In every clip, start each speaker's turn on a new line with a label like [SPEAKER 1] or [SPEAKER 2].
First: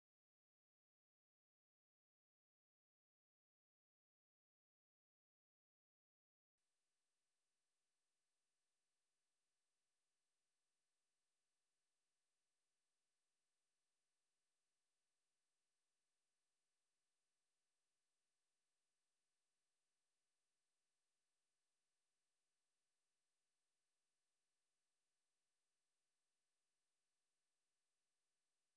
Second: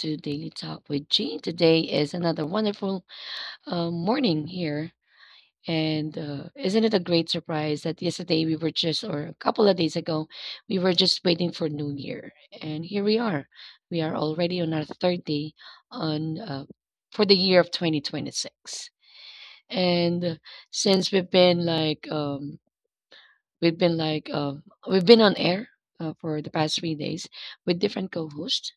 [SPEAKER 1] to Daily Talk with G. Today is another wonderful morning here. And isn't it a great surprise that yesterday we were just, or a couple of days ago, we were just waiting for New Year. And here we are. We are already on our third day on for the year of 2026. And since we've been like, we've been we've been on air for the past 3 days with different co-hosts,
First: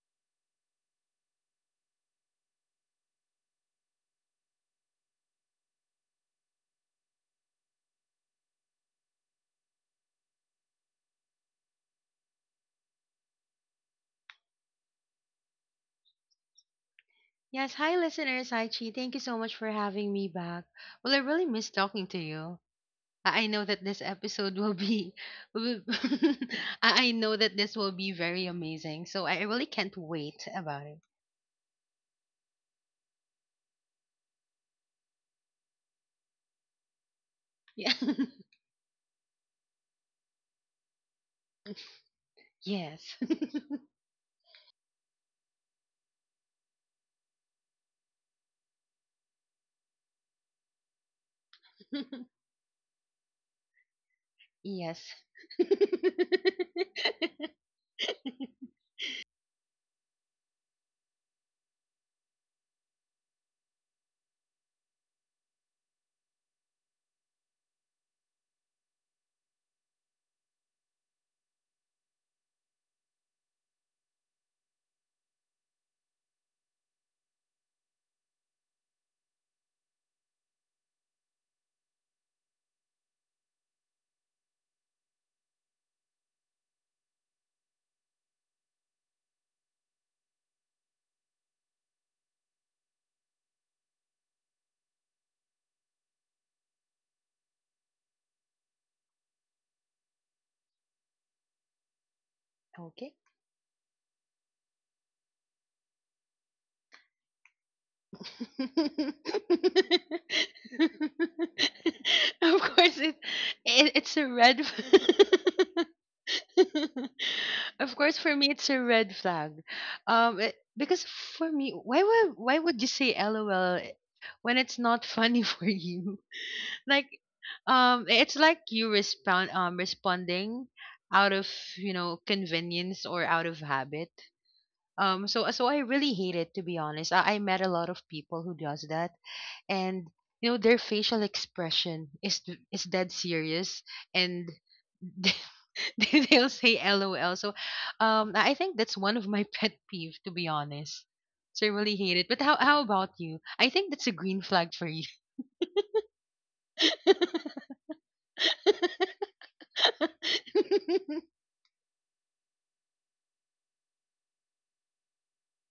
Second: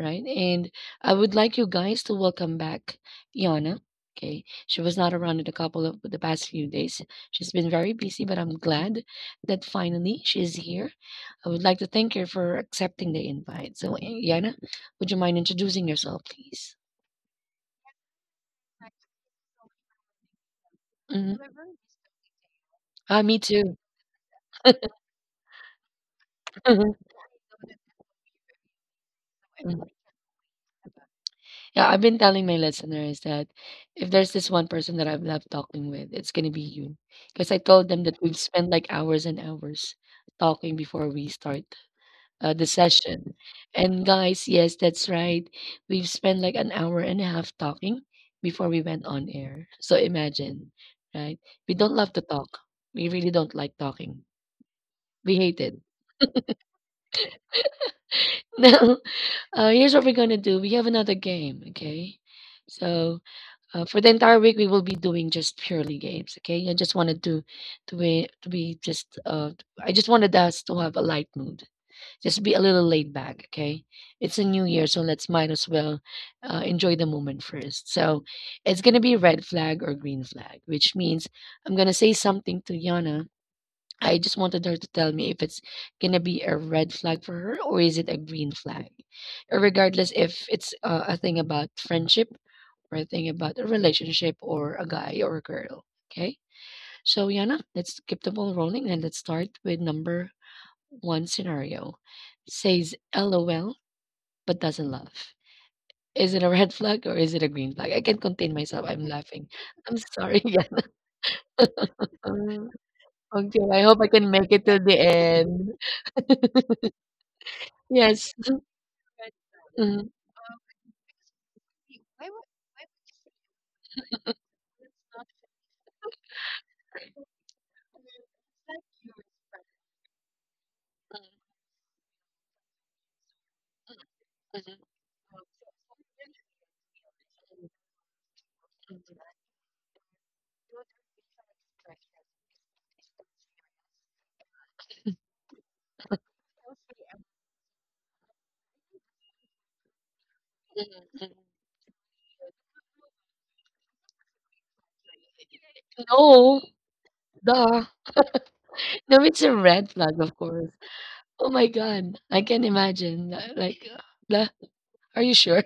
[SPEAKER 1] right? And I would like you guys to welcome back Yana. Okay, she was not around in a couple of the past few days. She's been very busy, but I'm glad that finally she's here. I would like to thank her for accepting the invite. So, Yana, would you mind introducing yourself, please?
[SPEAKER 2] Yes, hi listeners. Hi Chi, thank you so much for having me back. Well, I really
[SPEAKER 1] Mhm.
[SPEAKER 2] miss talking to you.
[SPEAKER 1] Ah, me
[SPEAKER 2] I know
[SPEAKER 1] too.
[SPEAKER 2] that this episode will be, will- I know that this will be very amazing. So I really can't wait about it.
[SPEAKER 1] Yeah, I've been telling my listeners that if there's this one person that I've loved talking with, it's gonna be you. Because I told
[SPEAKER 2] Yeah.
[SPEAKER 1] them that we've spent like hours and hours talking before we start the
[SPEAKER 2] Yes.
[SPEAKER 1] session. And guys, yes, that's right. We've spent like an hour and a half talking before we went on air. So imagine, right? We don't love to talk. We really don't like talking.
[SPEAKER 2] Yes.
[SPEAKER 1] We hate it. Now, here's what we're gonna do. We have another game, okay? So for the entire week, we will be doing just purely games, okay? I just wanted to be just I just wanted us to have a light mood, just be a little laid back, okay? It's a new year, so let's might as well enjoy the moment first. So it's gonna be red flag or green flag, which means I'm gonna say something to Yana. I just wanted her to tell me if it's gonna be a red flag for her or is it a green flag. Regardless if it's a thing about friendship or a thing about a relationship or a guy or a girl, okay? So Yana, let's keep the ball rolling and let's start with number one. Scenario says
[SPEAKER 2] Okay.
[SPEAKER 1] LOL but doesn't laugh. Is it a red flag or is it a green flag? I can't contain myself. I'm laughing. I'm sorry, guys.
[SPEAKER 2] of
[SPEAKER 1] Um,
[SPEAKER 2] course, it,
[SPEAKER 1] okay, I
[SPEAKER 2] it
[SPEAKER 1] hope I
[SPEAKER 2] it's a
[SPEAKER 1] can make
[SPEAKER 2] red.
[SPEAKER 1] it to
[SPEAKER 2] F-
[SPEAKER 1] the end.
[SPEAKER 2] Of course, for
[SPEAKER 1] Yes.
[SPEAKER 2] me, it's a red flag.
[SPEAKER 1] Mhm.
[SPEAKER 2] Because for me, why would you say LOL when it's not funny for you? Like, it's like you respond responding out of, you know, convenience or out of habit. So I really hate it, to be honest. I met a lot of people who does that, and, you know, their facial expression is dead serious, and they'll say lol. So I think that's one of my pet peeve, to be honest. So I really hate it. But how about you? I think that's a green flag for you.
[SPEAKER 1] No, duh. No, it's a red flag, of course. Oh my God. I can imagine. Like, duh. Are you sure?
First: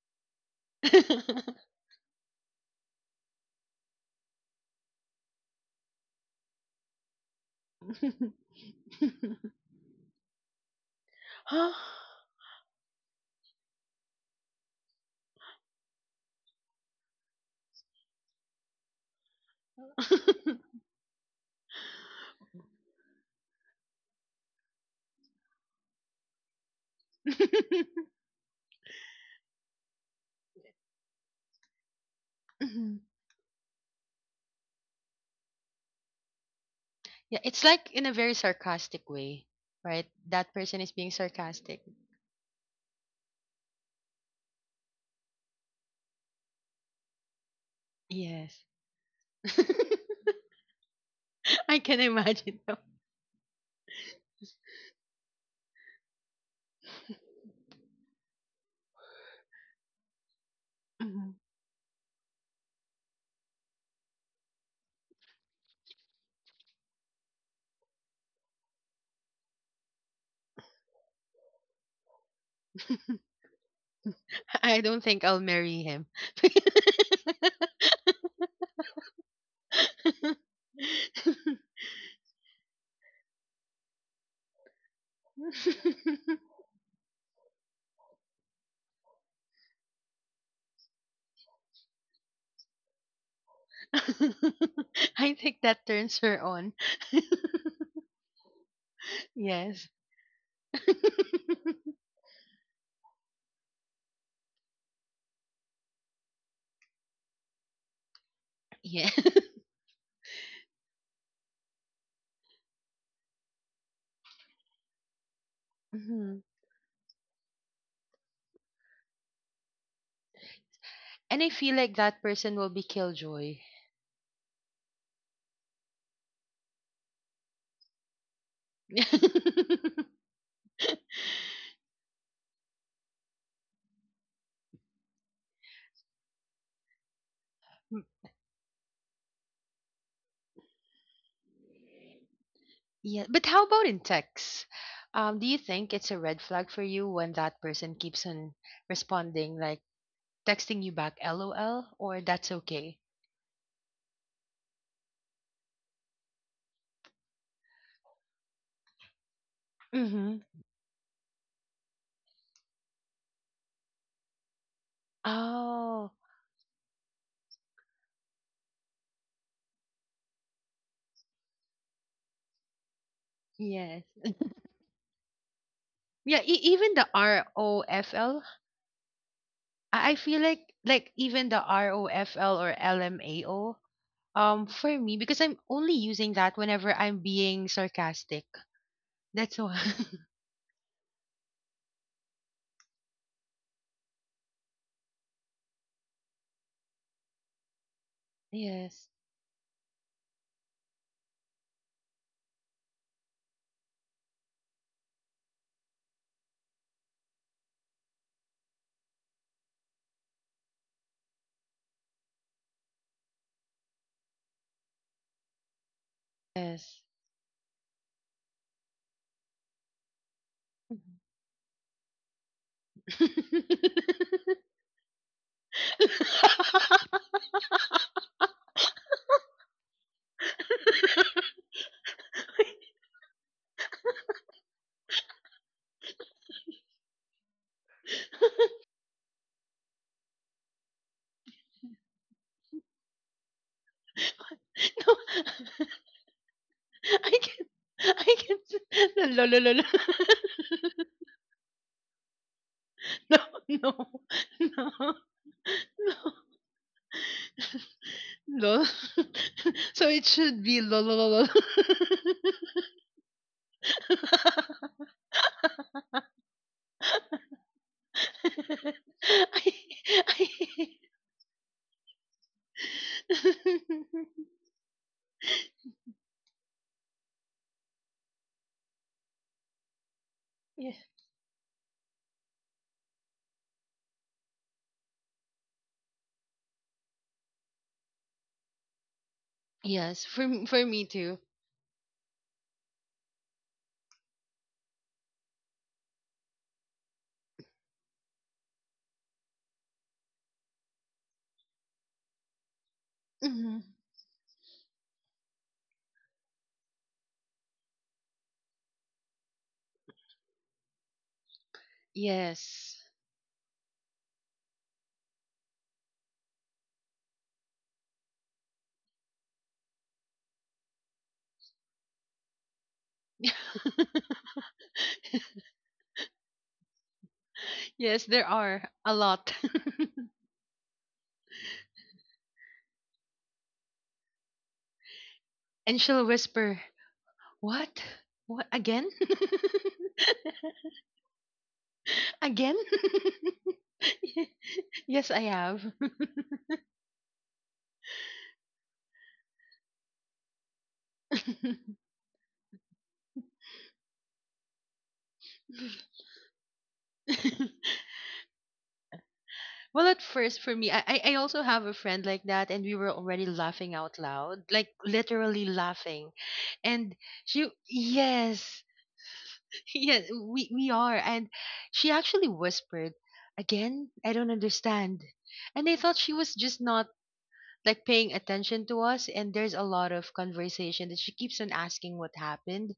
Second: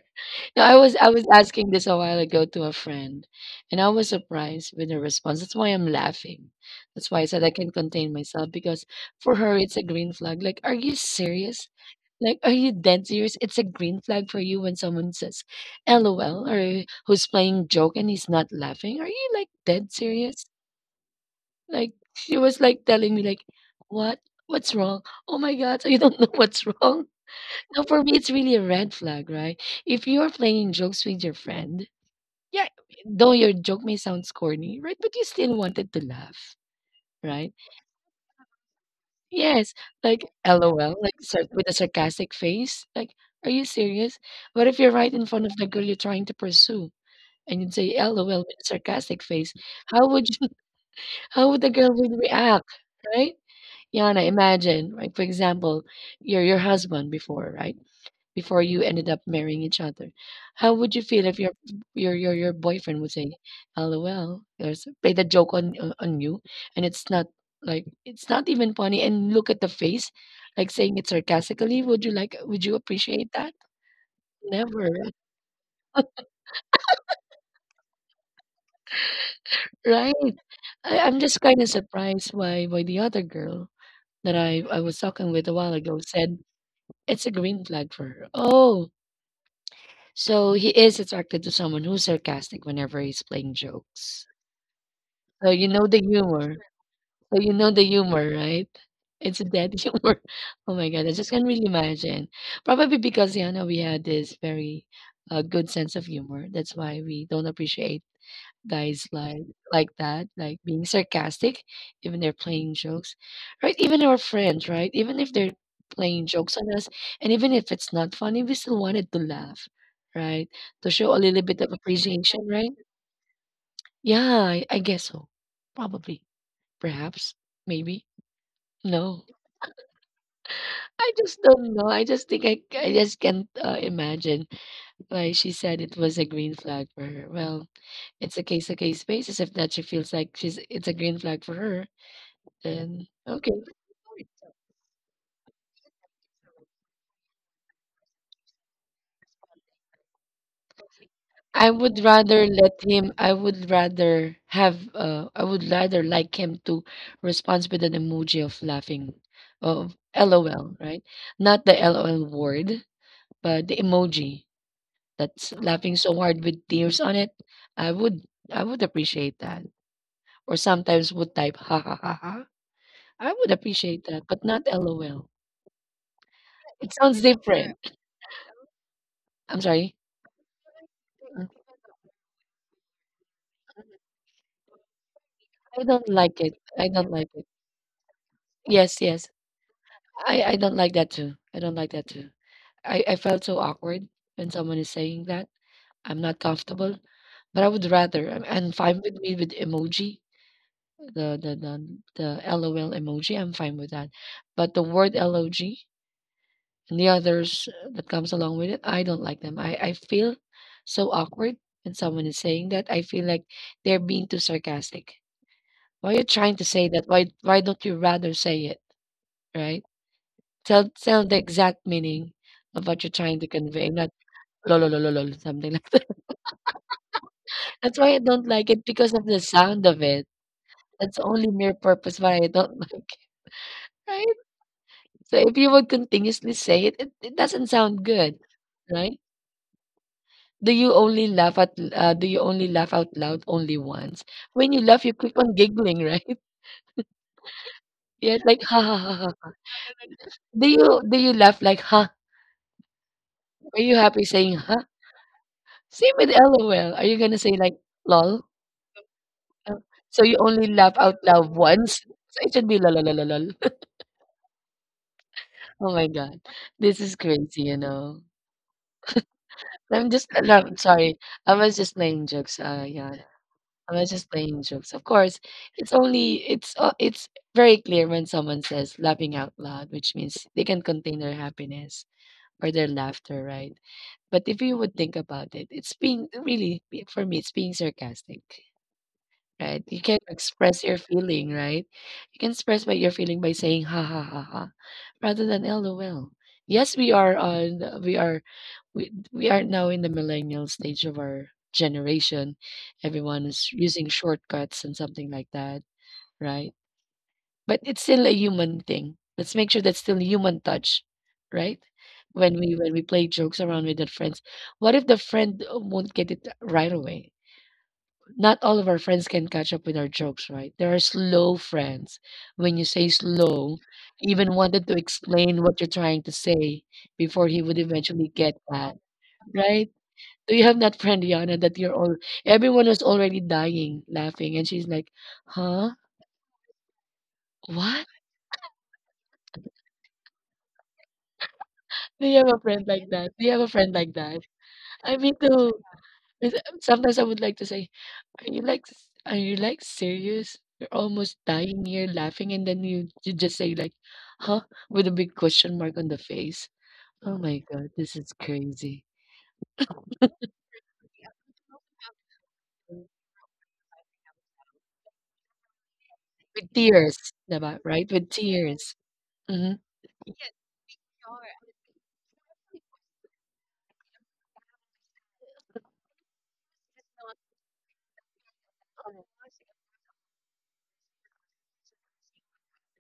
[SPEAKER 1] No, I was asking this a while ago to a friend, and I was surprised with her response. That's why I'm laughing. That's why I said I can't contain myself because for her it's a green flag. Like, are you serious?
[SPEAKER 2] Huh?
[SPEAKER 1] Like, are you dead serious? It's a green flag for you when someone says LOL or who's playing joke and he's not laughing. Are you like dead serious? Like she was like telling me like, what? What's wrong? Oh my God, so you don't know what's wrong? Now for me it's really a red flag, right? If you are playing jokes with your friend,
[SPEAKER 2] Mhm.
[SPEAKER 1] though your joke may sound corny, right? But you still wanted to laugh,
[SPEAKER 2] Yeah,
[SPEAKER 1] right?
[SPEAKER 2] it's like in a very sarcastic way,
[SPEAKER 1] Yes,
[SPEAKER 2] right?
[SPEAKER 1] like
[SPEAKER 2] That person is
[SPEAKER 1] LOL,
[SPEAKER 2] being
[SPEAKER 1] like with a
[SPEAKER 2] sarcastic.
[SPEAKER 1] sarcastic face. Like, are you serious? What if you're right in front of the girl you're trying to pursue and you'd say LOL with a
[SPEAKER 2] Yes.
[SPEAKER 1] sarcastic face? How would you, how would the
[SPEAKER 2] I
[SPEAKER 1] girl
[SPEAKER 2] can
[SPEAKER 1] would
[SPEAKER 2] imagine.
[SPEAKER 1] react, right? Yana, imagine, right? For example, your husband before, right? Before you ended up marrying each other. How would you feel
[SPEAKER 2] Mhm.
[SPEAKER 1] if your boyfriend would say, "LOL," there's played a joke on you, and it's not like it's not even funny, and look at the face, like saying it sarcastically. Would you like? Would you appreciate that?
[SPEAKER 2] I
[SPEAKER 1] Never,
[SPEAKER 2] don't think I'll marry him.
[SPEAKER 1] right? I'm just kind of surprised why the other girl that I was talking with a while ago said it's a green flag for her. Oh, so he is attracted to someone who's sarcastic whenever he's playing jokes.
[SPEAKER 2] I
[SPEAKER 1] So
[SPEAKER 2] think
[SPEAKER 1] you know
[SPEAKER 2] that
[SPEAKER 1] the
[SPEAKER 2] turns her
[SPEAKER 1] humor.
[SPEAKER 2] on.
[SPEAKER 1] So you know the humor, right? It's that
[SPEAKER 2] Yes.
[SPEAKER 1] humor. Oh my God, I just can't really imagine. Probably because you know we had this very good sense of humor. That's why we don't appreciate guys
[SPEAKER 2] Yeah.
[SPEAKER 1] like that, like being sarcastic, even they're playing jokes, right? Even our friends, right? Even if they're playing
[SPEAKER 2] Mhm.
[SPEAKER 1] jokes on us, and even if it's not funny, we still wanted to laugh, right? To show a
[SPEAKER 2] And
[SPEAKER 1] little
[SPEAKER 2] I
[SPEAKER 1] bit of
[SPEAKER 2] feel like that
[SPEAKER 1] appreciation,
[SPEAKER 2] person will
[SPEAKER 1] right?
[SPEAKER 2] be killjoy.
[SPEAKER 1] Yeah, I guess so. Probably. Perhaps, maybe? No. I just don't know. I just think I just can't, imagine why she said it was a green flag for her. Well, it's a case-to-case basis. If that she feels like she's it's a green flag for her, then
[SPEAKER 2] Yeah. But
[SPEAKER 1] okay.
[SPEAKER 2] how about in texts? Do you think it's a red flag for you when that person keeps on responding, like texting you back
[SPEAKER 1] I
[SPEAKER 2] LOL,
[SPEAKER 1] would
[SPEAKER 2] or
[SPEAKER 1] rather
[SPEAKER 2] that's
[SPEAKER 1] let
[SPEAKER 2] okay?
[SPEAKER 1] him I would rather have, I would rather like him to respond with an emoji of laughing, of
[SPEAKER 2] Mm-hmm.
[SPEAKER 1] LOL, right? Not the LOL word, but the emoji. That's, mm, laughing
[SPEAKER 2] Oh,
[SPEAKER 1] so hard with tears on it, I would I would appreciate that. Or sometimes would type ha ha. I would
[SPEAKER 2] yes.
[SPEAKER 1] appreciate that, but not LOL.
[SPEAKER 2] Yeah, e- even
[SPEAKER 1] It
[SPEAKER 2] the
[SPEAKER 1] sounds different.
[SPEAKER 2] ROFL.
[SPEAKER 1] I'm sorry.
[SPEAKER 2] I feel like even the ROFL or LMAO, for me, because I'm
[SPEAKER 1] I
[SPEAKER 2] only
[SPEAKER 1] don't
[SPEAKER 2] using
[SPEAKER 1] like it.
[SPEAKER 2] that
[SPEAKER 1] I
[SPEAKER 2] whenever
[SPEAKER 1] don't
[SPEAKER 2] I'm
[SPEAKER 1] like it.
[SPEAKER 2] being sarcastic.
[SPEAKER 1] Yes, yes.
[SPEAKER 2] That's all.
[SPEAKER 1] I don't like that too. I don't like that too. I felt so awkward when someone is saying that. I'm not comfortable. But I would rather I fine
[SPEAKER 2] Yes.
[SPEAKER 1] with me with emoji. The the the the LOL emoji, I'm fine with that. But the word LOG and the others that comes along with it, I don't like them. I feel so awkward when someone is saying that. I feel like they're being too sarcastic. Why are you trying to say
[SPEAKER 2] Yes.
[SPEAKER 1] that? Why don't you rather say it? Right? Tell
[SPEAKER 2] Mhm.
[SPEAKER 1] tell the exact meaning of what you're trying to convey, not lololololol, something like that. That's why I don't like it because of the sound of it. That's the only mere purpose why I don't like it. Right? So if you would continuously say it, it doesn't sound good, right? Do you only laugh at do you only laugh out loud only once? When you laugh, you
[SPEAKER 2] No.
[SPEAKER 1] keep on giggling, right?
[SPEAKER 2] I can I
[SPEAKER 1] Yeah,
[SPEAKER 2] can
[SPEAKER 1] like ha ha ha
[SPEAKER 2] No,
[SPEAKER 1] ha.
[SPEAKER 2] no, no, no.
[SPEAKER 1] Do you laugh like ha?
[SPEAKER 2] No,
[SPEAKER 1] Are you
[SPEAKER 2] no,
[SPEAKER 1] happy saying ha?
[SPEAKER 2] no,
[SPEAKER 1] Same
[SPEAKER 2] no.
[SPEAKER 1] with LOL. Are you gonna say like lol?
[SPEAKER 2] Lol.
[SPEAKER 1] Uh,
[SPEAKER 2] So
[SPEAKER 1] So
[SPEAKER 2] it
[SPEAKER 1] you
[SPEAKER 2] should
[SPEAKER 1] only
[SPEAKER 2] be
[SPEAKER 1] laugh out
[SPEAKER 2] lol.
[SPEAKER 1] loud once. So it should be lol lol lol. Lol. Oh my God, this is crazy, you know.
[SPEAKER 2] I,
[SPEAKER 1] I'm just
[SPEAKER 2] I,
[SPEAKER 1] no, I'm sorry. I was just playing jokes. Yeah. I was just playing jokes. Of course, it's only it's very clear when someone says laughing out loud, which means they can
[SPEAKER 2] yeah.
[SPEAKER 1] contain their happiness or their laughter, right? But if you would think about it, it's being really for me, it's being sarcastic, right? You can
[SPEAKER 2] Yes,
[SPEAKER 1] express
[SPEAKER 2] for
[SPEAKER 1] your
[SPEAKER 2] me too.
[SPEAKER 1] feeling, right? You can express by your feeling by saying ha ha ha ha rather than lol. Yes, we are on we are now in the millennial stage of our generation. Everyone is
[SPEAKER 2] Mhm.
[SPEAKER 1] using shortcuts and something like that, right? But it's still a human thing. Let's make sure that's still human touch, right? When we
[SPEAKER 2] Yes,
[SPEAKER 1] play jokes around with our friends, what if the friend won't get it right away? Not all of our friends can catch up with our jokes, right? There are slow friends. When you say slow, even wanted to explain what you're trying to say before he would
[SPEAKER 2] yes,
[SPEAKER 1] eventually
[SPEAKER 2] there
[SPEAKER 1] get
[SPEAKER 2] are
[SPEAKER 1] that,
[SPEAKER 2] a lot.
[SPEAKER 1] right? Do you have that friend, Yana, that you're all everyone was already dying laughing and she's like, "Huh?
[SPEAKER 2] And she'll whisper, "What?
[SPEAKER 1] What?"
[SPEAKER 2] What again?
[SPEAKER 1] Do you have a
[SPEAKER 2] Again?"
[SPEAKER 1] friend like that? Do you have a friend like that? I
[SPEAKER 2] Yes,
[SPEAKER 1] mean
[SPEAKER 2] I
[SPEAKER 1] too.
[SPEAKER 2] have.
[SPEAKER 1] Is- Sometimes I would like to say, "Are you like are you like serious? You're almost dying here laughing and then you just say like, "Huh?" with a big question mark on the face. Oh my God, this is crazy.
[SPEAKER 2] Well, at first, for me, I also have a friend like that, and we were already laughing out loud, like literally laughing,
[SPEAKER 1] With tears,
[SPEAKER 2] and she,
[SPEAKER 1] diba? Right? With
[SPEAKER 2] yes,
[SPEAKER 1] tears. Mm-hmm.
[SPEAKER 2] yeah, we are. And she actually whispered, "Again, I don't understand." And I thought she was just not, like, paying attention to us. And there's a lot of conversation that she keeps on asking what happened.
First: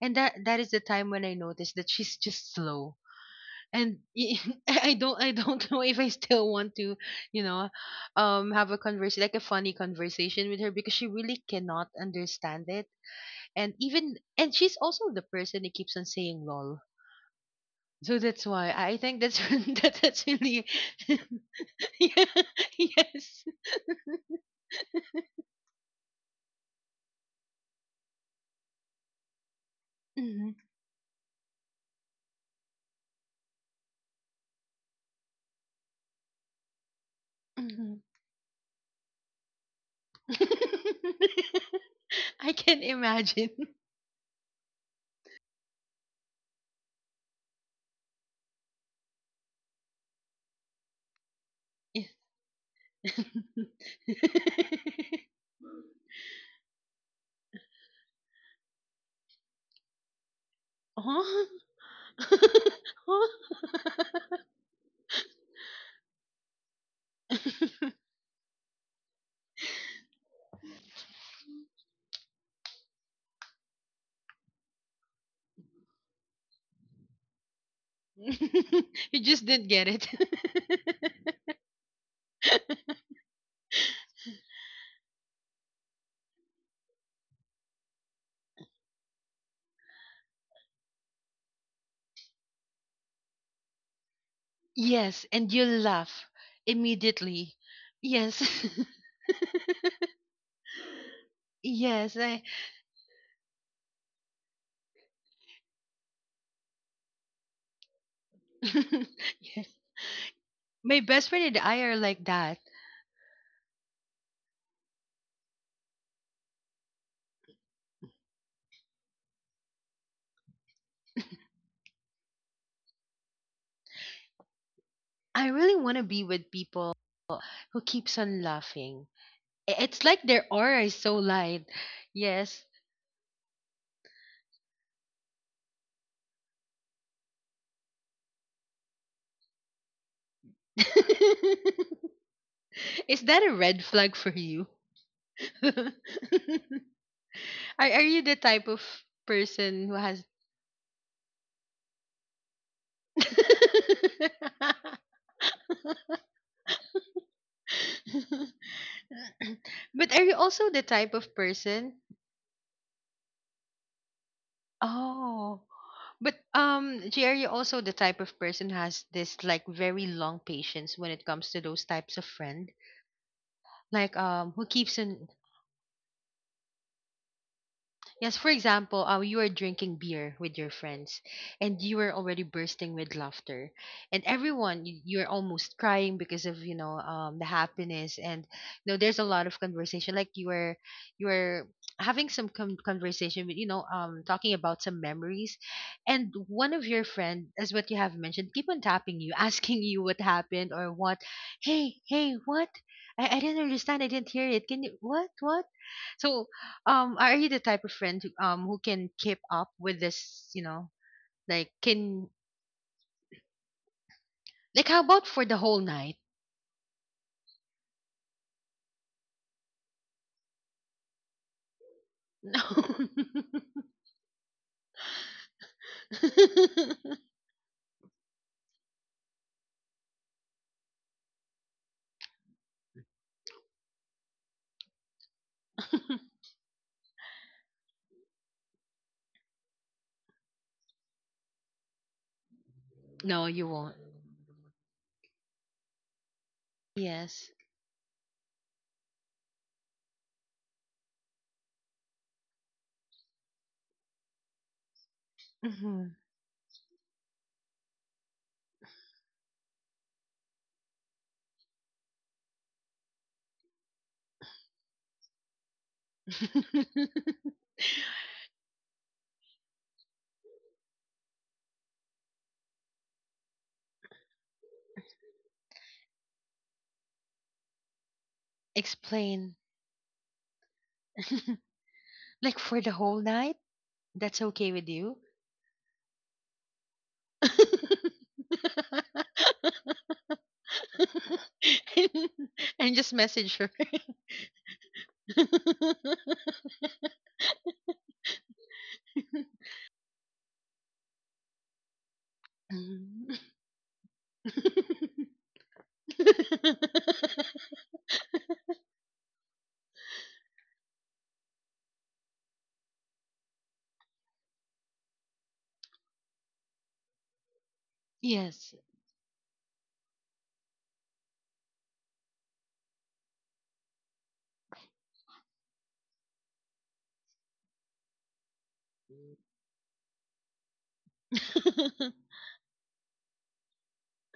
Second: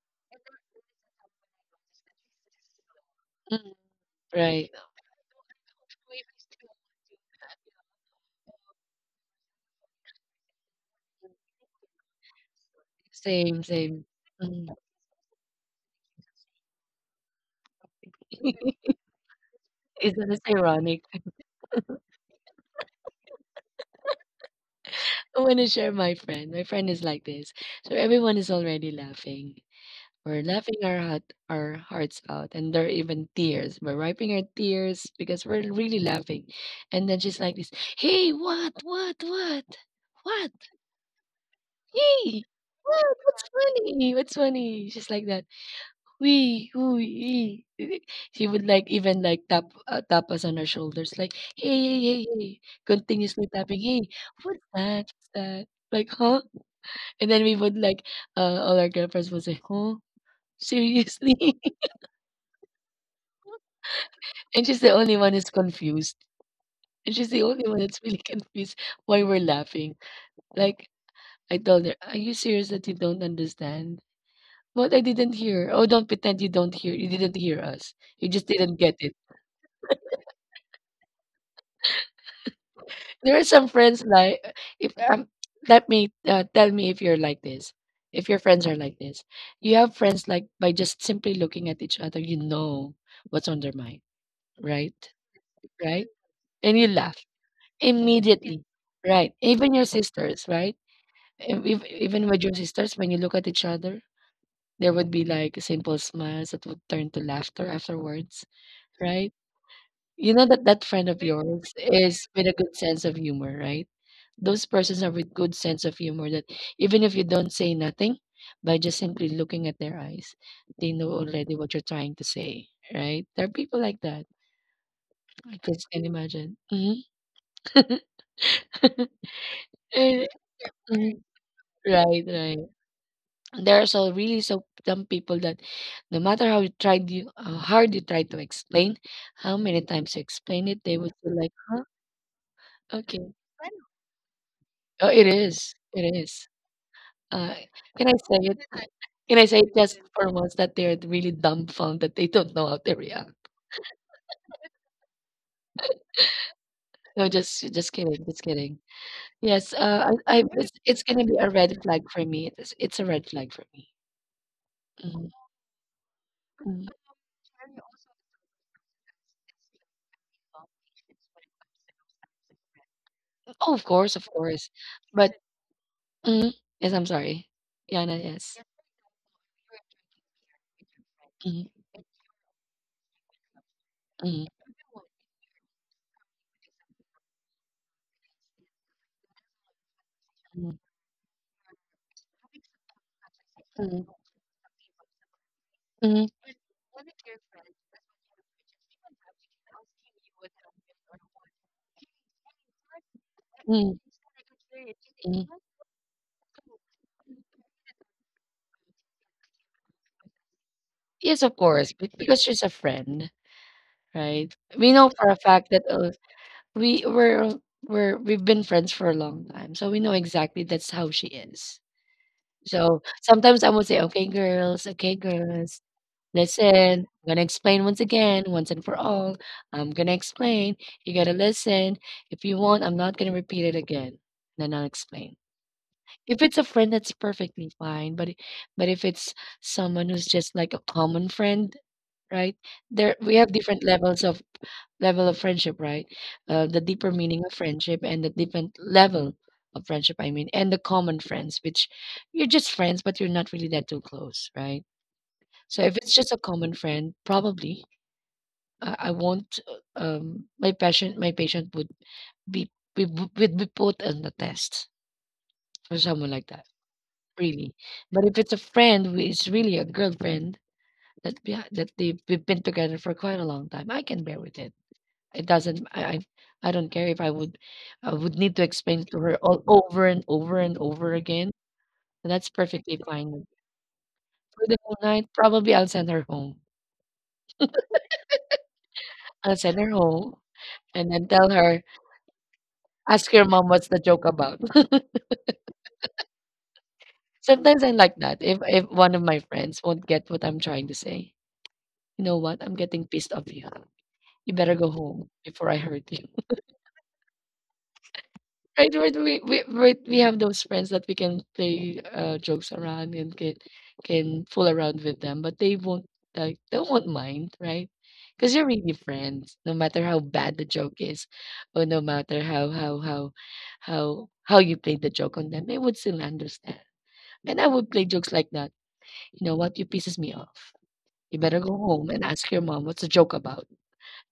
[SPEAKER 2] And that is the time when I noticed that she's just slow.
[SPEAKER 1] Mm-hmm.
[SPEAKER 2] And y-
[SPEAKER 1] Right.
[SPEAKER 2] I don't know if I still want to, you know, have a conversation, like a funny conversation with her, because she really cannot understand it.
[SPEAKER 1] Same,
[SPEAKER 2] And
[SPEAKER 1] same.
[SPEAKER 2] even, and
[SPEAKER 1] Mm.
[SPEAKER 2] she's also the person who keeps on saying lol, so that's why I think that's that's
[SPEAKER 1] Isn't this
[SPEAKER 2] actually
[SPEAKER 1] ironic?
[SPEAKER 2] yeah. Yes.
[SPEAKER 1] I want to share my friend. My friend is like this. So everyone is already laughing. We're
[SPEAKER 2] Hmm.
[SPEAKER 1] laughing our heart, our hearts out, and there are even tears. We're wiping our tears because we're really laughing. And then she's like this,
[SPEAKER 2] Hmm.
[SPEAKER 1] "Hey, what, what? Hey,
[SPEAKER 2] I can
[SPEAKER 1] what? What's
[SPEAKER 2] imagine.
[SPEAKER 1] funny? What's funny?" She's like that. We, we, she would like even like tap tap us on our shoulders, like, "Hey, hey, hey, hey!"
[SPEAKER 2] Yeah.
[SPEAKER 1] Continuously tapping. Hey, what's that? What's that? Like, huh? And then we would like, all our girlfriends would say, huh?
[SPEAKER 2] Huh?
[SPEAKER 1] Seriously?
[SPEAKER 2] Huh?
[SPEAKER 1] And she's the only one who's confused. And she's the only one that's really confused why we're laughing. Like, I told her, are you serious that you don't understand? But I didn't hear. Oh, don't pretend you don't hear. You didn't hear us. You just didn't get it.
[SPEAKER 2] You just didn't get it.
[SPEAKER 1] There are some friends like, if let me tell me if you're like this, if your friends are like this. You have friends like by just simply looking at each other, you know, what's on their mind, right?
[SPEAKER 2] Yes, and you
[SPEAKER 1] Right,
[SPEAKER 2] laugh
[SPEAKER 1] and you laugh
[SPEAKER 2] immediately. Yes.
[SPEAKER 1] immediately, right? Even your sisters, right?
[SPEAKER 2] Yes,
[SPEAKER 1] Even
[SPEAKER 2] I
[SPEAKER 1] with your sisters, when you look at each other, there would be like simple smiles that would turn to laughter afterwards, right?
[SPEAKER 2] yes.
[SPEAKER 1] You know that that
[SPEAKER 2] My
[SPEAKER 1] friend of
[SPEAKER 2] best friend and
[SPEAKER 1] yours
[SPEAKER 2] I are like
[SPEAKER 1] is with a
[SPEAKER 2] that.
[SPEAKER 1] good sense of humor, right? Those persons are with good sense of humor that even if you don't say nothing, by just simply looking at their eyes, they know already what you're trying to say, right? There are people like that.
[SPEAKER 2] I
[SPEAKER 1] I
[SPEAKER 2] really
[SPEAKER 1] just
[SPEAKER 2] want to
[SPEAKER 1] can
[SPEAKER 2] be with
[SPEAKER 1] imagine. Hmm.
[SPEAKER 2] people who keeps on laughing. I- It's like
[SPEAKER 1] Eh,
[SPEAKER 2] their aura is so
[SPEAKER 1] mm,
[SPEAKER 2] light.
[SPEAKER 1] Right, right.
[SPEAKER 2] Yes.
[SPEAKER 1] There are so really so some people that no matter how you tried, you, how hard you try to explain, how many times you explain it, they would be like, huh?
[SPEAKER 2] Is
[SPEAKER 1] Okay.
[SPEAKER 2] that a red flag for you?
[SPEAKER 1] Oh, it is,
[SPEAKER 2] are
[SPEAKER 1] it is. uh,
[SPEAKER 2] are
[SPEAKER 1] can I
[SPEAKER 2] you the
[SPEAKER 1] say it?
[SPEAKER 2] type of
[SPEAKER 1] Can I say it
[SPEAKER 2] person who
[SPEAKER 1] just
[SPEAKER 2] has
[SPEAKER 1] for once that they're really dumbfounded that they don't know how to react? No, just just kidding, just kidding. Yes, uh
[SPEAKER 2] but are you
[SPEAKER 1] i, I
[SPEAKER 2] also
[SPEAKER 1] it's,
[SPEAKER 2] the
[SPEAKER 1] it's
[SPEAKER 2] type
[SPEAKER 1] gonna be
[SPEAKER 2] of
[SPEAKER 1] a red
[SPEAKER 2] person?
[SPEAKER 1] flag for me, it's a red flag for me. Mhm.
[SPEAKER 2] Oh. But
[SPEAKER 1] Mhm.
[SPEAKER 2] G, are you also the type of person who has this, like, very long patience when it comes to those types of friends?
[SPEAKER 1] Oh, of course,
[SPEAKER 2] like
[SPEAKER 1] of
[SPEAKER 2] um who
[SPEAKER 1] course.
[SPEAKER 2] keeps in
[SPEAKER 1] mm, yes, I'm sorry. Yana,
[SPEAKER 2] yes, for
[SPEAKER 1] yes.
[SPEAKER 2] example, you are drinking beer with your friends,
[SPEAKER 1] Mhm,
[SPEAKER 2] and you are already bursting with laughter, and everyone, you, you're almost crying because of, you know, the happiness, and, you know, there's a lot of conversation. Like, you
[SPEAKER 1] mhm.
[SPEAKER 2] are you are having some conversation with, you know, talking about some memories,
[SPEAKER 1] Mhm.
[SPEAKER 2] and one of your friend, as what you have mentioned, keep on tapping you asking you what happened or what, hey hey what, I didn't understand, I didn't hear it, can you, what what. So are you the type of friend who can keep up with this? You know,
[SPEAKER 1] Yes, of
[SPEAKER 2] like
[SPEAKER 1] course, be
[SPEAKER 2] can,
[SPEAKER 1] because she's a friend, right?
[SPEAKER 2] like,
[SPEAKER 1] We
[SPEAKER 2] how
[SPEAKER 1] know
[SPEAKER 2] about
[SPEAKER 1] for a
[SPEAKER 2] for the
[SPEAKER 1] fact
[SPEAKER 2] whole
[SPEAKER 1] that
[SPEAKER 2] night?
[SPEAKER 1] we're we're we've been friends for a long time, so we know exactly that's how she is. So sometimes I would say, okay, girls, listen. I'm gonna explain once again, once and for all. I'm gonna explain. You gotta listen. If you want, I'm not gonna repeat it again. Then I'll explain. If it's a friend, that's perfectly fine. But if it's someone who's just like a common friend, right? There we
[SPEAKER 2] No, no,
[SPEAKER 1] have
[SPEAKER 2] you
[SPEAKER 1] different
[SPEAKER 2] won't.
[SPEAKER 1] levels of level of friendship, right? The deeper meaning
[SPEAKER 2] Yes.
[SPEAKER 1] of friendship and the different level of friendship, I mean, and the common friends, which you're just friends, but you're not really that too close, right? So if
[SPEAKER 2] Hmm.
[SPEAKER 1] it's just a common friend, probably I won't. My patient, my patient would be, we would be put on the test for someone like that, really. But if it's a friend who is really a girlfriend that that they we've been together for quite a long time, I can bear with it. It doesn't. I don't care if I would need to explain to her
[SPEAKER 2] Explain.
[SPEAKER 1] all over and over and over again. That's
[SPEAKER 2] Like for the
[SPEAKER 1] perfectly
[SPEAKER 2] whole
[SPEAKER 1] fine with
[SPEAKER 2] night,
[SPEAKER 1] me.
[SPEAKER 2] that's
[SPEAKER 1] For
[SPEAKER 2] okay
[SPEAKER 1] the
[SPEAKER 2] with
[SPEAKER 1] whole
[SPEAKER 2] you.
[SPEAKER 1] night, probably I'll send her home. I'll send her home and then tell her,
[SPEAKER 2] And just
[SPEAKER 1] ask your
[SPEAKER 2] message
[SPEAKER 1] mom
[SPEAKER 2] her.
[SPEAKER 1] what's the joke about. Sometimes I like that. If one of my friends won't get what I'm trying to say, you know what? I'm getting pissed
[SPEAKER 2] Mm.
[SPEAKER 1] off you. You better go home before I hurt you. Right, right, we right, we have those friends that we can play jokes around and can fool around with them, but they won't, like they won't mind, right? Because you're
[SPEAKER 2] Yes.
[SPEAKER 1] really friends, no matter how bad the joke is, or no matter how you played the joke on them, they would still understand. And I would play jokes like that. You know what? You pisses me off. You better go home and ask your mom what's the joke about.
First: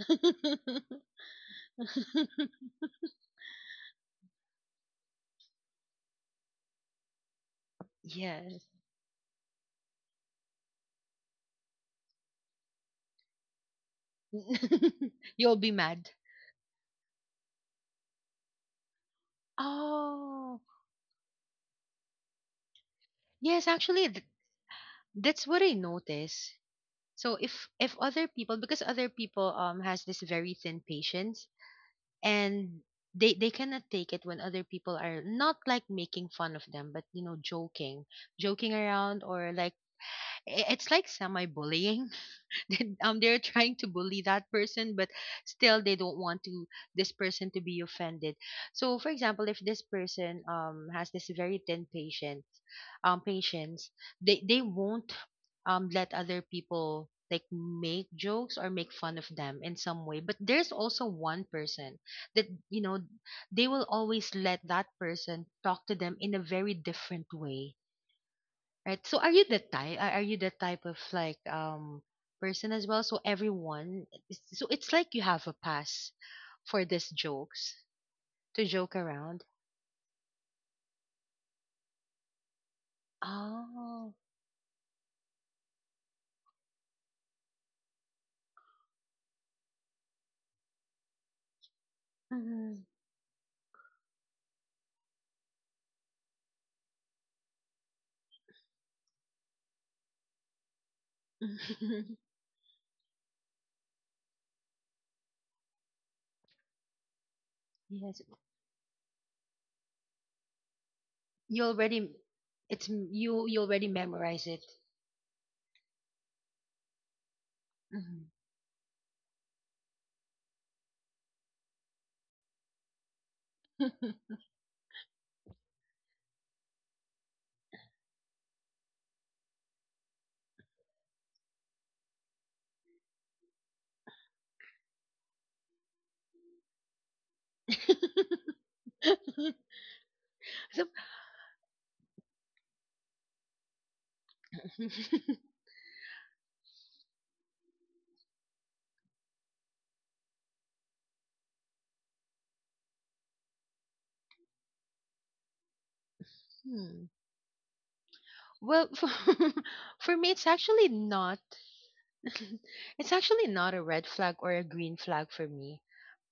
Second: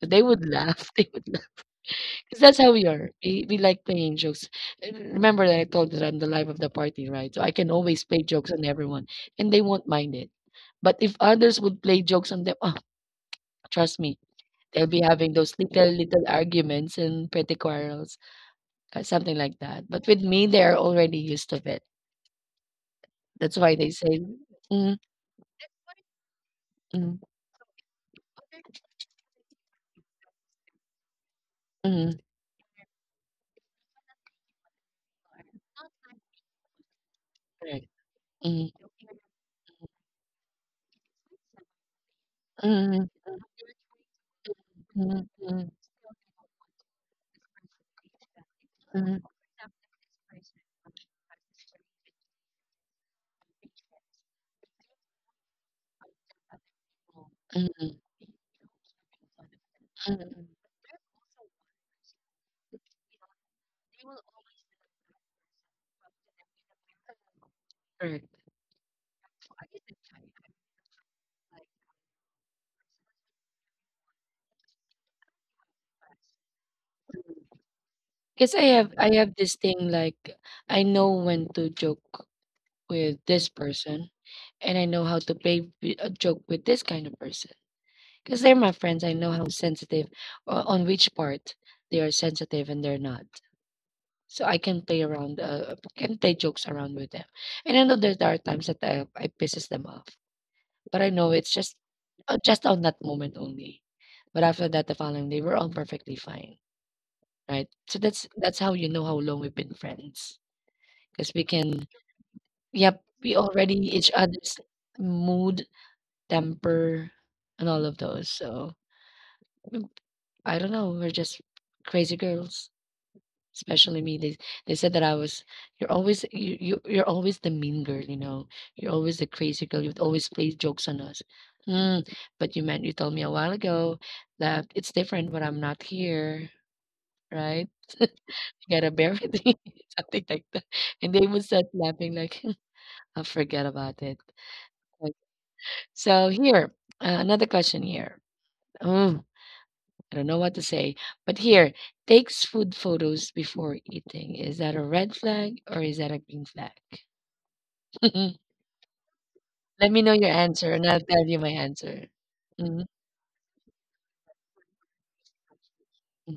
[SPEAKER 1] But they would laugh. They would laugh. 'Cause that's how we are. We like playing jokes. Remember that I told you that I'm the life of the party, right? So I can always play jokes on
[SPEAKER 2] Yes.
[SPEAKER 1] everyone, and they won't mind it. But if others would play jokes on them, oh, trust me, they'll be having those
[SPEAKER 2] You'll be
[SPEAKER 1] little
[SPEAKER 2] mad.
[SPEAKER 1] little arguments and petty quarrels, something like that. But with me, they
[SPEAKER 2] Oh,
[SPEAKER 1] are already used to it. That's
[SPEAKER 2] yes,
[SPEAKER 1] why they say, mm,
[SPEAKER 2] that's what I notice.
[SPEAKER 1] mm,
[SPEAKER 2] So if other people, because other people has this very thin patience,
[SPEAKER 1] mm,
[SPEAKER 2] and they cannot take it when other people are not, like, making fun of them, but, you know,
[SPEAKER 1] correct,
[SPEAKER 2] joking,
[SPEAKER 1] mm,
[SPEAKER 2] joking around, or like, I- it's like semi bullying. Then,
[SPEAKER 1] mm,
[SPEAKER 2] they're trying to bully that person, but
[SPEAKER 1] mm, mm,
[SPEAKER 2] still they don't want to this person to be offended. So, for example, if this person has this very patience, they won't let other people like
[SPEAKER 1] mm, mm,
[SPEAKER 2] make jokes or make fun of them in some way, but
[SPEAKER 1] mm,
[SPEAKER 2] there's also one person that, you know, they will always let that person talk to them in a very different way.
[SPEAKER 1] correct.
[SPEAKER 2] Right. So are you the type are you the type of, like, person as well? So everyone, so it's like you have a pass for these jokes
[SPEAKER 1] Because I
[SPEAKER 2] to
[SPEAKER 1] have,
[SPEAKER 2] joke
[SPEAKER 1] I have
[SPEAKER 2] around.
[SPEAKER 1] this thing like I know when to joke with this person,
[SPEAKER 2] Oh.
[SPEAKER 1] and I know how to play a joke with this kind of person. Because they're my friends, I know how sensitive, or on which part they are sensitive and
[SPEAKER 2] Mhm.
[SPEAKER 1] they're not. So I can play around, can play jokes around with them. And I know that there are times that I pisses them off, but I know it's just on that moment only. But after that, the following day, we're all perfectly fine, right? So
[SPEAKER 2] Yes.
[SPEAKER 1] that's how you know how long we've been friends, because we
[SPEAKER 2] You
[SPEAKER 1] can,
[SPEAKER 2] already, it's
[SPEAKER 1] yep, we
[SPEAKER 2] you
[SPEAKER 1] already
[SPEAKER 2] already
[SPEAKER 1] each
[SPEAKER 2] memorize
[SPEAKER 1] other's
[SPEAKER 2] it.
[SPEAKER 1] mood, temper, and all of those.
[SPEAKER 2] Mhm.
[SPEAKER 1] So, mm, I don't know, we're just crazy girls, especially me. They said that I was, you're always, you're always the mean girl, you know. You're always the crazy girl. You'd always play jokes on us. Mm, but you meant you told me a while ago that it's different when I'm not here, right? You gotta bear with me, something like that.
[SPEAKER 2] So-
[SPEAKER 1] And they would start laughing like, I'll forget about it. Like, so here, another question here. Mm, I don't know what to say. But here, takes food photos before eating. Is that a red flag or is that a green flag?
[SPEAKER 2] Hmm. Well,
[SPEAKER 1] Let me know
[SPEAKER 2] for
[SPEAKER 1] your
[SPEAKER 2] me, it's
[SPEAKER 1] answer and
[SPEAKER 2] actually
[SPEAKER 1] I'll tell you
[SPEAKER 2] not.
[SPEAKER 1] my answer. Mhm,
[SPEAKER 2] It's actually not a red flag or a green flag for me,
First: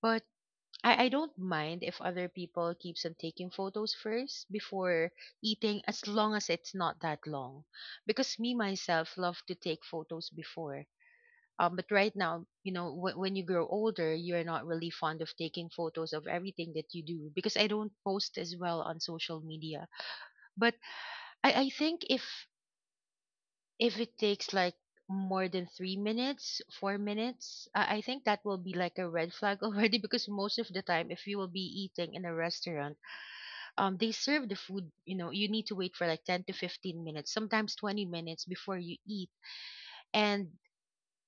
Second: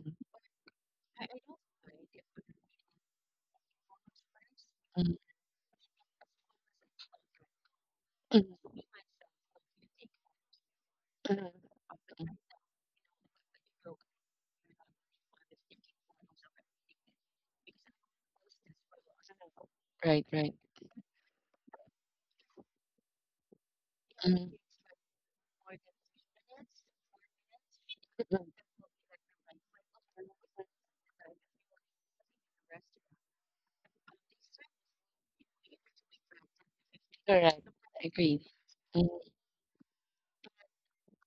[SPEAKER 2] but I don't mind if other people keeps on taking photos first before
[SPEAKER 1] mhm,
[SPEAKER 2] eating, as long as it's not that long, because me myself love to take photos before.
[SPEAKER 1] mhm.
[SPEAKER 2] But right now, you know, w- when you grow older, you're not really fond of taking photos of everything that you do, because I don't post as well on social media.
[SPEAKER 1] Right, right.
[SPEAKER 2] But I think if it takes like more than 3 minutes, 4 minutes, I think that will be like a red flag already, because most of the time, if you will be eating in a restaurant, they serve the food, you know, you need to wait for like 10 to 15 minutes, sometimes 20
[SPEAKER 1] Agreed.
[SPEAKER 2] minutes before you
[SPEAKER 1] Mm.
[SPEAKER 2] eat, and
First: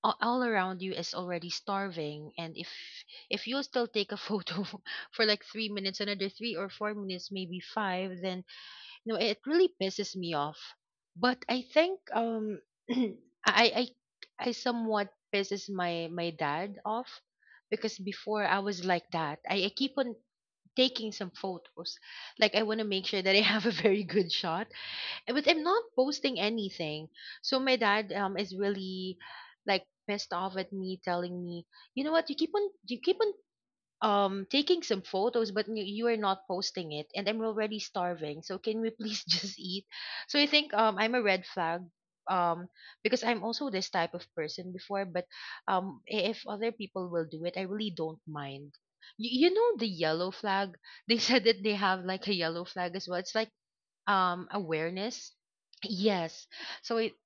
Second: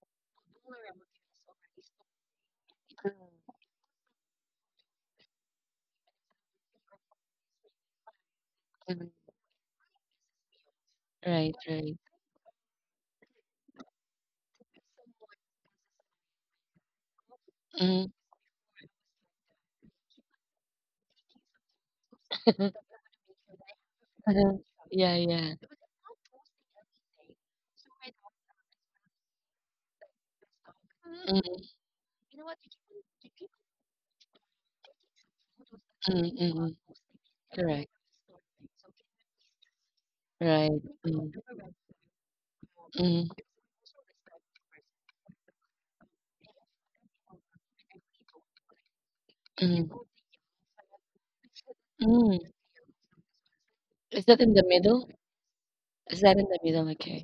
[SPEAKER 2] a- all around you is already starving. And if you'll still take a photo for like 3 minutes, another 3 or 4 minutes, maybe 5, then, you know, it really pisses me off. but
[SPEAKER 1] Right,
[SPEAKER 2] i
[SPEAKER 1] right.
[SPEAKER 2] think um i i I somewhat pisses my my dad off, because
[SPEAKER 1] Mm.
[SPEAKER 2] before I was like that, I keep on taking some photos. Like I want to make sure that I have a very good shot.
[SPEAKER 1] Yeah,
[SPEAKER 2] Eh, but
[SPEAKER 1] yeah.
[SPEAKER 2] I'm not posting anything. So my dad is really like pissed off at me, telling
[SPEAKER 1] Mm.
[SPEAKER 2] me, you know what, you keep on taking some photos, but you are not posting it, and I'm already starving, so can we please just eat. So I think
[SPEAKER 1] Right.
[SPEAKER 2] I'm a red flag, um because
[SPEAKER 1] Mm,
[SPEAKER 2] I'm also this type of person before. But I- if other people will do it, I really don't mind. You know, the
[SPEAKER 1] mm,
[SPEAKER 2] yellow flag, they said that they have like a
[SPEAKER 1] mm.
[SPEAKER 2] yellow flag as well. It's like
[SPEAKER 1] Is
[SPEAKER 2] awareness.
[SPEAKER 1] is that
[SPEAKER 2] Yes.
[SPEAKER 1] in the,
[SPEAKER 2] so it,
[SPEAKER 1] like,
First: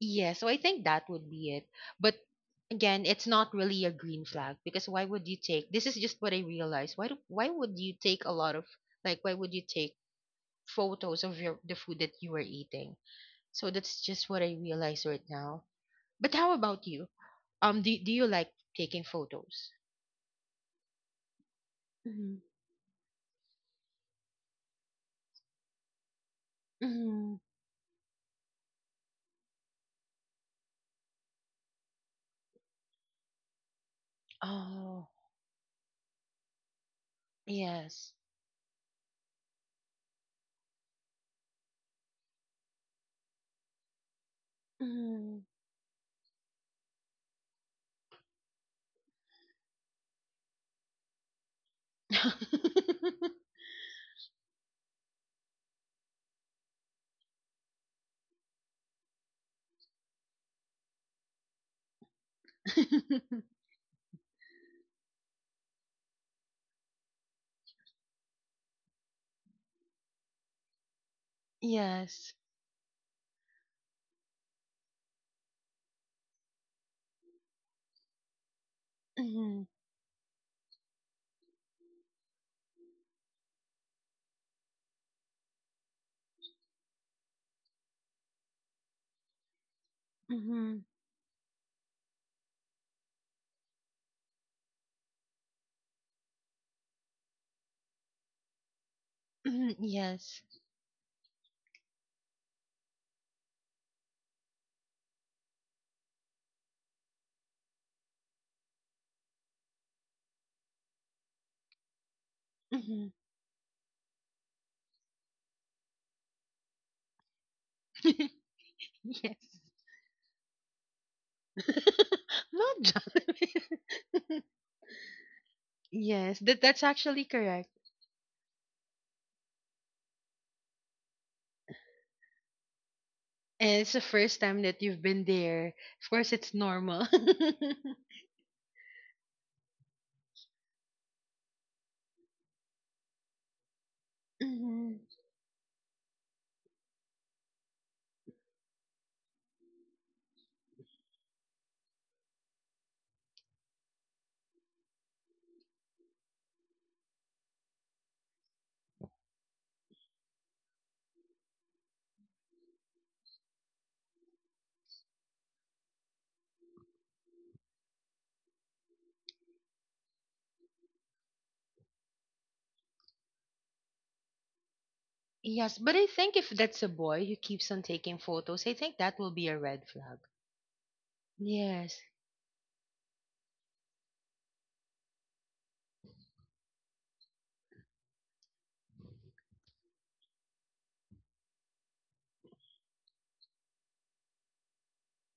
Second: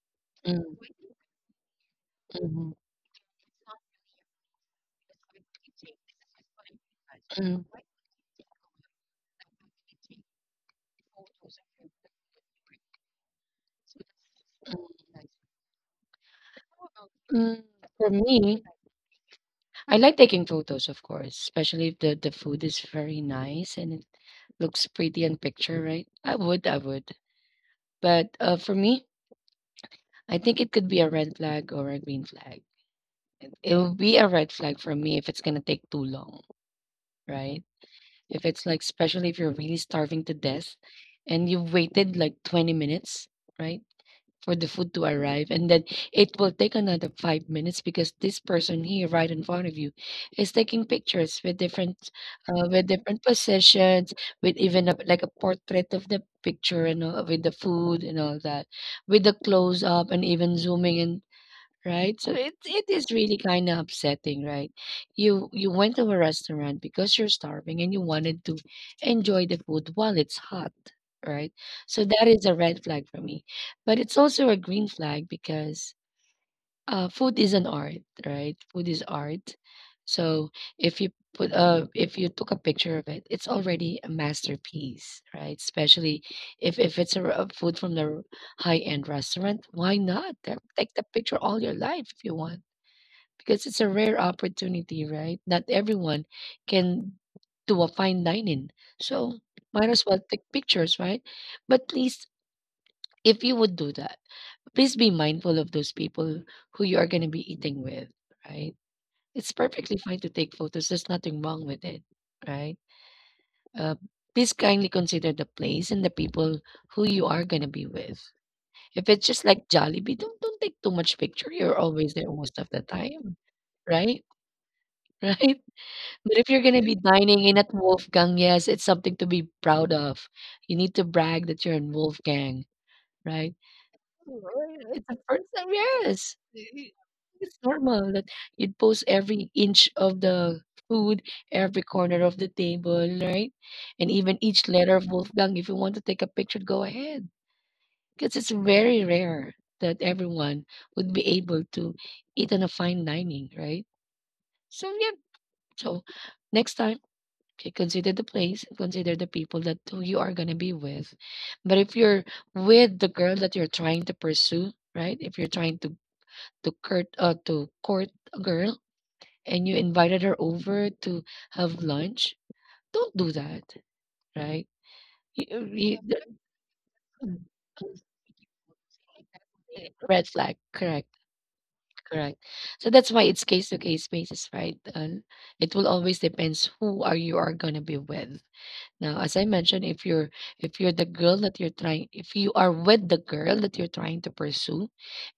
[SPEAKER 2] yeah, so I think
[SPEAKER 1] mm,
[SPEAKER 2] that would be it. But
[SPEAKER 1] mm,
[SPEAKER 2] again, it's not really a green flag, because why would you take, this is just what I realized, why
[SPEAKER 1] mm,
[SPEAKER 2] would you take a lot of, like, why would you take photos of your the food that you are eating? So that's just what I realize right
[SPEAKER 1] mm.
[SPEAKER 2] now. But how about you?
[SPEAKER 1] Mm.
[SPEAKER 2] Do, do
[SPEAKER 1] For
[SPEAKER 2] you like
[SPEAKER 1] me,
[SPEAKER 2] taking photos?
[SPEAKER 1] I like taking photos, of course, especially if the, the
[SPEAKER 2] Mm-hmm.
[SPEAKER 1] food is very nice and looks pretty in picture, right? I would, I would.
[SPEAKER 2] Mm,
[SPEAKER 1] But for me, I think it could be a red flag or a green flag. It will be a red flag for
[SPEAKER 2] oh,
[SPEAKER 1] me if it's gonna take too long, right?
[SPEAKER 2] yes.
[SPEAKER 1] If it's like, especially if you're really starving to death and you've waited like 20 minutes, right? For the food to
[SPEAKER 2] Mm.
[SPEAKER 1] arrive and then it will take another 5 minutes because this person here right in front of you is taking pictures with different positions, with even a, like a portrait of the picture and all, with the food and all that, with the close up and even zooming in, right? So it is really kind of upsetting, right? You went to a restaurant because you're starving and you wanted to enjoy the food while it's hot, right? So that
[SPEAKER 2] Yes.
[SPEAKER 1] is a red flag for me. But it's also a green flag because food is an art, right? Food is art.
[SPEAKER 2] Mm-hmm.
[SPEAKER 1] So if you put if you took a picture of it, it's already a masterpiece, right? Especially if it's a, a food from the high end restaurant, why not?
[SPEAKER 2] Mm-hmm.
[SPEAKER 1] Take the picture all your life if you want, because it's a rare opportunity, right? Not everyone can do a fine dining, so might as well take
[SPEAKER 2] Yes.
[SPEAKER 1] pictures, right? But please, if you would do that, please be mindful of those people who you are going to be eating with, right? It's perfectly fine to take photos. There's nothing wrong with it, right?
[SPEAKER 2] Mm-hmm.
[SPEAKER 1] Uh, Please kindly consider the place and the people who you are going to be with. If it's
[SPEAKER 2] Yes.
[SPEAKER 1] just like Jollibee, don't take too much picture. You're always there most of
[SPEAKER 2] Not
[SPEAKER 1] the time,
[SPEAKER 2] Jollibee.
[SPEAKER 1] right? Right? But
[SPEAKER 2] Yes,
[SPEAKER 1] if you're going to
[SPEAKER 2] that's
[SPEAKER 1] be
[SPEAKER 2] actually
[SPEAKER 1] dining in at
[SPEAKER 2] correct.
[SPEAKER 1] Wolfgang, yes, it's something to be proud of. You need to brag that you're in Wolfgang, right?
[SPEAKER 2] And it's the first time
[SPEAKER 1] Sure,
[SPEAKER 2] that you've
[SPEAKER 1] it's the
[SPEAKER 2] been
[SPEAKER 1] first
[SPEAKER 2] there.
[SPEAKER 1] time,
[SPEAKER 2] Of course,
[SPEAKER 1] yes.
[SPEAKER 2] it's
[SPEAKER 1] Mhm.
[SPEAKER 2] normal.
[SPEAKER 1] It's normal that you'd post every inch of the food, every corner of the table, right? And even each letter
[SPEAKER 2] Mhm.
[SPEAKER 1] of Wolfgang, if you want to take a picture, go ahead. Because it's very rare that everyone would be able to eat on a fine dining, right? So, yeah. So, next time, okay, consider the place, consider the people that who you are going to be with. But if you're with the girl that you're trying to pursue, right? If you're trying to Kurt to court a girl and you invited her over to have lunch, don't do that, right? You, uh,
[SPEAKER 2] Yes, but
[SPEAKER 1] you,
[SPEAKER 2] I
[SPEAKER 1] the-
[SPEAKER 2] think if that's a boy who keeps on taking photos, I think that will be a red flag.
[SPEAKER 1] Red flag, correct,
[SPEAKER 2] Yes,
[SPEAKER 1] correct. So that's why it's case to case basis, right? And it will always depends who are you are gonna be with. Now, as I mentioned, if you're the girl that you're trying, if you are with the girl that you're trying to pursue,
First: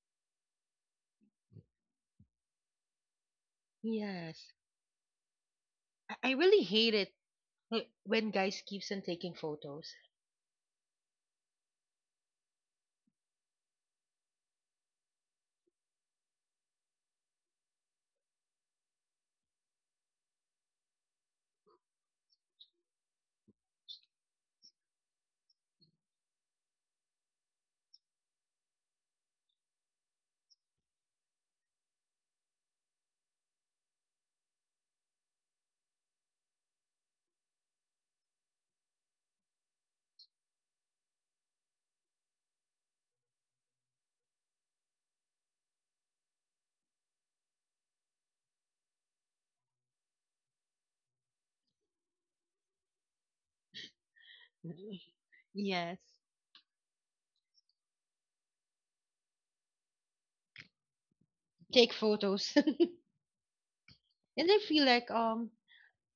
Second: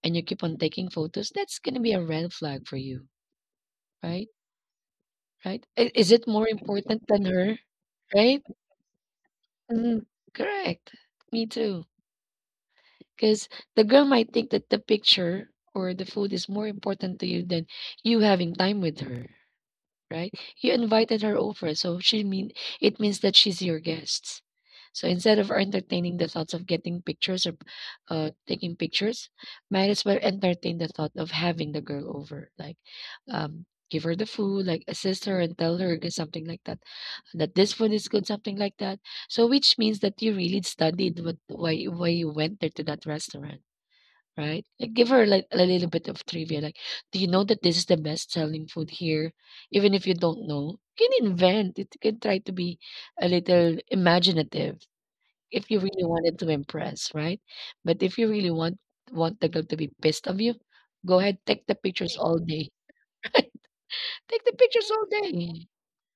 [SPEAKER 1] and you keep on taking photos, that's gonna be a red flag for you, right?
[SPEAKER 2] yes.
[SPEAKER 1] Right? I- Is
[SPEAKER 2] I
[SPEAKER 1] it more
[SPEAKER 2] really hate
[SPEAKER 1] important
[SPEAKER 2] it
[SPEAKER 1] than her?
[SPEAKER 2] wh- when
[SPEAKER 1] Right?
[SPEAKER 2] guys keeps on taking photos.
[SPEAKER 1] Mhm. Correct. Me too. Because the girl might think that the picture or the food is more important to you than you having time with her, right? You invited her over, so she mean it means that she's your guest. So instead of entertaining the thoughts of getting pictures or taking pictures, might as well entertain the thought of having the girl over, like give her the food, like assist her and tell her something like that. That this food is good, something like that. So which means that you really studied why you went there to that restaurant, right? Like give her like a little bit of trivia. Like, do you know that this is the best selling food here? Even if you don't know, you can invent. It you can try to be a little imaginative if you
[SPEAKER 2] Yes,
[SPEAKER 1] really wanted to impress, right? But if you really want the girl to be pissed of you, go ahead, take the
[SPEAKER 2] take
[SPEAKER 1] pictures all
[SPEAKER 2] photos.
[SPEAKER 1] day. Take the
[SPEAKER 2] And I feel
[SPEAKER 1] pictures all
[SPEAKER 2] like
[SPEAKER 1] day,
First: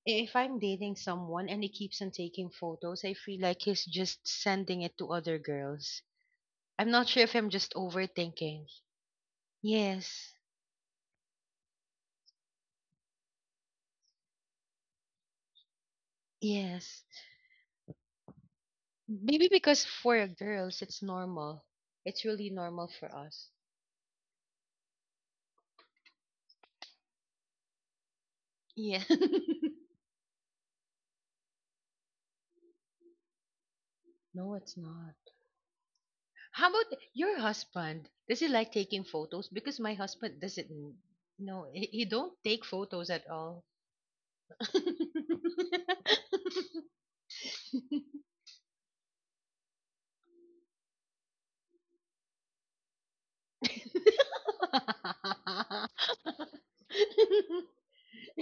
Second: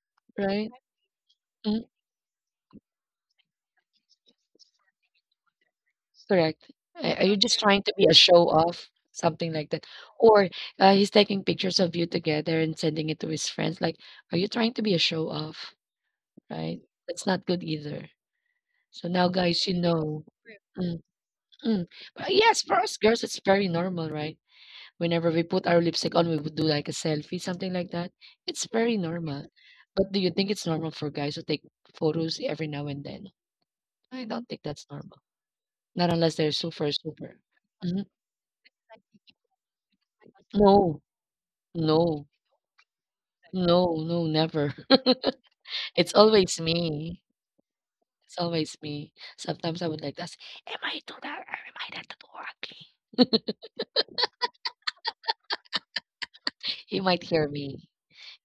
[SPEAKER 2] if I'm
[SPEAKER 1] right?
[SPEAKER 2] dating someone and he
[SPEAKER 1] Mm,
[SPEAKER 2] keeps on taking photos, I feel like he's just sending it to other girls.
[SPEAKER 1] correct.
[SPEAKER 2] I'm not sure
[SPEAKER 1] I
[SPEAKER 2] if I'm just
[SPEAKER 1] trying to be a show
[SPEAKER 2] overthinking.
[SPEAKER 1] off, something like that.
[SPEAKER 2] Yes,
[SPEAKER 1] Or he's taking pictures of you together and sending it to his friends. Like, are you trying to be a show off? Right?
[SPEAKER 2] yes.
[SPEAKER 1] That's not good either. So now,
[SPEAKER 2] Maybe
[SPEAKER 1] guys, you
[SPEAKER 2] because
[SPEAKER 1] know.
[SPEAKER 2] for girls,
[SPEAKER 1] Mm,
[SPEAKER 2] it's normal.
[SPEAKER 1] mm.
[SPEAKER 2] It's
[SPEAKER 1] But
[SPEAKER 2] really
[SPEAKER 1] yes, for
[SPEAKER 2] normal
[SPEAKER 1] us
[SPEAKER 2] for
[SPEAKER 1] girls, it's
[SPEAKER 2] us.
[SPEAKER 1] very normal, right? Whenever we put our lipstick on, we would do like a selfie, something like that. It's very
[SPEAKER 2] Yeah.
[SPEAKER 1] normal. But do you think it's normal for guys to take photos every now and then? I don't
[SPEAKER 2] No,
[SPEAKER 1] think
[SPEAKER 2] it's
[SPEAKER 1] that's
[SPEAKER 2] not.
[SPEAKER 1] normal. Not unless they're
[SPEAKER 2] How
[SPEAKER 1] super,
[SPEAKER 2] about
[SPEAKER 1] super.
[SPEAKER 2] your
[SPEAKER 1] Mhm.
[SPEAKER 2] husband? Does he like taking photos? Because my husband
[SPEAKER 1] No,
[SPEAKER 2] doesn't. No,
[SPEAKER 1] no.
[SPEAKER 2] he don't take photos at all.
[SPEAKER 1] No, no, never. It's always me. It's always me. Sometimes I would like ask, "Am I too loud or am I not too ugly?" He might hear me,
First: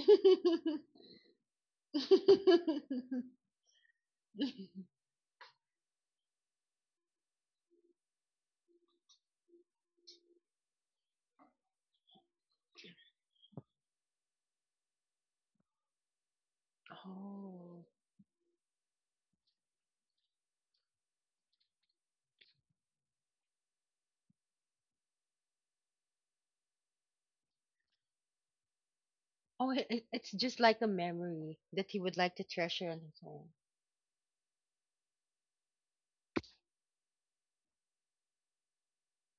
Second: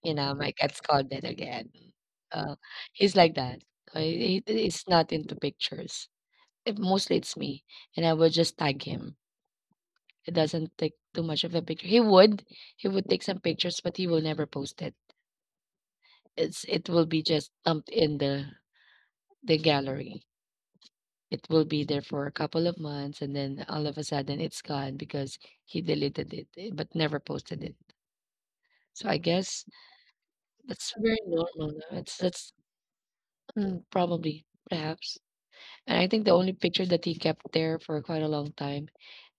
[SPEAKER 1] you know, might get scolded again. Uh, he's like that. He's not into pictures. It, mostly it's me, and I will just tag him. It doesn't take too much of a picture. He would take some pictures, but he will never post it. It will be just
[SPEAKER 2] oh,
[SPEAKER 1] dumped in the gallery. It will be there for a couple of months and then all of a sudden it's gone because he deleted it, eh, but never posted it. So I guess
[SPEAKER 2] oh, it- it's just like a
[SPEAKER 1] that's very
[SPEAKER 2] memory
[SPEAKER 1] normal
[SPEAKER 2] that he
[SPEAKER 1] now.
[SPEAKER 2] would
[SPEAKER 1] It's
[SPEAKER 2] like to
[SPEAKER 1] that's
[SPEAKER 2] treasure on his own.
[SPEAKER 1] Mm, probably perhaps. And I think the only picture that he kept there for quite a long time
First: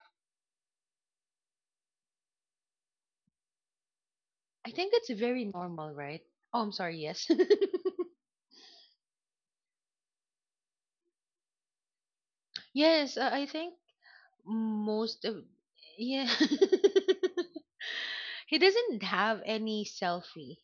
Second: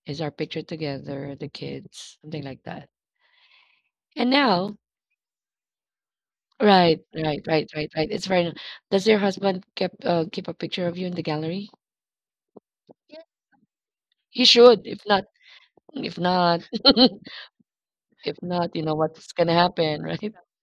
[SPEAKER 1] is our picture together, the kids, something like that. And
[SPEAKER 2] I
[SPEAKER 1] now,
[SPEAKER 2] think it's very normal, right? Oh, I'm sorry.
[SPEAKER 1] right,
[SPEAKER 2] Yes,
[SPEAKER 1] right, right, right, right. It's very. Does your husband kept keep a picture of you in the gallery?
[SPEAKER 2] yes. I think
[SPEAKER 1] He should.
[SPEAKER 2] most of
[SPEAKER 1] If
[SPEAKER 2] yeah.
[SPEAKER 1] not, if
[SPEAKER 2] He
[SPEAKER 1] not, you know
[SPEAKER 2] doesn't
[SPEAKER 1] what's
[SPEAKER 2] have
[SPEAKER 1] gonna
[SPEAKER 2] any
[SPEAKER 1] happen, right?
[SPEAKER 2] selfie.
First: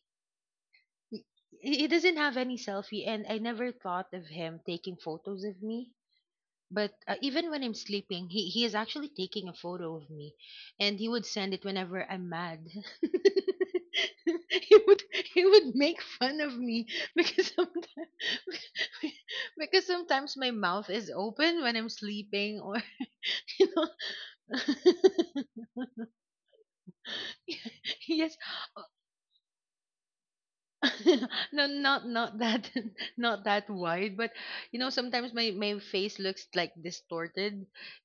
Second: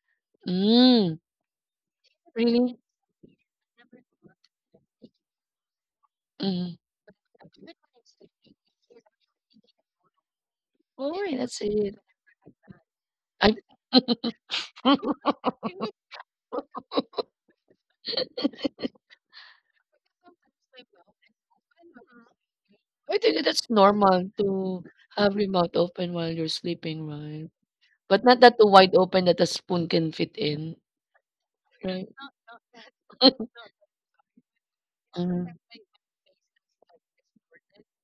[SPEAKER 1] Mm.
[SPEAKER 2] He he doesn't have any
[SPEAKER 1] Really?
[SPEAKER 2] selfie, and I never thought of him taking photos of me.
[SPEAKER 1] Mhm.
[SPEAKER 2] But even when I'm sleeping, he is actually taking a photo of me, and he
[SPEAKER 1] Oh,
[SPEAKER 2] would
[SPEAKER 1] yeah,
[SPEAKER 2] send
[SPEAKER 1] that's
[SPEAKER 2] it
[SPEAKER 1] it.
[SPEAKER 2] whenever I'm mad.
[SPEAKER 1] I
[SPEAKER 2] he would he would make fun of me because sometimes because sometimes my mouth is open when I'm sleeping, or
[SPEAKER 1] I think
[SPEAKER 2] you
[SPEAKER 1] that's
[SPEAKER 2] know,
[SPEAKER 1] normal to have your mouth open while you're sleeping, right? But
[SPEAKER 2] yes,
[SPEAKER 1] not that too wide open that a spoon can fit in,
[SPEAKER 2] no, not
[SPEAKER 1] right?
[SPEAKER 2] not that, not that wide, but you know, sometimes my
[SPEAKER 1] Mm-mm.
[SPEAKER 2] my face looks like distorted,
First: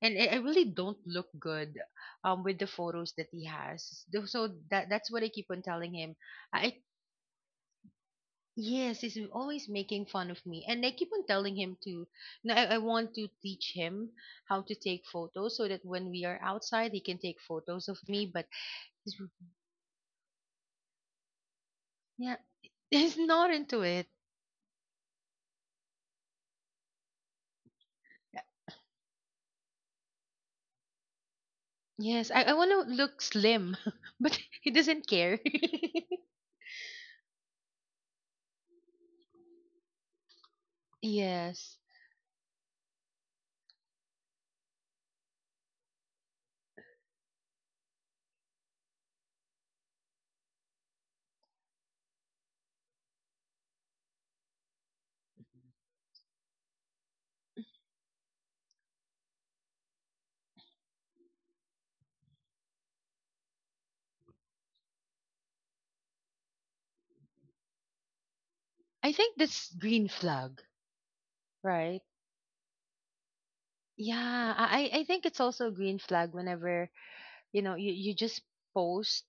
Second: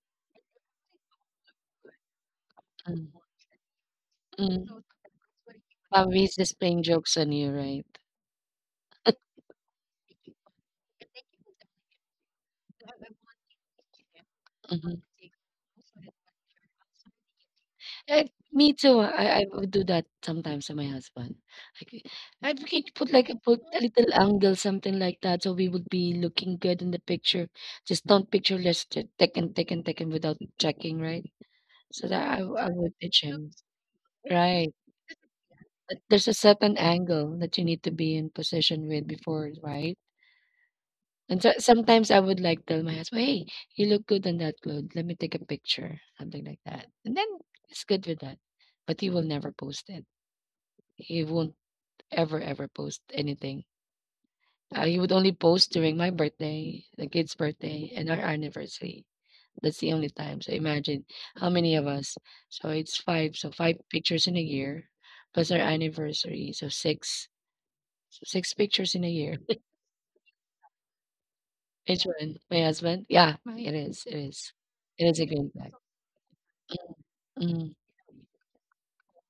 [SPEAKER 2] and I really don't look good with the photos that he has. So
[SPEAKER 1] Mm.
[SPEAKER 2] that's what I keep on telling him.
[SPEAKER 1] He's just
[SPEAKER 2] I
[SPEAKER 1] playing jokes on you, right?
[SPEAKER 2] Yes, he's always making fun of me, and I keep on telling him to... No, I want to teach him how to
[SPEAKER 1] Mhm.
[SPEAKER 2] take photos so that when we are outside he can take photos of me,
[SPEAKER 1] Eh,
[SPEAKER 2] but
[SPEAKER 1] me too.
[SPEAKER 2] he's
[SPEAKER 1] I would do that sometimes to my husband. Like,
[SPEAKER 2] yeah.
[SPEAKER 1] like,
[SPEAKER 2] He's not into it.
[SPEAKER 1] little angle, something like that. So we would be looking good in the picture. Just don't pictureless, just take and take and take and without checking, right? So
[SPEAKER 2] Yes,
[SPEAKER 1] that
[SPEAKER 2] I, I
[SPEAKER 1] I
[SPEAKER 2] want to
[SPEAKER 1] would
[SPEAKER 2] look
[SPEAKER 1] teach him.
[SPEAKER 2] slim, but he
[SPEAKER 1] Right,
[SPEAKER 2] doesn't care.
[SPEAKER 1] but there's a certain angle that you need to be in position with before, right? And so
[SPEAKER 2] Yes.
[SPEAKER 1] sometimes I would like tell my husband, "Hey, you look good in that clothes. Let me take a picture," something like that, and then it's good with that. But he will never post it. He won't ever ever post anything. He would only post during my birthday, the kid's birthday, and our anniversary. That's the only time. So imagine how many of us. So it's five. So five pictures in a year, plus our anniversary. So 6 pictures in a
[SPEAKER 2] I
[SPEAKER 1] year.
[SPEAKER 2] think that's green flag, right?
[SPEAKER 1] Which one? My husband? Yeah, it is, it is.
[SPEAKER 2] Yeah, I
[SPEAKER 1] It is a
[SPEAKER 2] think it's
[SPEAKER 1] green
[SPEAKER 2] also
[SPEAKER 1] flag.
[SPEAKER 2] a green flag whenever,
[SPEAKER 1] Mm.
[SPEAKER 2] you just post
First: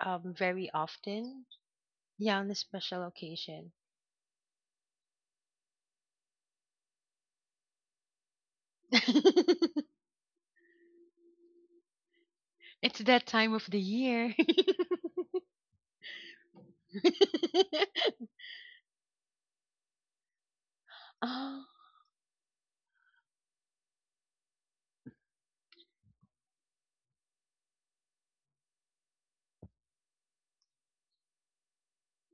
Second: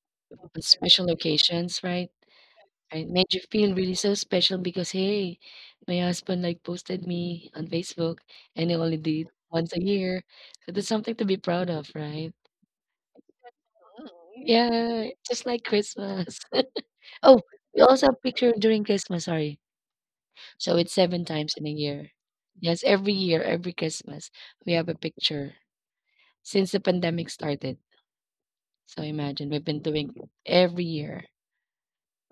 [SPEAKER 2] very
[SPEAKER 1] Special
[SPEAKER 2] often.
[SPEAKER 1] occasions, right?
[SPEAKER 2] Yeah, on a special
[SPEAKER 1] Right, made you
[SPEAKER 2] occasion.
[SPEAKER 1] feel really so special because, "Hey, my husband, like, posted me on Facebook, and he only did once a year." So that's something to be proud of, right?
[SPEAKER 2] It's that time of the year.
[SPEAKER 1] Yeah, just like Christmas. Oh, we also have picture during Christmas, sorry. So it's 7 times
[SPEAKER 2] Oh.
[SPEAKER 1] in a year. Yes, every year, every Christmas, we have a picture. Since the pandemic started. So imagine we've been doing every year.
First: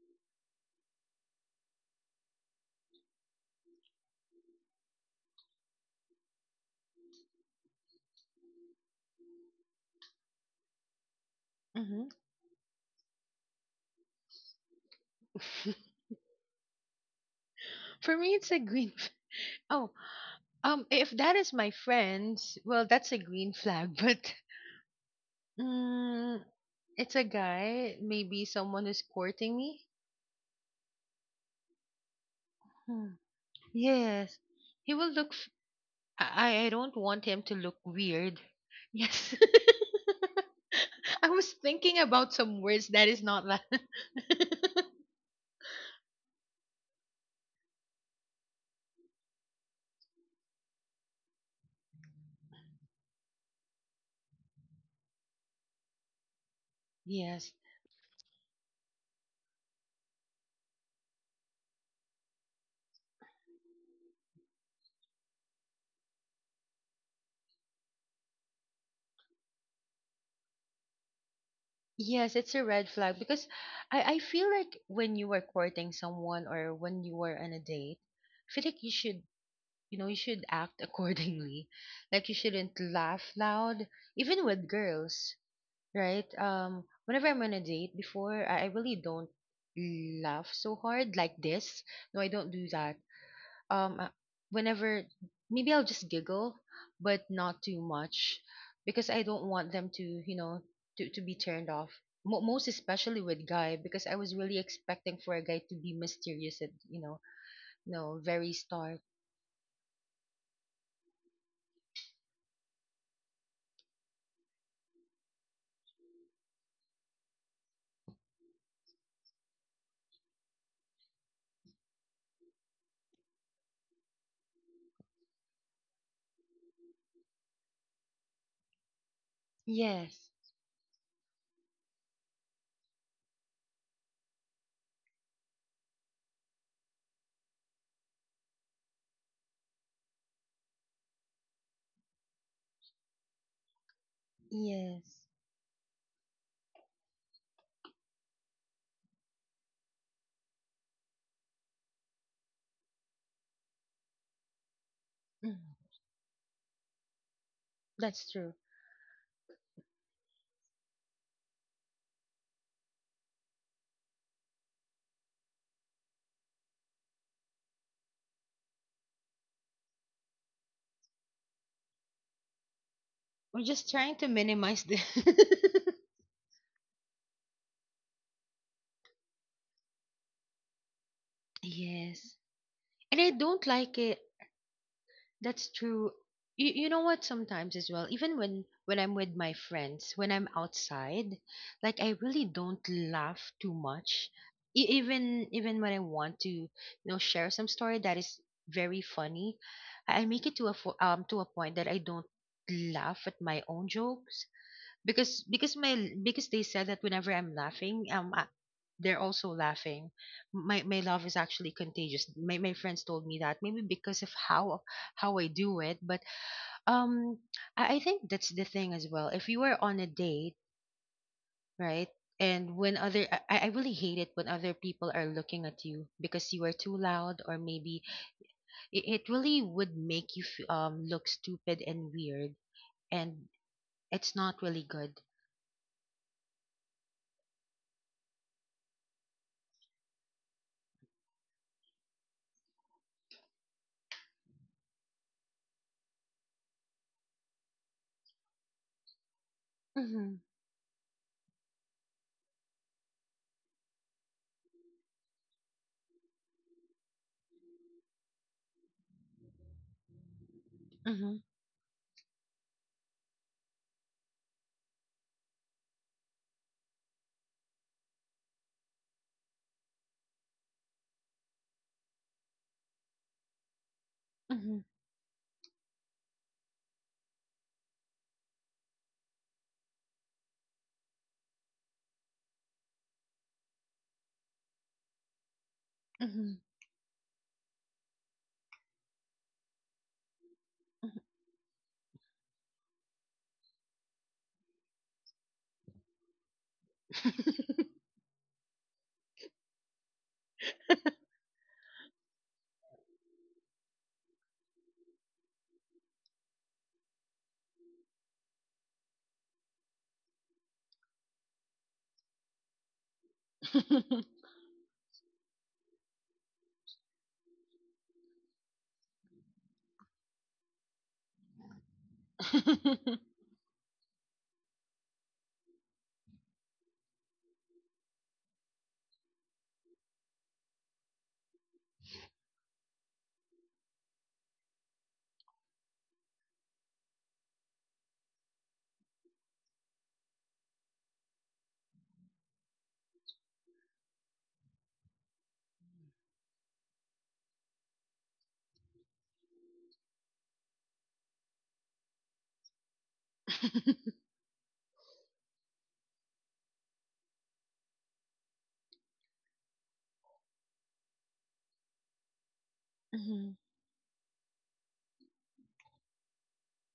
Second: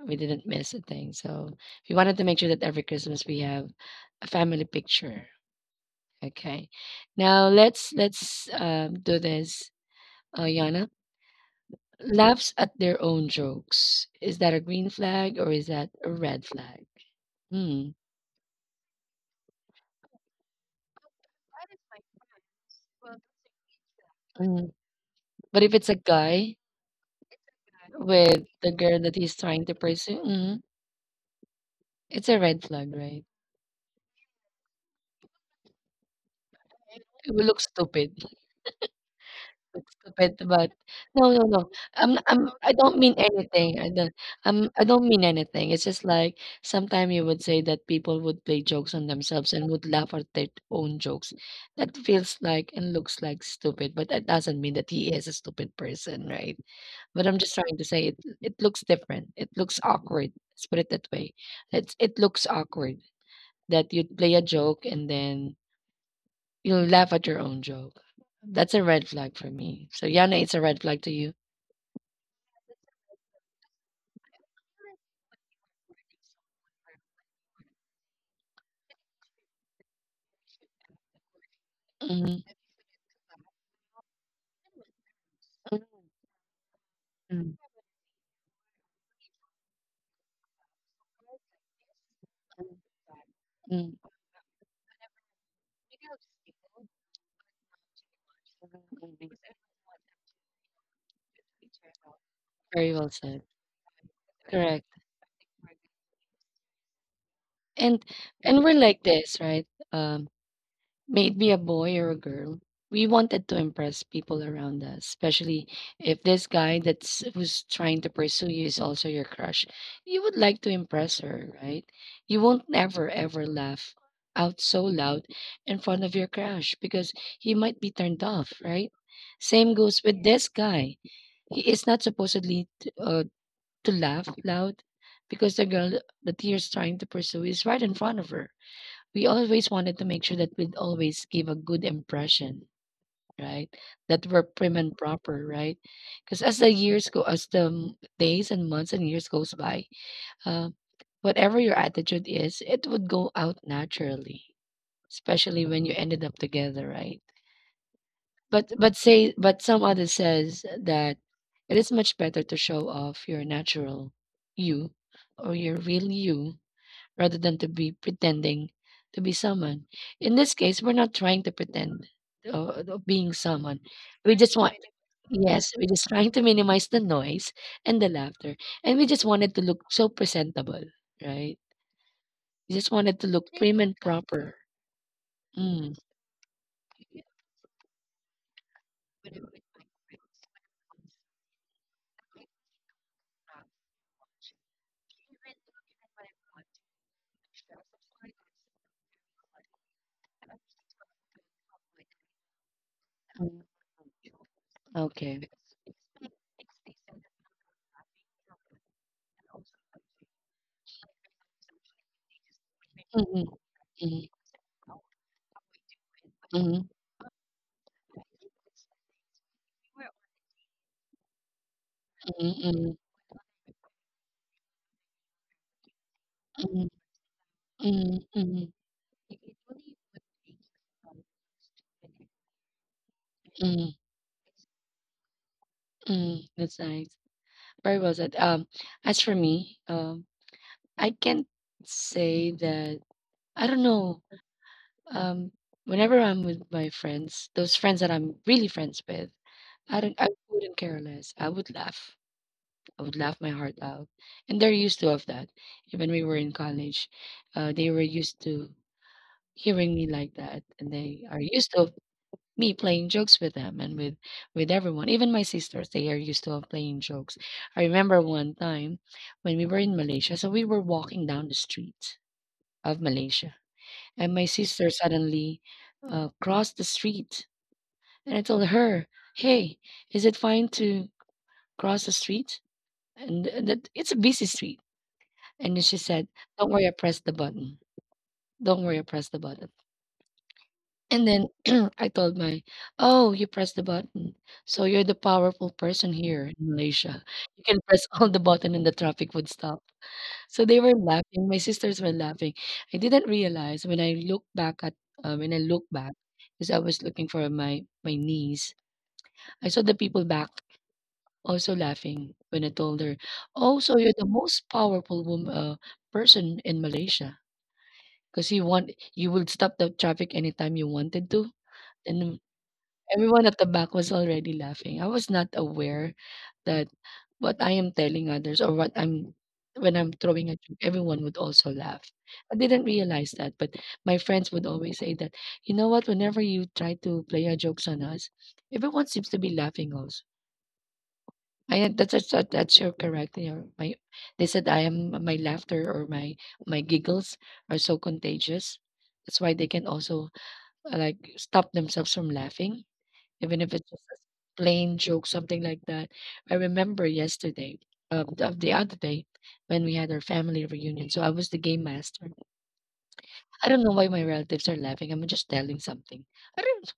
[SPEAKER 1] We didn't miss a thing. So we wanted to make sure that every Christmas we have a family picture. Okay. Now let's do this, Yana.
[SPEAKER 2] Hmm.
[SPEAKER 1] Laughs at their own jokes. Is that a green flag or is that a red flag? Hmm.
[SPEAKER 2] For me, it's a green. Oh, if that is my friends, well, that's a green flag. But
[SPEAKER 1] Mhm. But if it's a
[SPEAKER 2] mm,
[SPEAKER 1] guy
[SPEAKER 2] it's a guy. Maybe
[SPEAKER 1] with the
[SPEAKER 2] someone
[SPEAKER 1] girl
[SPEAKER 2] is
[SPEAKER 1] that he's
[SPEAKER 2] courting
[SPEAKER 1] trying to
[SPEAKER 2] me.
[SPEAKER 1] pursue, mhm, it's a red flag,
[SPEAKER 2] Hmm.
[SPEAKER 1] right?
[SPEAKER 2] Yes, he will look I don't want
[SPEAKER 1] It
[SPEAKER 2] him
[SPEAKER 1] will
[SPEAKER 2] to
[SPEAKER 1] look
[SPEAKER 2] look
[SPEAKER 1] stupid.
[SPEAKER 2] weird. Yes.
[SPEAKER 1] But stupid, but
[SPEAKER 2] I
[SPEAKER 1] no, no,
[SPEAKER 2] was
[SPEAKER 1] no.
[SPEAKER 2] thinking
[SPEAKER 1] I'm
[SPEAKER 2] about
[SPEAKER 1] I'm
[SPEAKER 2] some
[SPEAKER 1] I
[SPEAKER 2] words
[SPEAKER 1] don't
[SPEAKER 2] that
[SPEAKER 1] mean
[SPEAKER 2] is not that.
[SPEAKER 1] anything. I don't mean anything. It's just like sometimes you would say that people would play jokes on themselves and would laugh at their own jokes. That feels like and looks like stupid, but that doesn't mean that he is a stupid person, right? But I'm
[SPEAKER 2] Yes.
[SPEAKER 1] just trying to say it looks different. It looks awkward. Let's put it that way. It looks awkward that you'd play a joke and then you'll laugh at your own joke. That's a red flag for me. So Yana, it's a red flag to you.
[SPEAKER 2] Yes, it's a red flag because I feel like when you are courting someone or when you are on a date, I feel like you know, you should act accordingly. Like you
[SPEAKER 1] Mhm,
[SPEAKER 2] shouldn't laugh loud, even with girls, right? Whenever I'm on a date, before I really don't laugh so hard like this. No, I don't do that. Um,
[SPEAKER 1] mm.
[SPEAKER 2] uh, Whenever, maybe I'll just giggle, but not too much, because I don't want them to, to be turned off. Mo Most
[SPEAKER 1] Very well
[SPEAKER 2] especially
[SPEAKER 1] said.
[SPEAKER 2] with guy, because I was really expecting for a guy to be mysterious and you know,
[SPEAKER 1] And
[SPEAKER 2] no, very
[SPEAKER 1] and we're
[SPEAKER 2] start.
[SPEAKER 1] like this, right? May it be a boy or a girl. We wanted to impress people around us, especially if this guy that's who's trying to pursue you is also your crush. You would like to impress her, right? You won't ever, ever laugh out so loud in front of your crush because he might be turned off, right? Same goes with
[SPEAKER 2] Yes,
[SPEAKER 1] this guy. He is not supposedly to laugh loud because the girl that he is trying to pursue is right in front of her. We always wanted to make sure that we'd always give a good impression, right? That we're prim and
[SPEAKER 2] yes,
[SPEAKER 1] proper, right? Because as the years go, days and months and years goes by, uh, whatever your attitude is, it would go out naturally, especially
[SPEAKER 2] mm,
[SPEAKER 1] when you ended up together, right?
[SPEAKER 2] that's true.
[SPEAKER 1] But say but some others says that it is much better to show off your natural you or your real you rather than to be pretending to be someone. In this case, we're not trying to pretend of being
[SPEAKER 2] We're
[SPEAKER 1] someone.
[SPEAKER 2] just trying to
[SPEAKER 1] We,
[SPEAKER 2] minimize the.
[SPEAKER 1] yes, we're just trying to minimize the noise and the laughter, and we just wanted to look so presentable, right?
[SPEAKER 2] Yes.
[SPEAKER 1] We just wanted
[SPEAKER 2] And
[SPEAKER 1] to
[SPEAKER 2] I
[SPEAKER 1] look
[SPEAKER 2] don't
[SPEAKER 1] prim and
[SPEAKER 2] like it.
[SPEAKER 1] proper.
[SPEAKER 2] That's
[SPEAKER 1] Mm,
[SPEAKER 2] true. You know what? Sometimes as well, even when I'm with my friends, when I'm outside, like I really don't laugh too much. Even when I want to, share some story that is very funny. I make it to to a point that I don't laugh at my own jokes, because
[SPEAKER 1] okay.
[SPEAKER 2] because my because they said that whenever I'm laughing, they're also laughing. My love is actually contagious. My friends told me
[SPEAKER 1] Mm,
[SPEAKER 2] that maybe because
[SPEAKER 1] mm,
[SPEAKER 2] of how I do it, but
[SPEAKER 1] mm,
[SPEAKER 2] um, I think that's the thing as well. If you are on a date, right?
[SPEAKER 1] mm,
[SPEAKER 2] And
[SPEAKER 1] mm,
[SPEAKER 2] when other, I, I really hate it when other people are looking at you because you are
[SPEAKER 1] mm,
[SPEAKER 2] too loud, or maybe
[SPEAKER 1] mm, mm, mm,
[SPEAKER 2] it really would make you look stupid and weird, and
[SPEAKER 1] mm.
[SPEAKER 2] it's not really good.
[SPEAKER 1] Mm, that's nice. Very well said. As for me, I can't say that. I don't know. Um, Whenever I'm with my friends, those friends that I'm really friends with, I don't. I
[SPEAKER 2] Mm-hmm.
[SPEAKER 1] wouldn't care less. I would laugh. I would laugh my heart out, and they're used to of that. Even we were in college, they were used to hearing me like that, and they are used to me playing jokes with them and with everyone, even my sisters. They are used to of playing jokes. I remember one time when we were in Malaysia, so we were walking down the street of Malaysia, and my
[SPEAKER 2] Mm-hmm.
[SPEAKER 1] sister suddenly crossed the street, and I told her, "Hey, is it fine to cross the street and that it's a busy street?" And then she said,
[SPEAKER 2] Mhm.
[SPEAKER 1] "Don't worry, I pressed the button. Don't worry, I pressed the button." And then I told my, "Oh, you press the button. So you're the powerful person here in Malaysia. You can press all the button and the traffic would stop." So they were laughing. My sisters were laughing. I didn't realize when I look back at when I look back because I was looking for my niece. I saw the people back also laughing when I told her, "Oh, so you're the most powerful woman, person in Malaysia because you will stop the traffic anytime you wanted to." And everyone at the back was already laughing. I was not aware that what I am telling others or what I'm when I'm throwing a joke, everyone would also laugh. I didn't realize that, but my friends would always say that, you know what, whenever you try to play a jokes on us, everyone seems to be laughing also. I am- that's that- that's your correct. Your, my they said I am my laughter or my giggles are so contagious. That's why they can also like stop themselves from laughing even if it's just a plain joke, something like that. I remember yesterday, the other day, when we had our family reunion. So I was the game master.
[SPEAKER 2] Mhm.
[SPEAKER 1] I don't know why my relatives are laughing. I'm just telling something. I don't.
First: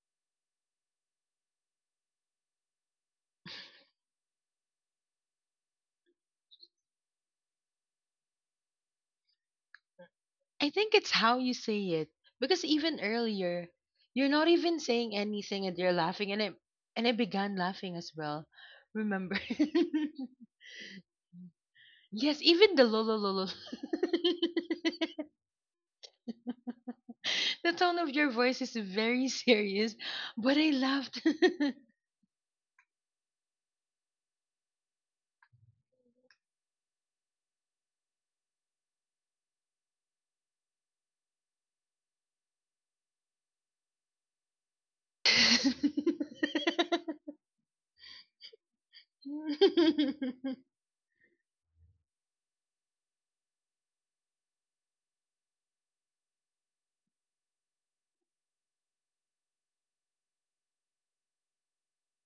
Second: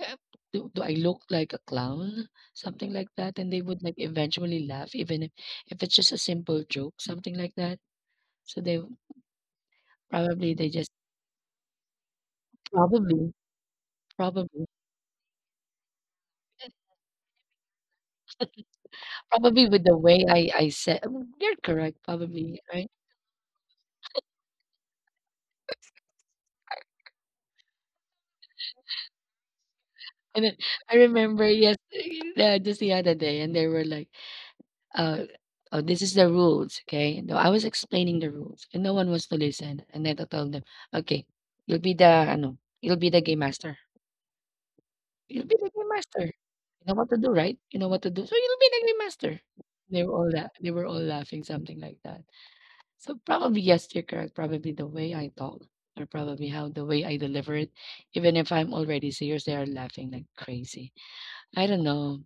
[SPEAKER 1] uh, do I look like a clown? Something like that. And they would like eventually laugh, even if it's just a simple joke, something like that. So they probably
[SPEAKER 2] I
[SPEAKER 1] they just
[SPEAKER 2] think it's how you say it because even
[SPEAKER 1] probably
[SPEAKER 2] earlier, you're not
[SPEAKER 1] probably
[SPEAKER 2] even saying anything and you're laughing, and I began laughing as well. Remember?
[SPEAKER 1] probably with the way I said you're correct,
[SPEAKER 2] Yes,
[SPEAKER 1] probably,
[SPEAKER 2] even the
[SPEAKER 1] right.
[SPEAKER 2] lolo lolo. The tone of your voice is very serious,
[SPEAKER 1] And then
[SPEAKER 2] but I
[SPEAKER 1] I
[SPEAKER 2] laughed.
[SPEAKER 1] remember, yes, just the other day, and they were like, uh, "Oh, this is the rules, okay?" No, I was explaining the rules, and no one was to listen. And then I told them, "Okay, you'll be the game master. You'll be the game master. You know what to do, right? You know what to do, so you'll be the game master." They were all laughing, something like that. So probably yes, you're correct. Probably the way I talk, or probably how the way I deliver it, even if I'm already serious, they are laughing like crazy. I don't know.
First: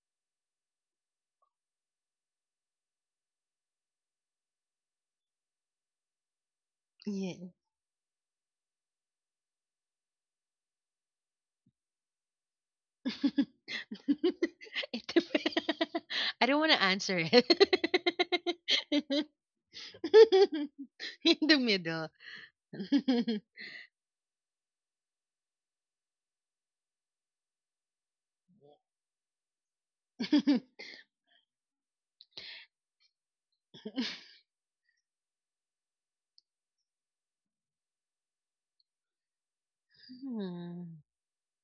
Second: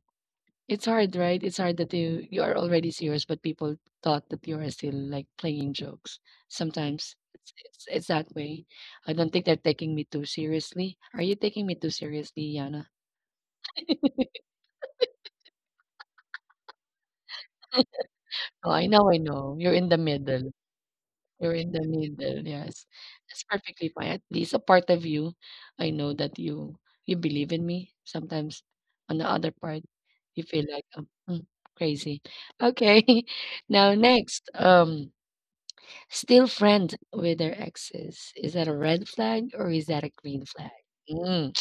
[SPEAKER 1] It's hard, right? It's hard that you are already serious, but people thought that you are still like playing jokes. Sometimes
[SPEAKER 2] Yeah.
[SPEAKER 1] it's that way. I don't think they're taking me too seriously. Are you taking me too seriously, Yana?
[SPEAKER 2] It depends. I don't wanna answer it.
[SPEAKER 1] Oh, I know, I know. You're in the middle.
[SPEAKER 2] In
[SPEAKER 1] You're
[SPEAKER 2] the
[SPEAKER 1] in the
[SPEAKER 2] middle.
[SPEAKER 1] middle. Yes, that's perfectly fine. At least a part of you, I know that you believe in me. Sometimes, on the other part, you feel like crazy. Okay, now next. Still friends with their exes. Is that a red flag or is that a green flag?
[SPEAKER 2] Hmm.
[SPEAKER 1] Mm,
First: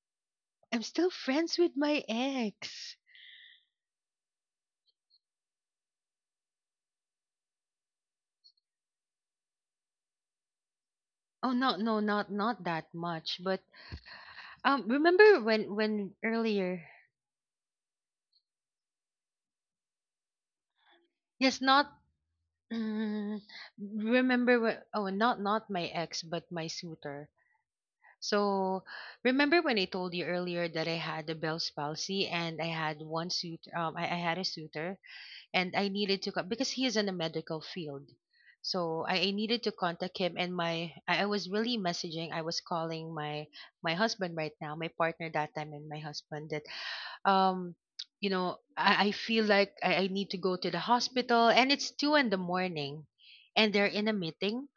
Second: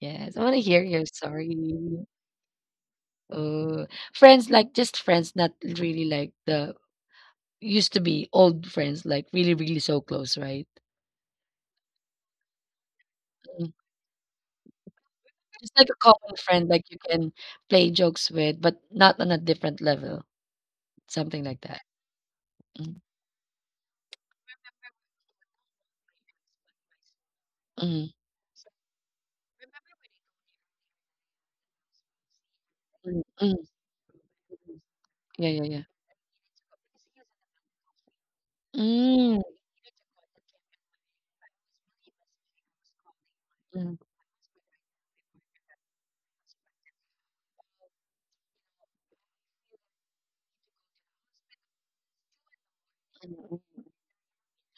[SPEAKER 1] yes, I want to
[SPEAKER 2] I'm
[SPEAKER 1] hear your
[SPEAKER 2] still
[SPEAKER 1] story.
[SPEAKER 2] friends with my ex.
[SPEAKER 1] Oh, friends like just friends, not really like the used to be old friends, like really, really so close, right?
[SPEAKER 2] Oh, no, no, not that much, but,
[SPEAKER 1] Mm.
[SPEAKER 2] remember when
[SPEAKER 1] Just like a
[SPEAKER 2] when
[SPEAKER 1] common friend,
[SPEAKER 2] earlier.
[SPEAKER 1] like you can play jokes with, but not on a different level, something like
[SPEAKER 2] Yes,
[SPEAKER 1] that.
[SPEAKER 2] not,
[SPEAKER 1] Mm,
[SPEAKER 2] mm, remember when. Oh, not my ex, but my suitor.
[SPEAKER 1] mm,
[SPEAKER 2] So, remember when I told you earlier that I had a Bell's palsy and I had
[SPEAKER 1] mm,
[SPEAKER 2] one
[SPEAKER 1] mm,
[SPEAKER 2] suit, I had a suitor,
[SPEAKER 1] yeah, yeah,
[SPEAKER 2] and
[SPEAKER 1] yeah.
[SPEAKER 2] I needed to, because he is in the medical field. So I
[SPEAKER 1] Mm,
[SPEAKER 2] needed to contact him, and I was really messaging, I was calling my husband right now, my partner that time and my husband that, um, you know, I feel like I need to go to the hospital, and it's 2 in the morning, and they're in a meeting,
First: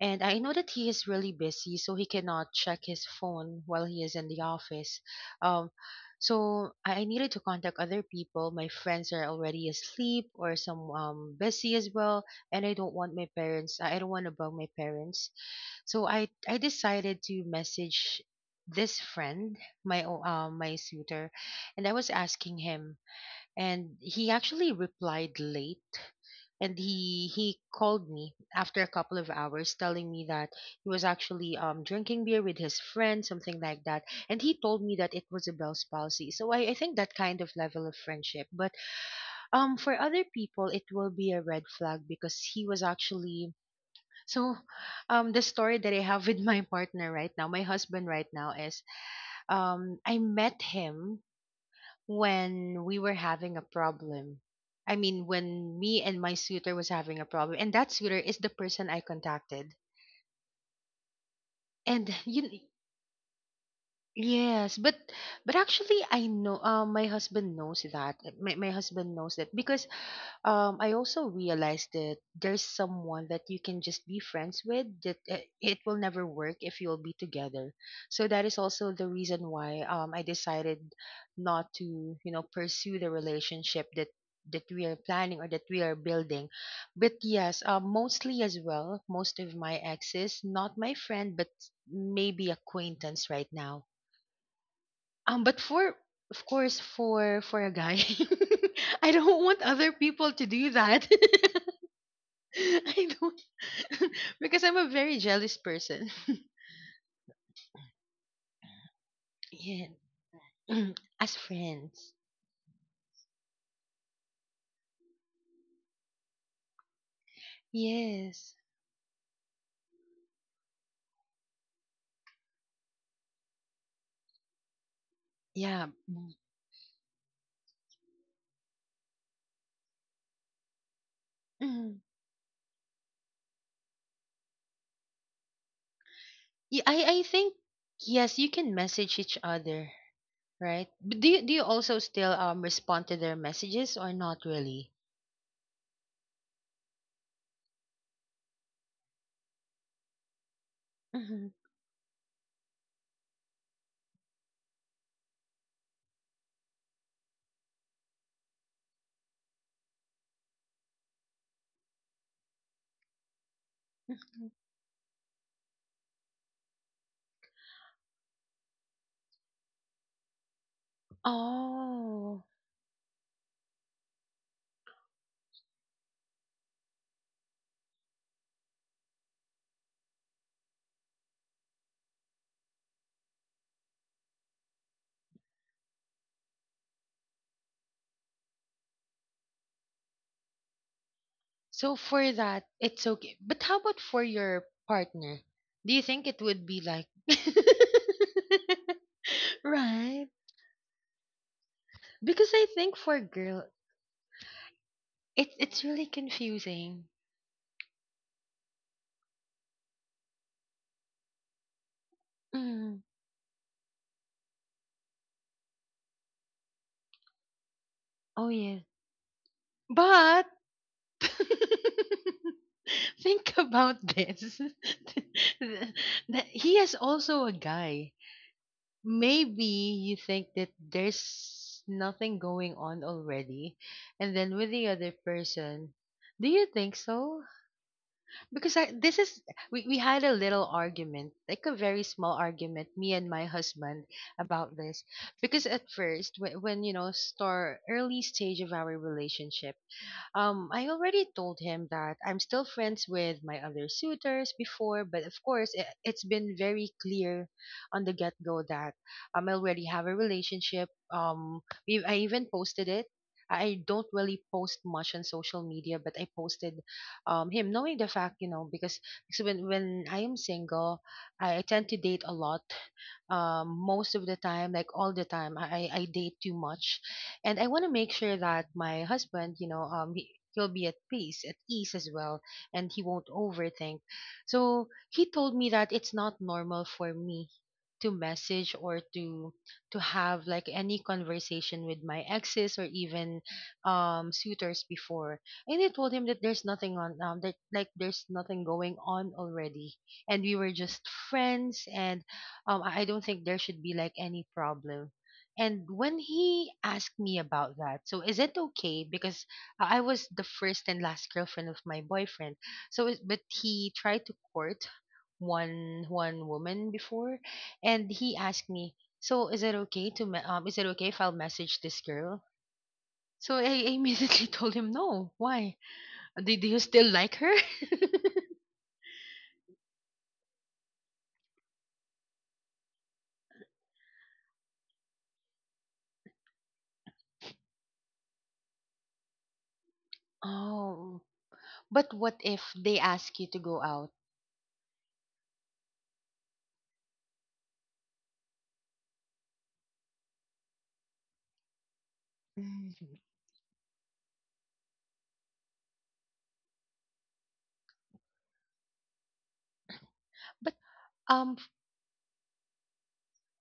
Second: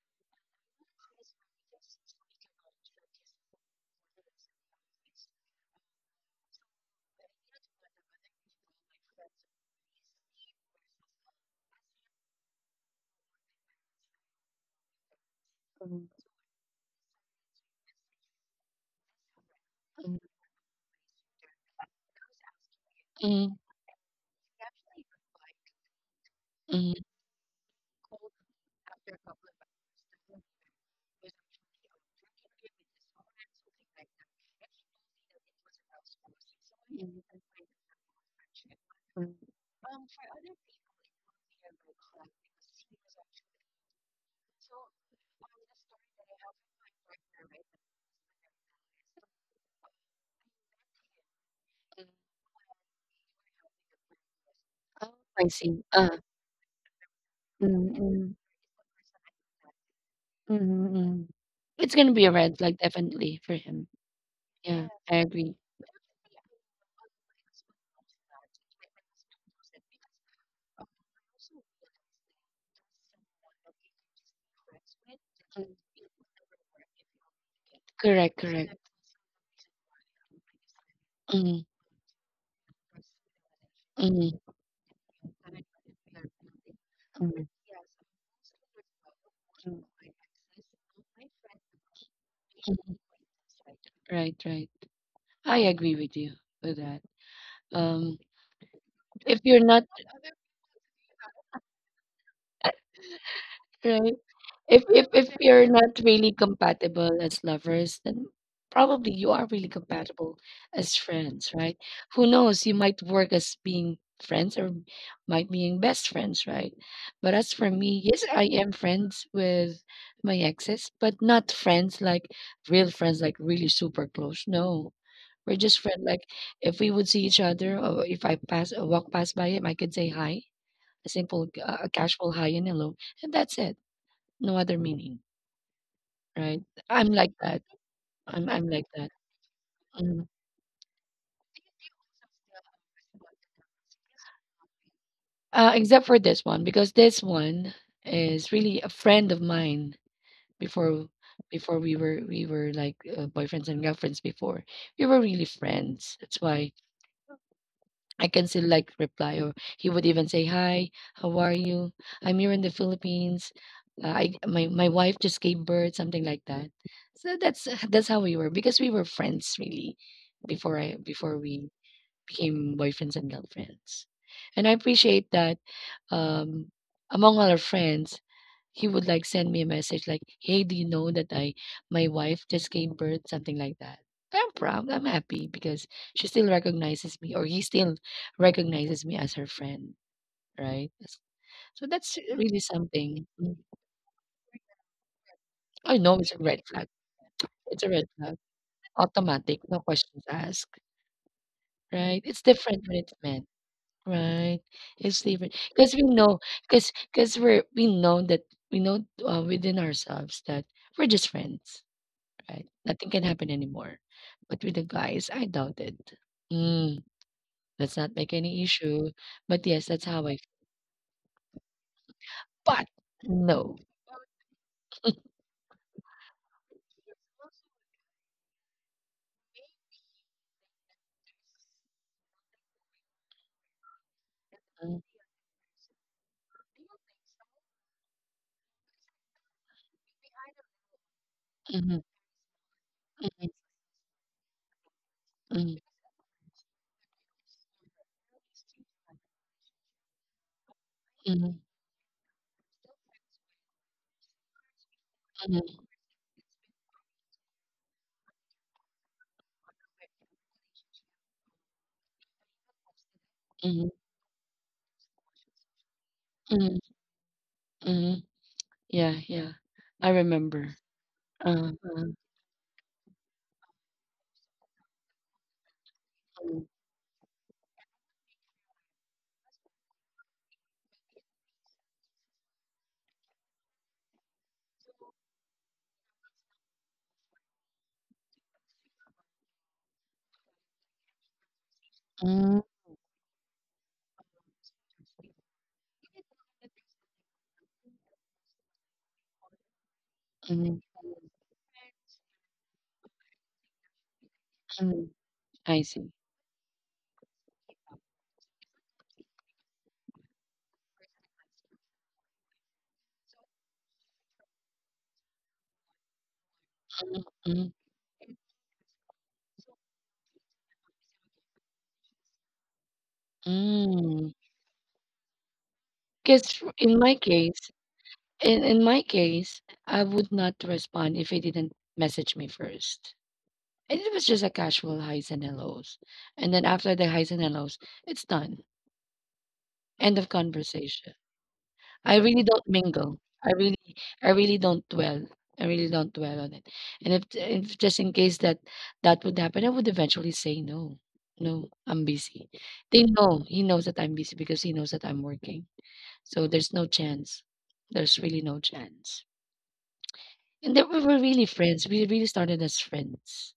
[SPEAKER 2] and I know that he is really busy, so he cannot check his phone while he is in the office. Um, so I needed to contact other people. My friends are already asleep or some busy as well, and I don't want my parents. I don't want to bug my parents. So I decided to message this friend, my suitor, and I was asking him,
[SPEAKER 1] mm,
[SPEAKER 2] and he actually replied late, and
[SPEAKER 1] mm.
[SPEAKER 2] he called me after a couple of hours telling me that he was actually drinking beer with his friend, something like that, and he told me that it was a Bell's palsy. So I think that kind of level of friendship, but for other people it will be a red flag because he was actually. So the story that I have with my partner right now, my husband right now, is, I met him when we were having a problem. I
[SPEAKER 1] Oh,
[SPEAKER 2] mean,
[SPEAKER 1] I
[SPEAKER 2] when
[SPEAKER 1] see.
[SPEAKER 2] me
[SPEAKER 1] Uh,
[SPEAKER 2] and my suitor was having a problem, and that suitor is the person I contacted.
[SPEAKER 1] mm-hmm, mm. It's
[SPEAKER 2] And
[SPEAKER 1] gonna be a red
[SPEAKER 2] you,
[SPEAKER 1] flag definitely for him.
[SPEAKER 2] yes,
[SPEAKER 1] Yeah,
[SPEAKER 2] but
[SPEAKER 1] I agree.
[SPEAKER 2] actually, I know. My husband knows that. My husband knows that because I also realized that there's someone that you can just be friends with, that it will never work if you'll be together. So that
[SPEAKER 1] Correct.
[SPEAKER 2] is also the reason why, I decided
[SPEAKER 1] Mm-hmm,
[SPEAKER 2] not to, pursue the relationship that
[SPEAKER 1] mm,
[SPEAKER 2] we are planning or that we are building. But
[SPEAKER 1] mm-hmm.
[SPEAKER 2] yes, mostly as well, most of my exes, not my friend, but maybe acquaintance right now,
[SPEAKER 1] Right, right. I
[SPEAKER 2] but for,
[SPEAKER 1] agree with you
[SPEAKER 2] of
[SPEAKER 1] with
[SPEAKER 2] course,
[SPEAKER 1] that.
[SPEAKER 2] for a guy,
[SPEAKER 1] Um,
[SPEAKER 2] I
[SPEAKER 1] if
[SPEAKER 2] don't
[SPEAKER 1] you're
[SPEAKER 2] want
[SPEAKER 1] not,
[SPEAKER 2] other people to do that. I don't.
[SPEAKER 1] right.
[SPEAKER 2] Because I'm
[SPEAKER 1] if
[SPEAKER 2] a very
[SPEAKER 1] if
[SPEAKER 2] jealous
[SPEAKER 1] you're not
[SPEAKER 2] person.
[SPEAKER 1] really compatible as lovers, then probably you are really
[SPEAKER 2] Yeah.
[SPEAKER 1] compatible as
[SPEAKER 2] Mm. As
[SPEAKER 1] friends, right?
[SPEAKER 2] friends.
[SPEAKER 1] Who knows? You might work as being friends or might being best friends, right? But as for me, yes, I
[SPEAKER 2] Yes.
[SPEAKER 1] am friends with my exes, but not friends like real friends, like really super close. No. We're just
[SPEAKER 2] Yeah.
[SPEAKER 1] friends. Like
[SPEAKER 2] Mm.
[SPEAKER 1] if we would see each other, or if I pass, or walk past by him, I could say hi, a simple, a
[SPEAKER 2] Mm.
[SPEAKER 1] casual hi and hello, and that's it. No other meaning. Right.
[SPEAKER 2] Yeah, I
[SPEAKER 1] I'm
[SPEAKER 2] I
[SPEAKER 1] like
[SPEAKER 2] think
[SPEAKER 1] that.
[SPEAKER 2] yes,
[SPEAKER 1] I'm
[SPEAKER 2] you
[SPEAKER 1] I'm
[SPEAKER 2] can
[SPEAKER 1] like that.
[SPEAKER 2] message each other,
[SPEAKER 1] Mm.
[SPEAKER 2] right? But do you also still respond to their messages or not really?
[SPEAKER 1] Except for this one because this one is really a friend of mine before,
[SPEAKER 2] Mm-hmm.
[SPEAKER 1] we were like boyfriends and girlfriends before. We were really friends. That's why I can still like reply, or he would even say, "Hi, how are you? I'm here in the Philippines. I my my wife just gave birth," something like that. So that's how we were because we were friends really before we
[SPEAKER 2] Oh.
[SPEAKER 1] became boyfriends and girlfriends. And I appreciate that, um, among all our friends, he would like send me a message like, "Hey, do you know that I my wife just gave birth?" Something like that. I'm proud. I'm happy because she still recognizes me, or he still recognizes me as her friend, right? So
[SPEAKER 2] So
[SPEAKER 1] that's
[SPEAKER 2] for
[SPEAKER 1] really
[SPEAKER 2] that, it's
[SPEAKER 1] something.
[SPEAKER 2] okay.
[SPEAKER 1] Mm.
[SPEAKER 2] But how about for your partner? Do
[SPEAKER 1] I
[SPEAKER 2] you
[SPEAKER 1] know
[SPEAKER 2] think
[SPEAKER 1] it's a
[SPEAKER 2] it
[SPEAKER 1] red
[SPEAKER 2] would be
[SPEAKER 1] flag.
[SPEAKER 2] like...
[SPEAKER 1] It's a red flag. Automatic, no questions
[SPEAKER 2] Right?
[SPEAKER 1] asked, right? It's
[SPEAKER 2] Because I
[SPEAKER 1] different
[SPEAKER 2] think
[SPEAKER 1] when it's
[SPEAKER 2] for
[SPEAKER 1] men.
[SPEAKER 2] girl,
[SPEAKER 1] Right. It's different
[SPEAKER 2] it's
[SPEAKER 1] because we
[SPEAKER 2] really
[SPEAKER 1] know,
[SPEAKER 2] confusing.
[SPEAKER 1] because we're we know within ourselves that we're just friends, right?
[SPEAKER 2] Mm.
[SPEAKER 1] Nothing can happen anymore. But with the guys, I doubt it. Mm, let's not make
[SPEAKER 2] Oh,
[SPEAKER 1] any
[SPEAKER 2] yeah.
[SPEAKER 1] issue. But yes, that's how I.
[SPEAKER 2] But
[SPEAKER 1] But
[SPEAKER 2] think
[SPEAKER 1] no.
[SPEAKER 2] about this. He is also a guy. Maybe you think that there's nothing going on already, and then with the
[SPEAKER 1] Mm,
[SPEAKER 2] other person, do you think so, because I, this is we had a little argument, like a
[SPEAKER 1] mhm,
[SPEAKER 2] very small argument, me and my husband, about this, because
[SPEAKER 1] mhm,
[SPEAKER 2] at first, when, when start early stage of our relationship, I already told
[SPEAKER 1] mhm,
[SPEAKER 2] him that I'm still friends with my other suitors before, but of course,
[SPEAKER 1] mhm,
[SPEAKER 2] it's been very clear on the get go that, I already have a relationship. I even posted it. I
[SPEAKER 1] mhm,
[SPEAKER 2] don't really post much on social media, but I
[SPEAKER 1] mhm,
[SPEAKER 2] posted, him knowing the
[SPEAKER 1] mhm.
[SPEAKER 2] fact, you know,
[SPEAKER 1] Yeah,
[SPEAKER 2] because
[SPEAKER 1] yeah.
[SPEAKER 2] when,
[SPEAKER 1] I
[SPEAKER 2] I am
[SPEAKER 1] remember.
[SPEAKER 2] single, I
[SPEAKER 1] Uh,
[SPEAKER 2] tend to
[SPEAKER 1] uh,
[SPEAKER 2] date a lot, most of the time, like all the time, I date too much, and I want to make sure that my husband, you know, he'll be at peace, at ease as well, and he won't overthink. So he told me that it's not normal for me to message or to have, like, any conversation with my
[SPEAKER 1] mm,
[SPEAKER 2] exes or even suitors before, and I told him that there's nothing on, that, like, there's nothing going on already, and we were
[SPEAKER 1] mm,
[SPEAKER 2] just friends, and I don't think there should be, like, any problem. And
[SPEAKER 1] I see.
[SPEAKER 2] when he asked me about that, so is it okay? Because I was the first and last girlfriend of my boyfriend. So, but he tried to court one woman
[SPEAKER 1] Mm,
[SPEAKER 2] before,
[SPEAKER 1] mm,
[SPEAKER 2] and he asked me, so is it okay is it okay if I'll message this girl? So I
[SPEAKER 1] mm.
[SPEAKER 2] immediately told him no. Why? Do,
[SPEAKER 1] Because
[SPEAKER 2] do you still like her?
[SPEAKER 1] In my case, I would not respond if he didn't message me first. And it was just a casual highs and hellos. And then after the highs and hellos, it's done. End of conversation.
[SPEAKER 2] Oh, but
[SPEAKER 1] I
[SPEAKER 2] what
[SPEAKER 1] really
[SPEAKER 2] if
[SPEAKER 1] don't
[SPEAKER 2] they
[SPEAKER 1] mingle.
[SPEAKER 2] ask you
[SPEAKER 1] I
[SPEAKER 2] to go
[SPEAKER 1] really
[SPEAKER 2] out?
[SPEAKER 1] I really don't dwell. I really don't dwell on it. And if just in case that would happen, I would eventually say no. No, I'm busy. They
[SPEAKER 2] Mhm.
[SPEAKER 1] know. He knows that I'm busy because he knows that I'm working. So there's no chance. There's really no chance.
[SPEAKER 2] But
[SPEAKER 1] And then we were really
[SPEAKER 2] um
[SPEAKER 1] friends. We really started as friends.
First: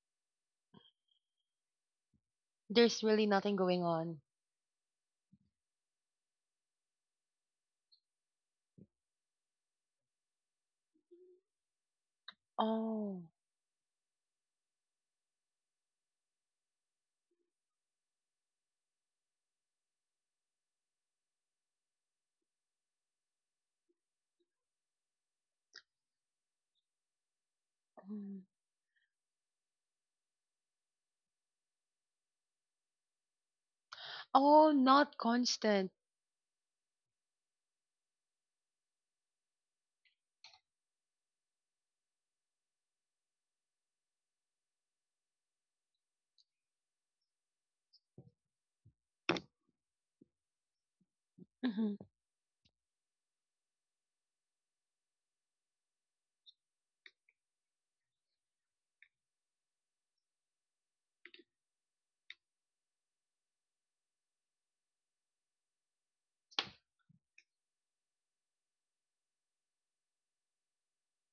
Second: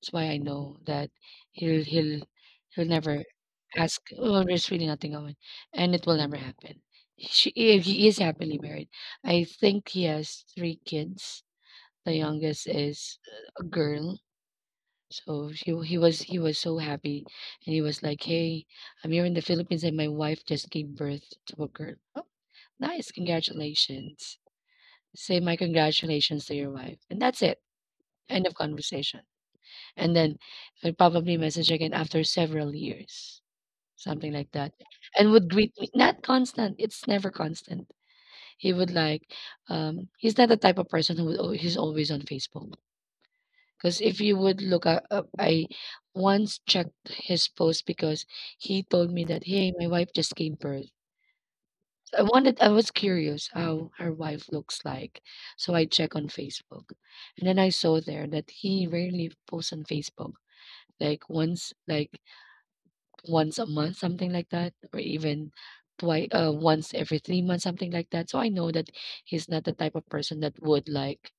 [SPEAKER 1] That's why I know that he'll he'll he'll
[SPEAKER 2] There's
[SPEAKER 1] never
[SPEAKER 2] really nothing going
[SPEAKER 1] ask.
[SPEAKER 2] on.
[SPEAKER 1] Oh, there's really nothing going, and it will never happen. If he is happily married, I think he has three kids. The youngest is
[SPEAKER 2] Oh.
[SPEAKER 1] a girl, so he was so happy, and he was like, "Hey, I'm here in the Philippines, and my wife just gave birth to a girl. Oh, nice, congratulations! Say my congratulations to your wife, and that's it."
[SPEAKER 2] Mm.
[SPEAKER 1] End of conversation. And then I probably message again after several years, something like that,
[SPEAKER 2] Oh, not
[SPEAKER 1] and would greet me.
[SPEAKER 2] constant.
[SPEAKER 1] Not constant. It's never constant. He would like, he's not the type of person who would, he's always on Facebook. Because if you would look up, I once checked his post because he told me that, hey, my wife just gave birth.
[SPEAKER 2] Hmm.
[SPEAKER 1] So I was curious how her wife looks like. So I check on Facebook. And then I saw there that he rarely posts on Facebook, like once a month, something like that, or even twice, once every 3 months, something like that. So I know that he's not the type of person that would like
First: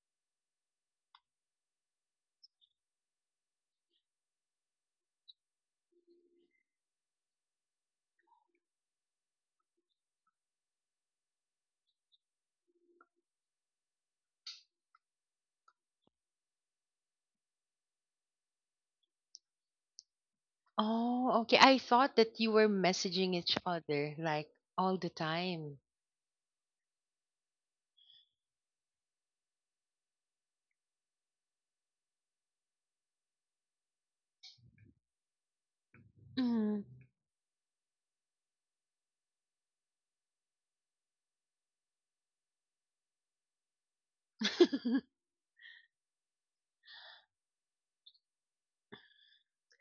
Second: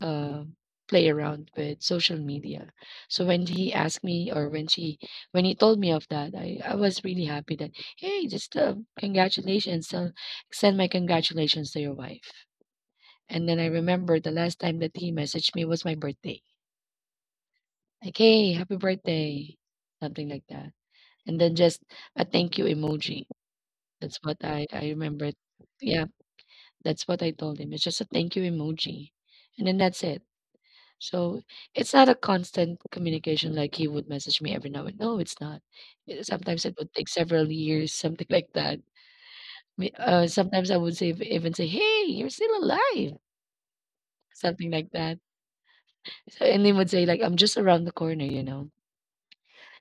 [SPEAKER 1] uh, play around with social media. So when he asked me, or when he told me of that, I was really happy that, hey, just congratulations, send my congratulations to your wife. And then I remember the last time that he messaged me was my birthday. Like, hey, happy birthday. Something like that. And
[SPEAKER 2] Oh,
[SPEAKER 1] then
[SPEAKER 2] okay. I
[SPEAKER 1] just
[SPEAKER 2] thought
[SPEAKER 1] a
[SPEAKER 2] that you
[SPEAKER 1] thank you
[SPEAKER 2] were
[SPEAKER 1] emoji.
[SPEAKER 2] messaging each other
[SPEAKER 1] That's what
[SPEAKER 2] like
[SPEAKER 1] I
[SPEAKER 2] all the
[SPEAKER 1] remembered.
[SPEAKER 2] time.
[SPEAKER 1] Yeah, that's what I told him. It's just a thank you emoji, and then that's it. So it's not a constant communication like he would message me every now and no, it's not. Sometimes it
[SPEAKER 2] Hmm.
[SPEAKER 1] would take several years, something like that. Sometimes I would say even say, "Hey, you're still alive," something like that. So, and they would say like, "I'm just around the corner," you know.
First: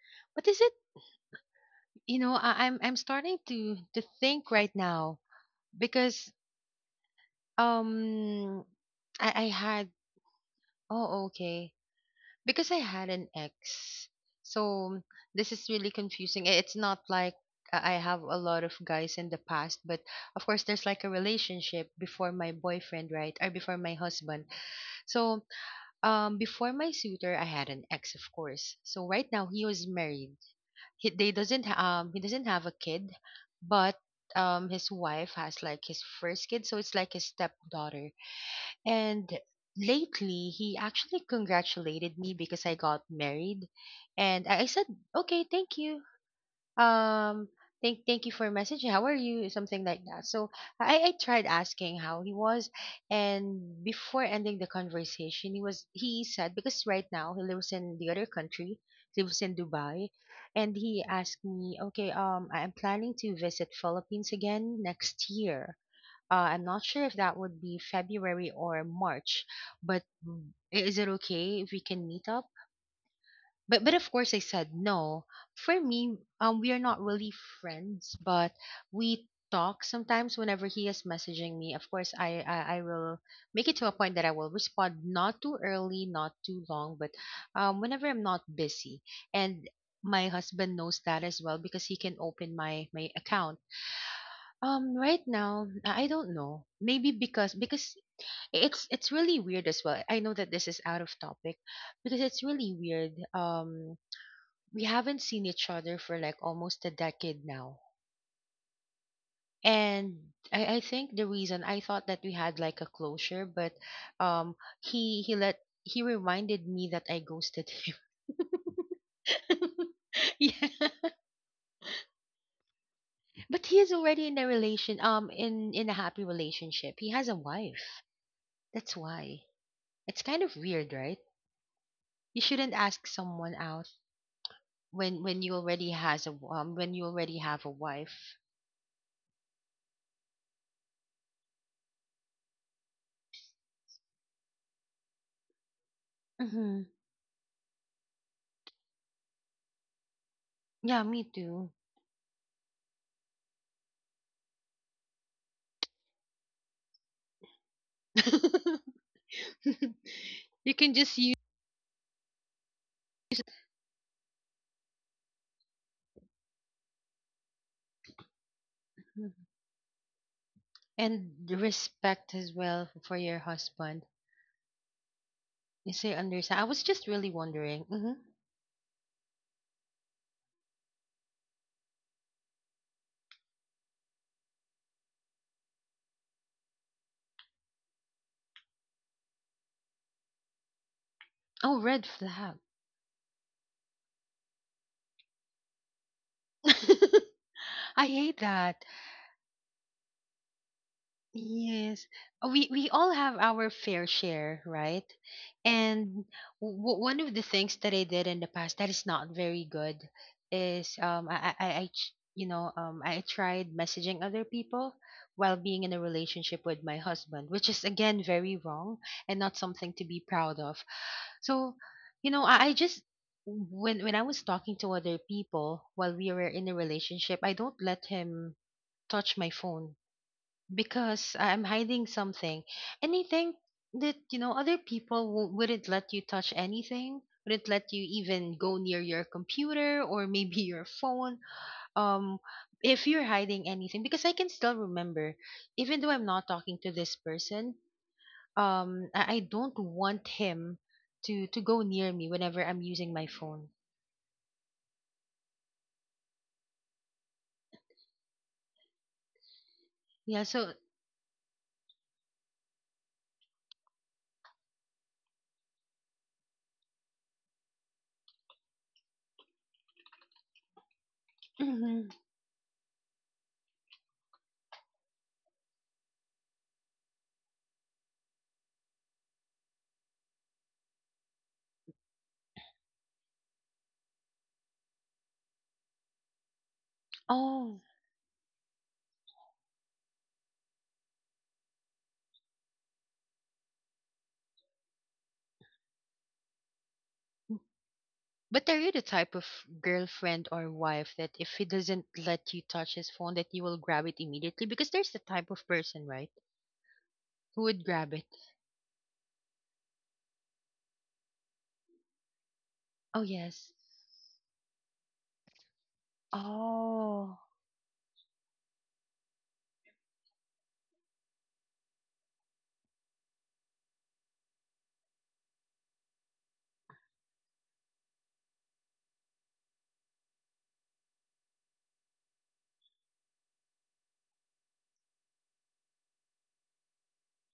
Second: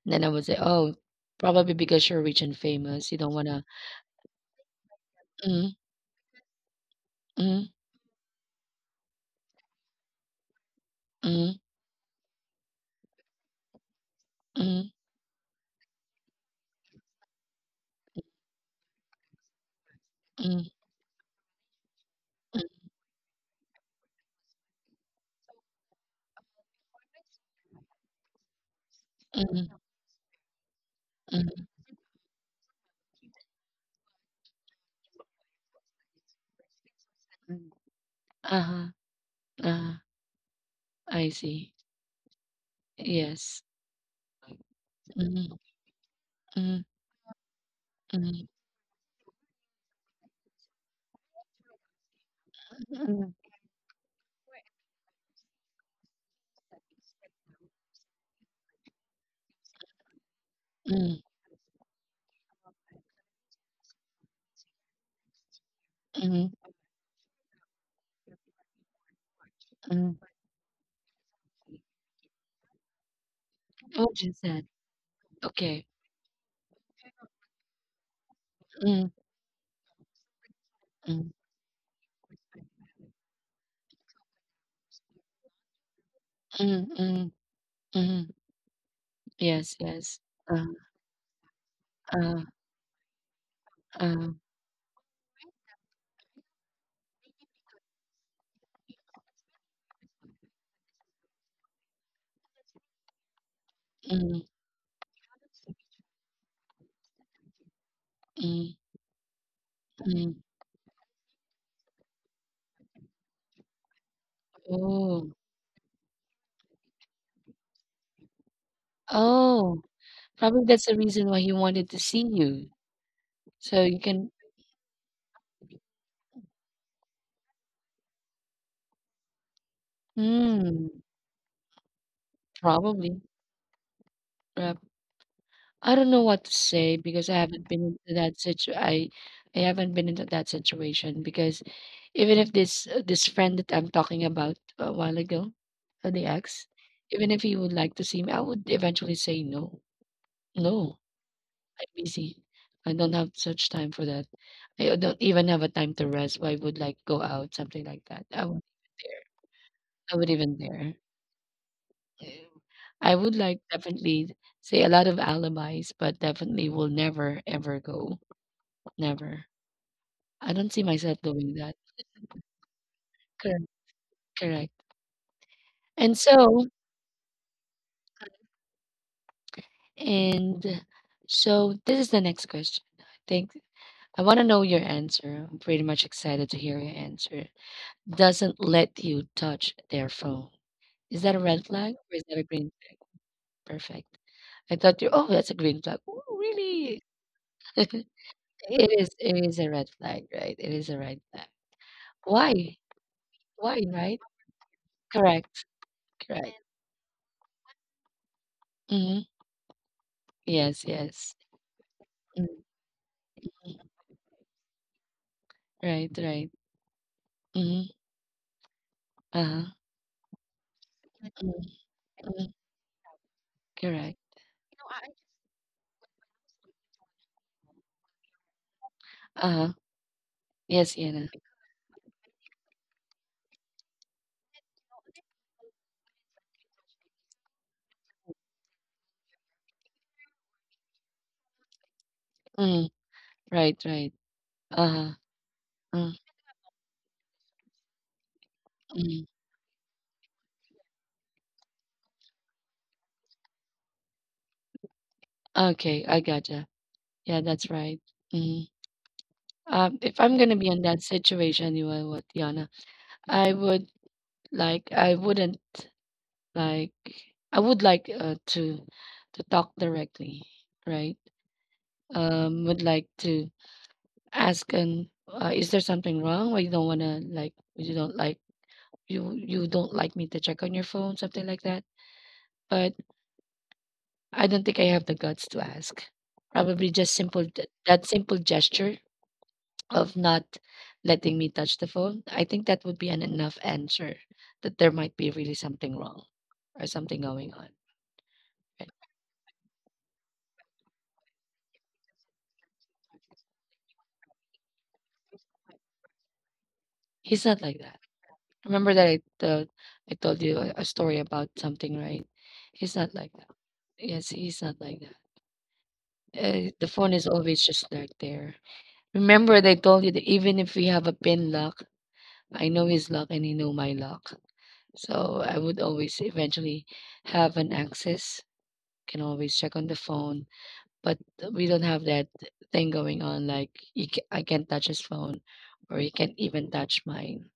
[SPEAKER 1] And then I would
[SPEAKER 2] But
[SPEAKER 1] say,
[SPEAKER 2] is it,
[SPEAKER 1] "Oh, probably because
[SPEAKER 2] you
[SPEAKER 1] you're
[SPEAKER 2] know,
[SPEAKER 1] rich and
[SPEAKER 2] I'm
[SPEAKER 1] famous, you don't
[SPEAKER 2] starting
[SPEAKER 1] wanna."
[SPEAKER 2] to think right now,
[SPEAKER 1] Mm,
[SPEAKER 2] because
[SPEAKER 1] mm,
[SPEAKER 2] um I had oh,
[SPEAKER 1] mm,
[SPEAKER 2] okay. Because I had an ex.
[SPEAKER 1] mm,
[SPEAKER 2] So this is really confusing. It's not like I have a lot of guys in the past, but of course
[SPEAKER 1] mm.
[SPEAKER 2] there's like a relationship before my
[SPEAKER 1] Mm,
[SPEAKER 2] boyfriend, right? Or before my husband. So before my suitor I had an ex, of course. So right now he
[SPEAKER 1] mm,
[SPEAKER 2] was married. He they
[SPEAKER 1] mm.
[SPEAKER 2] doesn't ha- um he doesn't have a kid, but his wife has like his first kid, so it's like his stepdaughter.
[SPEAKER 1] Uh-huh.
[SPEAKER 2] And
[SPEAKER 1] Uh,
[SPEAKER 2] lately, he actually
[SPEAKER 1] I see.
[SPEAKER 2] congratulated me because I got
[SPEAKER 1] Yes.
[SPEAKER 2] married, and I said, "Okay,
[SPEAKER 1] Mm,
[SPEAKER 2] thank you.
[SPEAKER 1] mm,
[SPEAKER 2] Um, thank you
[SPEAKER 1] mm,
[SPEAKER 2] for messaging. How are you?" Something like that. So I tried asking how he was,
[SPEAKER 1] mm,
[SPEAKER 2] and before ending the conversation, he said because right now he lives in the other country, he lives in Dubai, and he
[SPEAKER 1] mm,
[SPEAKER 2] asked me, "Okay, I am planning to visit Philippines again next year."
[SPEAKER 1] mm,
[SPEAKER 2] I'm not sure if that would be February or March, but
[SPEAKER 1] mm.
[SPEAKER 2] is it okay if we can meet up? But
[SPEAKER 1] Oh,
[SPEAKER 2] of course
[SPEAKER 1] just
[SPEAKER 2] I
[SPEAKER 1] that.
[SPEAKER 2] said no. For
[SPEAKER 1] Okay.
[SPEAKER 2] me, we are not really friends, but
[SPEAKER 1] Mm,
[SPEAKER 2] we talk sometimes whenever he is
[SPEAKER 1] mm,
[SPEAKER 2] messaging me. Of course, I will make it to a point that I will respond not too early, not too
[SPEAKER 1] mm,
[SPEAKER 2] long, but
[SPEAKER 1] mm,
[SPEAKER 2] whenever I'm
[SPEAKER 1] mm.
[SPEAKER 2] not busy. And
[SPEAKER 1] Yes, yes.
[SPEAKER 2] my
[SPEAKER 1] Uh,
[SPEAKER 2] husband knows that as well because he can
[SPEAKER 1] uh,
[SPEAKER 2] open my account.
[SPEAKER 1] uh,
[SPEAKER 2] Right now, I don't know. Maybe because it's really weird as well. I know that this is out of topic because it's really weird.
[SPEAKER 1] mm,
[SPEAKER 2] We haven't seen each other for like almost a decade now.
[SPEAKER 1] mm,
[SPEAKER 2] And
[SPEAKER 1] mm.
[SPEAKER 2] I think the reason I thought that we had like a closure, but um
[SPEAKER 1] Oh,
[SPEAKER 2] he let he reminded me that I ghosted him.
[SPEAKER 1] oh. Probably that's the
[SPEAKER 2] Yeah.
[SPEAKER 1] reason why he wanted to see you.
[SPEAKER 2] But he
[SPEAKER 1] So
[SPEAKER 2] is
[SPEAKER 1] you
[SPEAKER 2] already
[SPEAKER 1] can,
[SPEAKER 2] in a relation in a happy relationship. He has a wife. That's why. It's kind of
[SPEAKER 1] mm,
[SPEAKER 2] weird, right? You shouldn't ask
[SPEAKER 1] probably,
[SPEAKER 2] someone out when you already
[SPEAKER 1] I don't know
[SPEAKER 2] has a
[SPEAKER 1] what to
[SPEAKER 2] w- when
[SPEAKER 1] say
[SPEAKER 2] you
[SPEAKER 1] because I
[SPEAKER 2] already have
[SPEAKER 1] haven't
[SPEAKER 2] a
[SPEAKER 1] been into
[SPEAKER 2] wife.
[SPEAKER 1] that situ I haven't been into that situation because even if this this friend that I'm talking about a while ago, the ex,
[SPEAKER 2] Mm-hmm.
[SPEAKER 1] even if he would like to see me, I would eventually say no. No,
[SPEAKER 2] Yeah, me too.
[SPEAKER 1] I'm busy. I don't have such time for that. I don't even have a time to rest. Why would like go out, something like that. I would dare. I would even
[SPEAKER 2] you can
[SPEAKER 1] dare.
[SPEAKER 2] just use
[SPEAKER 1] Yeah. I would like definitely say a lot of alibis, but definitely will never ever go. Never. I don't see myself
[SPEAKER 2] and
[SPEAKER 1] doing that.
[SPEAKER 2] respect as well for your
[SPEAKER 1] Correct,
[SPEAKER 2] husband.
[SPEAKER 1] correct.
[SPEAKER 2] You say
[SPEAKER 1] And
[SPEAKER 2] understand. I
[SPEAKER 1] so
[SPEAKER 2] was just really wondering. Hmm
[SPEAKER 1] and so this is the next question. I think I want to know your answer. I'm pretty much excited to hear your answer. Doesn't let you touch their phone. Is that a red
[SPEAKER 2] Oh,
[SPEAKER 1] flag
[SPEAKER 2] red
[SPEAKER 1] or is that a
[SPEAKER 2] flag.
[SPEAKER 1] green flag? Perfect. I thought you Oh, that's a green flag. Oh, really?
[SPEAKER 2] I hate that.
[SPEAKER 1] It is a red flag, right? It is a red flag.
[SPEAKER 2] Yes.
[SPEAKER 1] Why?
[SPEAKER 2] We all
[SPEAKER 1] Why,
[SPEAKER 2] have
[SPEAKER 1] right?
[SPEAKER 2] our fair share, right?
[SPEAKER 1] Correct. Correct.
[SPEAKER 2] And one of the things that I did in the past
[SPEAKER 1] Hmm.
[SPEAKER 2] that is not very good
[SPEAKER 1] Yes, yes.
[SPEAKER 2] is I ch- you know I tried messaging other people while
[SPEAKER 1] Right,
[SPEAKER 2] being in a
[SPEAKER 1] right.
[SPEAKER 2] relationship with my husband,
[SPEAKER 1] Mhm.
[SPEAKER 2] which is again very wrong
[SPEAKER 1] Uh-huh.
[SPEAKER 2] and not something to be proud of. So,
[SPEAKER 1] Mhm.
[SPEAKER 2] you know, I just
[SPEAKER 1] Correct.
[SPEAKER 2] when I was talking to other people while we were in a relationship, I don't let him touch my
[SPEAKER 1] Uh-huh.
[SPEAKER 2] phone
[SPEAKER 1] Yes, Yana.
[SPEAKER 2] because I'm hiding something. And I think that, you know, other people wouldn't let you touch anything, wouldn't let you even go near your computer or maybe your phone um,
[SPEAKER 1] Mm.
[SPEAKER 2] if you're hiding
[SPEAKER 1] Right,
[SPEAKER 2] anything.
[SPEAKER 1] right.
[SPEAKER 2] Because I can still
[SPEAKER 1] Uh-huh.
[SPEAKER 2] remember, even
[SPEAKER 1] Mm.
[SPEAKER 2] though I'm not talking to this person,
[SPEAKER 1] Mm.
[SPEAKER 2] I don't want him to go near me whenever I'm using my phone.
[SPEAKER 1] Okay, I gotcha. Yeah, that's right. Mm. If I'm
[SPEAKER 2] Yeah,
[SPEAKER 1] gonna be
[SPEAKER 2] so.
[SPEAKER 1] in that situation, you know what, Yana, I would like, I wouldn't like, I would like to talk directly, right? Would like to ask and is there something wrong or you don't wanna like you don't like you don't like me to check on your phone, something like that? But I don't think I have the guts to ask. Probably just simple
[SPEAKER 2] Oh.
[SPEAKER 1] that simple gesture of not letting me touch the phone. I think that would be an enough answer that there might be really something wrong or something going on.
[SPEAKER 2] But are
[SPEAKER 1] Right?
[SPEAKER 2] you the type of girlfriend or wife that if he doesn't let you touch his phone, that you will grab it immediately? Because there's the type of person, right,
[SPEAKER 1] He's not
[SPEAKER 2] who
[SPEAKER 1] like
[SPEAKER 2] would
[SPEAKER 1] that.
[SPEAKER 2] grab it.
[SPEAKER 1] Remember that I told you a story about something, right? He's not
[SPEAKER 2] Oh
[SPEAKER 1] like that.
[SPEAKER 2] yes.
[SPEAKER 1] Yes, he's not like that. The phone is
[SPEAKER 2] Oh
[SPEAKER 1] always just right there. Remember, they told you that even if we have a pin lock, I know his lock and he know my lock. So I would always eventually have an access, can always check on the phone, but we don't have that thing going on like you ca I can't touch his phone or he can't even touch mine.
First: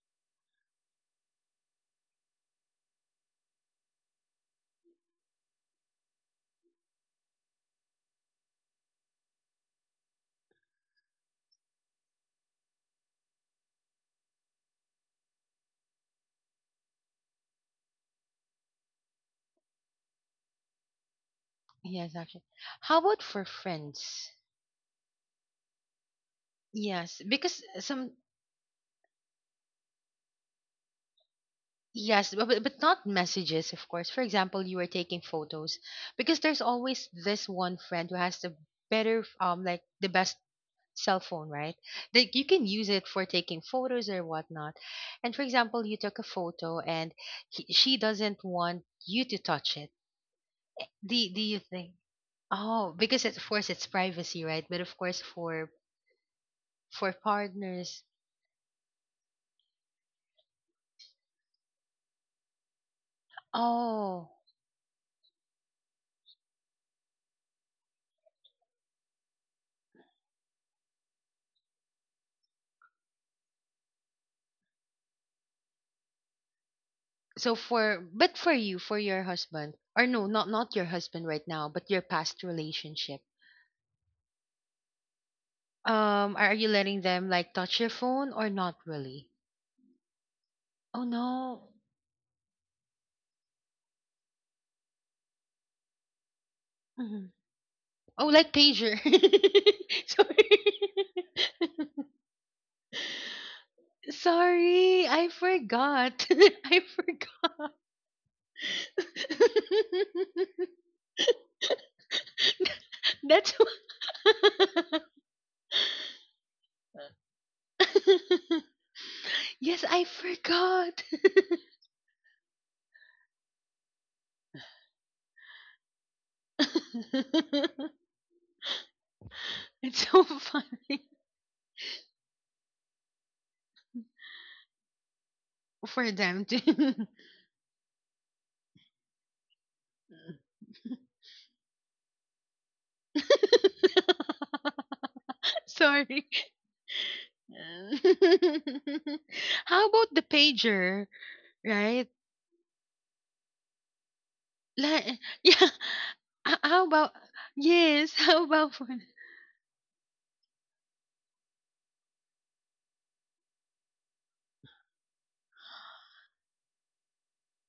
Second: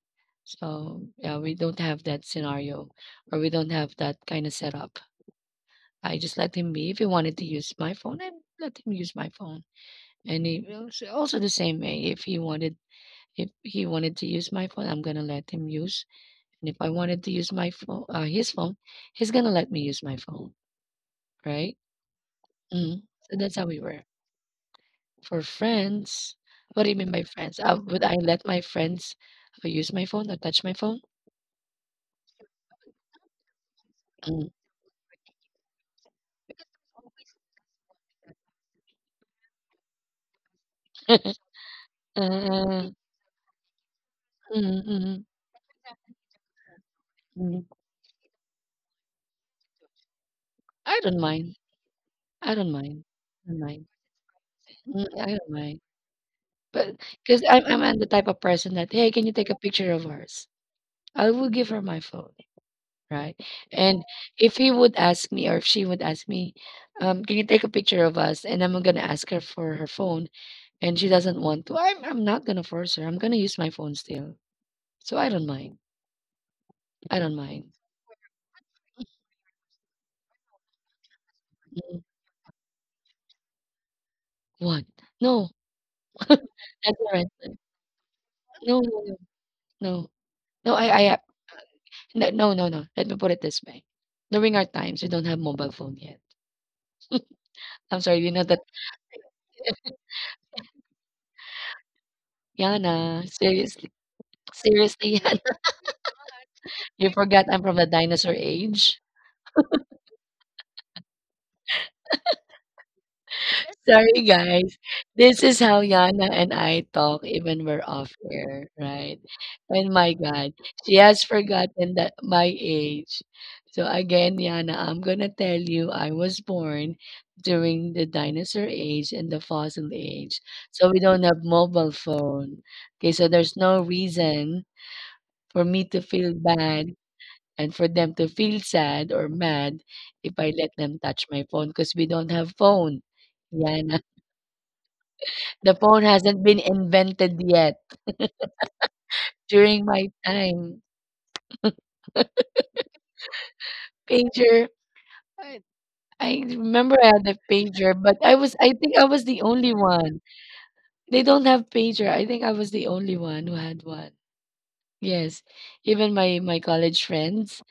[SPEAKER 1] So yeah, we don't have that scenario or we don't have that kind of setup. I just let him be. If he wanted to use my phone, I let him use my phone. And he also the same way. If he wanted to use my phone, I'm gonna let him use. And if I wanted to use my phone, his phone, he's gonna let me use my phone, right?
[SPEAKER 2] yes, actually. How
[SPEAKER 1] Mm.
[SPEAKER 2] about
[SPEAKER 1] So
[SPEAKER 2] for
[SPEAKER 1] that's how we were.
[SPEAKER 2] friends?
[SPEAKER 1] For friends, what do you mean
[SPEAKER 2] Yes,
[SPEAKER 1] by friends?
[SPEAKER 2] because
[SPEAKER 1] Would
[SPEAKER 2] some
[SPEAKER 1] I let my friends use my phone or touch my phone?
[SPEAKER 2] yes, but not messages, of course. For
[SPEAKER 1] Mm.
[SPEAKER 2] example, you are taking photos because there's always this one friend who has the better like the best cell phone, right? Like you can
[SPEAKER 1] Uh,
[SPEAKER 2] use it for taking photos or whatnot.
[SPEAKER 1] mm, mm,
[SPEAKER 2] And for example, you took a photo and
[SPEAKER 1] mm.
[SPEAKER 2] he, she doesn't want you to touch it.
[SPEAKER 1] I
[SPEAKER 2] Do,
[SPEAKER 1] don't
[SPEAKER 2] do
[SPEAKER 1] mind.
[SPEAKER 2] you think?
[SPEAKER 1] I don't
[SPEAKER 2] Oh,
[SPEAKER 1] mind.
[SPEAKER 2] because it's, of
[SPEAKER 1] I don't
[SPEAKER 2] course
[SPEAKER 1] mind.
[SPEAKER 2] it's privacy, right? But of course
[SPEAKER 1] I don't mind. But
[SPEAKER 2] for
[SPEAKER 1] because I'm
[SPEAKER 2] partners.
[SPEAKER 1] the type of person that, hey, can you take a picture of ours? I will give her my phone. Right. And
[SPEAKER 2] Oh,
[SPEAKER 1] if he would ask me or if she would ask me, can you take a picture of us? And I'm gonna ask her for her phone and she doesn't want to. I'm not gonna force her. I'm gonna use my phone still. So I don't mind. I don't
[SPEAKER 2] so
[SPEAKER 1] mind.
[SPEAKER 2] for but for you, for your husband, or no, not your husband right now, but
[SPEAKER 1] Mm,
[SPEAKER 2] your past relationship.
[SPEAKER 1] what? No,
[SPEAKER 2] Are you
[SPEAKER 1] that's
[SPEAKER 2] letting
[SPEAKER 1] all right.
[SPEAKER 2] them like
[SPEAKER 1] Thing.
[SPEAKER 2] touch your phone or not
[SPEAKER 1] No, no, no,
[SPEAKER 2] really?
[SPEAKER 1] no. No,
[SPEAKER 2] Oh
[SPEAKER 1] I, I,
[SPEAKER 2] no.
[SPEAKER 1] no, no, no, no. Let me put it this way. During our times, we don't have mobile phone yet.
[SPEAKER 2] Mm-hmm.
[SPEAKER 1] I'm sorry,
[SPEAKER 2] Oh,
[SPEAKER 1] you know
[SPEAKER 2] like
[SPEAKER 1] that.
[SPEAKER 2] pager. Sorry.
[SPEAKER 1] Yana, seriously,
[SPEAKER 2] Sorry,
[SPEAKER 1] seriously,
[SPEAKER 2] I
[SPEAKER 1] Yana,
[SPEAKER 2] forgot. I
[SPEAKER 1] you forgot
[SPEAKER 2] forgot.
[SPEAKER 1] I'm from the dinosaur age.
[SPEAKER 2] That's
[SPEAKER 1] Sorry, guys.
[SPEAKER 2] why.
[SPEAKER 1] This is how Yana and I talk even we're off air, right?
[SPEAKER 2] Yes,
[SPEAKER 1] And
[SPEAKER 2] I
[SPEAKER 1] my God, she
[SPEAKER 2] forgot.
[SPEAKER 1] has forgotten that my age. So again, Yana, I'm gonna tell you, I was born during the dinosaur age and the fossil
[SPEAKER 2] It's so
[SPEAKER 1] age. So we
[SPEAKER 2] funny
[SPEAKER 1] don't have mobile phone. Okay, so there's no reason for me to
[SPEAKER 2] for
[SPEAKER 1] feel
[SPEAKER 2] them
[SPEAKER 1] bad
[SPEAKER 2] to.
[SPEAKER 1] and for them to feel sad or mad if I let them touch my phone because we don't have phone. Yana. The phone
[SPEAKER 2] Sorry.
[SPEAKER 1] hasn't been invented yet. During
[SPEAKER 2] How
[SPEAKER 1] my
[SPEAKER 2] about the
[SPEAKER 1] time,
[SPEAKER 2] pager, right?
[SPEAKER 1] pager.
[SPEAKER 2] Like yeah.
[SPEAKER 1] I
[SPEAKER 2] Ho how
[SPEAKER 1] remember I
[SPEAKER 2] about
[SPEAKER 1] had a pager,
[SPEAKER 2] yes,
[SPEAKER 1] but
[SPEAKER 2] how
[SPEAKER 1] I
[SPEAKER 2] about for.
[SPEAKER 1] think I was the only one. They don't have pager. I think I was the only one who had one. Yes. Even my college friends,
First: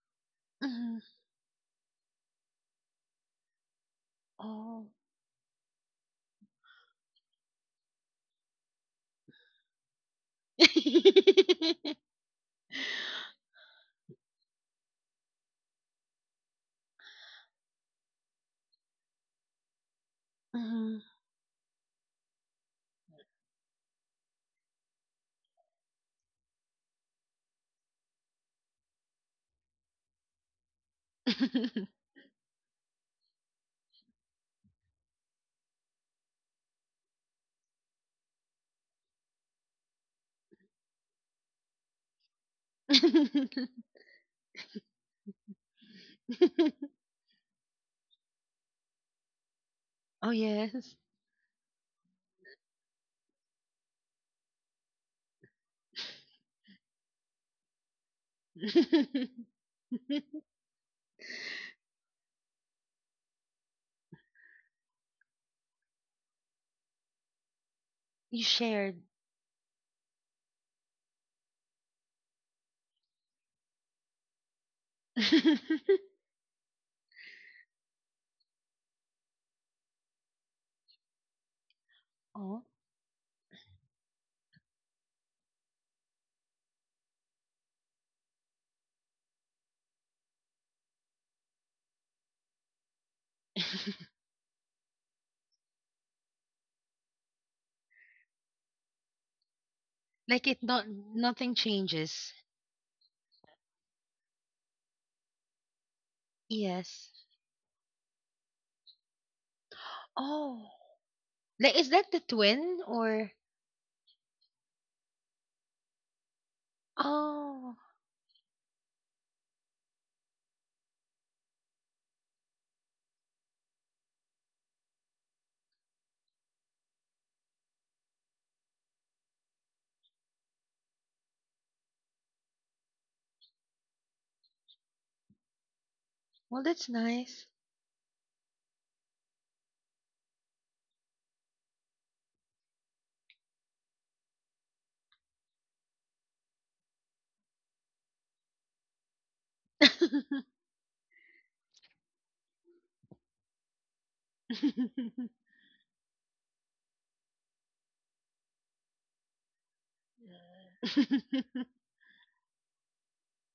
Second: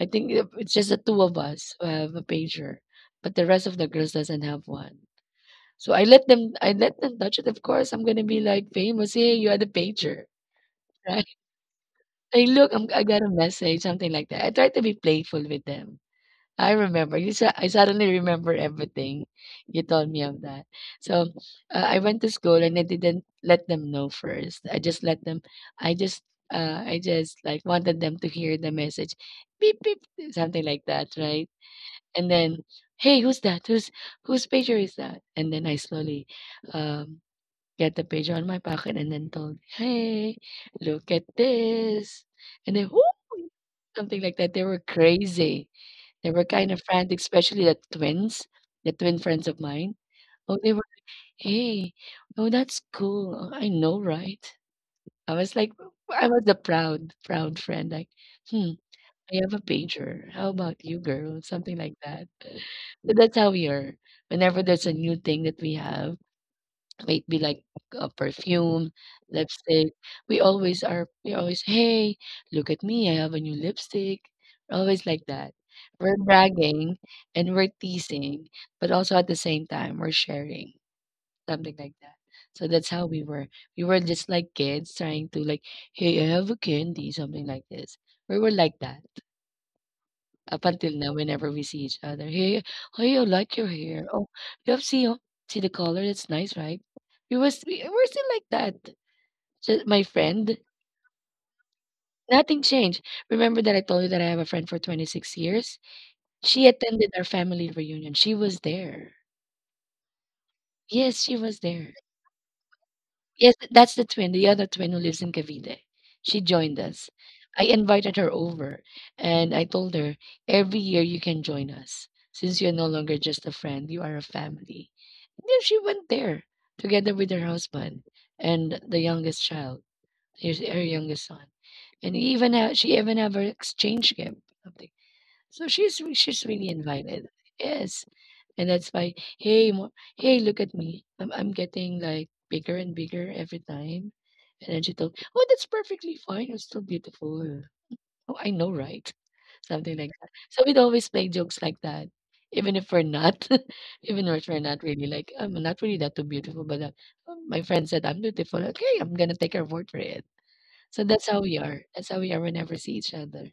[SPEAKER 1] I think it's just the
[SPEAKER 2] Mhm.
[SPEAKER 1] two of us who have a pager, but the rest of the girls doesn't have
[SPEAKER 2] Oh.
[SPEAKER 1] one. So I let them touch it. Of course, I'm going to be like famous. Hey, you had a pager, right? Hey, look, I got a message, something like that. I try to be playful with them. I remember. I suddenly remember everything. You told me of that.
[SPEAKER 2] Mhm.
[SPEAKER 1] So I went to school and I didn't let them know first. I just let them. I just. I just like wanted them to hear the message, beep beep, something like that, right? And then, hey, who's that? Who's whose pager is that? And then I slowly, um, get the pager on my pocket and then told, hey, look at this, and then whoo, something like that. They were kind of frantic, especially the twins, the twin friends of mine.
[SPEAKER 2] Oh,
[SPEAKER 1] Oh, they were,
[SPEAKER 2] yes.
[SPEAKER 1] hey, oh, that's cool. Oh, I know, right? I was like, I was the proud, proud friend. Like, hmm, I have a pager. How about you, girl? Something like that. So that's how we are. Whenever there's a new thing that we have, might be like a
[SPEAKER 2] You
[SPEAKER 1] perfume,
[SPEAKER 2] shared.
[SPEAKER 1] lipstick. We always, "Hey, look at me, I have a new lipstick." We're always like that. We're bragging and we're teasing, but also at the same time we're sharing, something like that.
[SPEAKER 2] Oh,
[SPEAKER 1] So that's how we were. We were just like kids trying to like, "Hey, I have a candy," something like this. We were like that. Up until now, whenever we see each other, hey, hey, I like your hair. Oh, oh, see the color. It's nice, right? We're still like that. Just my
[SPEAKER 2] like
[SPEAKER 1] friend,
[SPEAKER 2] it not nothing changes.
[SPEAKER 1] nothing changed. Remember that I told you that I have a friend for 26 years. She
[SPEAKER 2] Yes.
[SPEAKER 1] attended our family reunion. She was there.
[SPEAKER 2] Oh,
[SPEAKER 1] Yes, she was
[SPEAKER 2] like is
[SPEAKER 1] there.
[SPEAKER 2] that the twin or.
[SPEAKER 1] Yes, that's the twin, the other twin who lives in Cavite. She joined us. I
[SPEAKER 2] Oh,
[SPEAKER 1] invited her over and I told her, every year you can join us. Since you're no longer just a friend, you are a family. And then she went there together with her husband and the youngest child, her youngest son. And even she even have her exchange gift. Something. So she's
[SPEAKER 2] well,
[SPEAKER 1] really
[SPEAKER 2] that's
[SPEAKER 1] invited.
[SPEAKER 2] nice.
[SPEAKER 1] Yes. And that's why, hey, look at me. I'm getting like bigger and bigger every time. And then she told, oh, that's perfectly fine. You're still beautiful. Oh, I know, right? Something like that. So we'd always make jokes like that. Even if we're not, even if we're not really like, I'm not really that too beautiful, but "Oh, my friend said I'm beautiful. Okay, I'm gonna take her word for it. So that's how we are. That's how we are whenever we see each other.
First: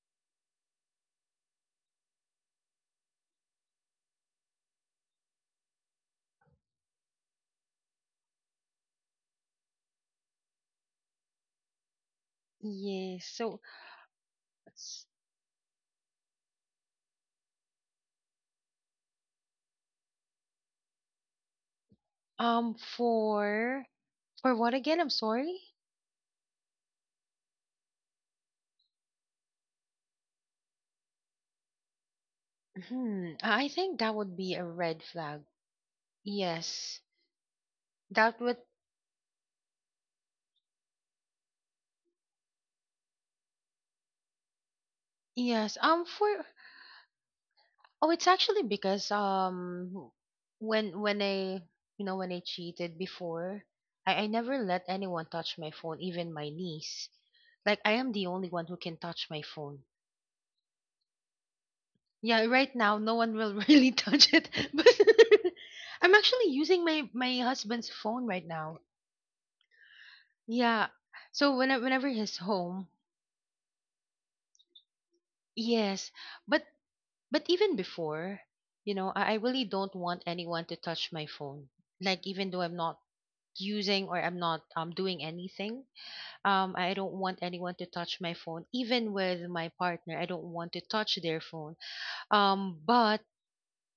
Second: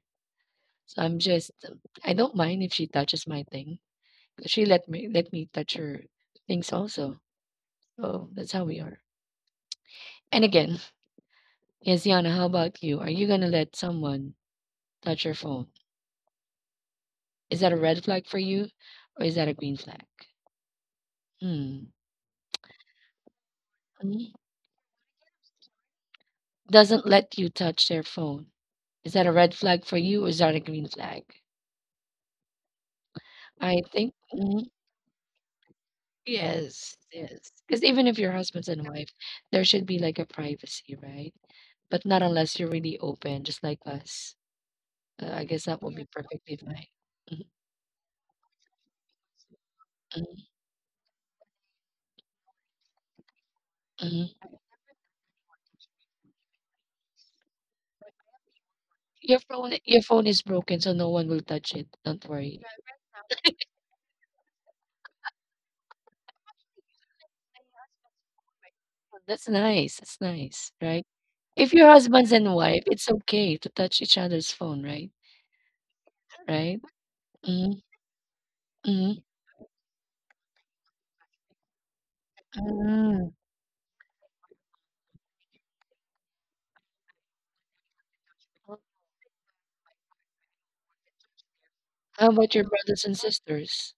[SPEAKER 1] So I'm just, I don't mind if she touches my things she let me touch her things also. So that's how we are. And again, yes, how about you? Are
[SPEAKER 2] Yes.
[SPEAKER 1] you gonna
[SPEAKER 2] So,
[SPEAKER 1] let someone touch your phone? Is that a red flag for you, or is that a green flag? Hmm.
[SPEAKER 2] for.
[SPEAKER 1] For me,
[SPEAKER 2] For what again? I'm sorry.
[SPEAKER 1] doesn't let you touch their phone. Is that a red flag for you, or is that a green flag?
[SPEAKER 2] Hmm. I
[SPEAKER 1] I
[SPEAKER 2] think that
[SPEAKER 1] think
[SPEAKER 2] would be a red flag.
[SPEAKER 1] yes,
[SPEAKER 2] Yes.
[SPEAKER 1] yes. Because even if you're
[SPEAKER 2] That would
[SPEAKER 1] husband and wife, there should be like a privacy, right? But not unless you're really open, just like us. I guess
[SPEAKER 2] yes.
[SPEAKER 1] that would be
[SPEAKER 2] For
[SPEAKER 1] perfectly fine.
[SPEAKER 2] oh it's actually because
[SPEAKER 1] Mhm,
[SPEAKER 2] when I you know when I cheated before, I
[SPEAKER 1] mhm.
[SPEAKER 2] never let anyone touch my phone, even my niece. Like I am the only one who can touch my phone.
[SPEAKER 1] Your phone is broken, so no one will touch it. Don't
[SPEAKER 2] Yeah,
[SPEAKER 1] worry.
[SPEAKER 2] right now no one will really touch it. But I'm actually using my husband's phone right now.
[SPEAKER 1] That's nice. That's nice,
[SPEAKER 2] Yeah.
[SPEAKER 1] right?
[SPEAKER 2] So
[SPEAKER 1] If you're
[SPEAKER 2] whenever
[SPEAKER 1] husbands
[SPEAKER 2] he's
[SPEAKER 1] and
[SPEAKER 2] home,
[SPEAKER 1] wife, it's okay to touch each other's phone, right?
[SPEAKER 2] yes, but
[SPEAKER 1] Right?
[SPEAKER 2] even
[SPEAKER 1] Mhm,
[SPEAKER 2] before, you know,
[SPEAKER 1] mhm.
[SPEAKER 2] I really don't want anyone to touch my phone. Like even though I'm not
[SPEAKER 1] Mm.
[SPEAKER 2] using or I'm not doing anything, I don't want anyone to touch my phone. Even with my partner, I don't want to touch their phone.
[SPEAKER 1] How about your
[SPEAKER 2] Um,
[SPEAKER 1] brothers and
[SPEAKER 2] but
[SPEAKER 1] sisters?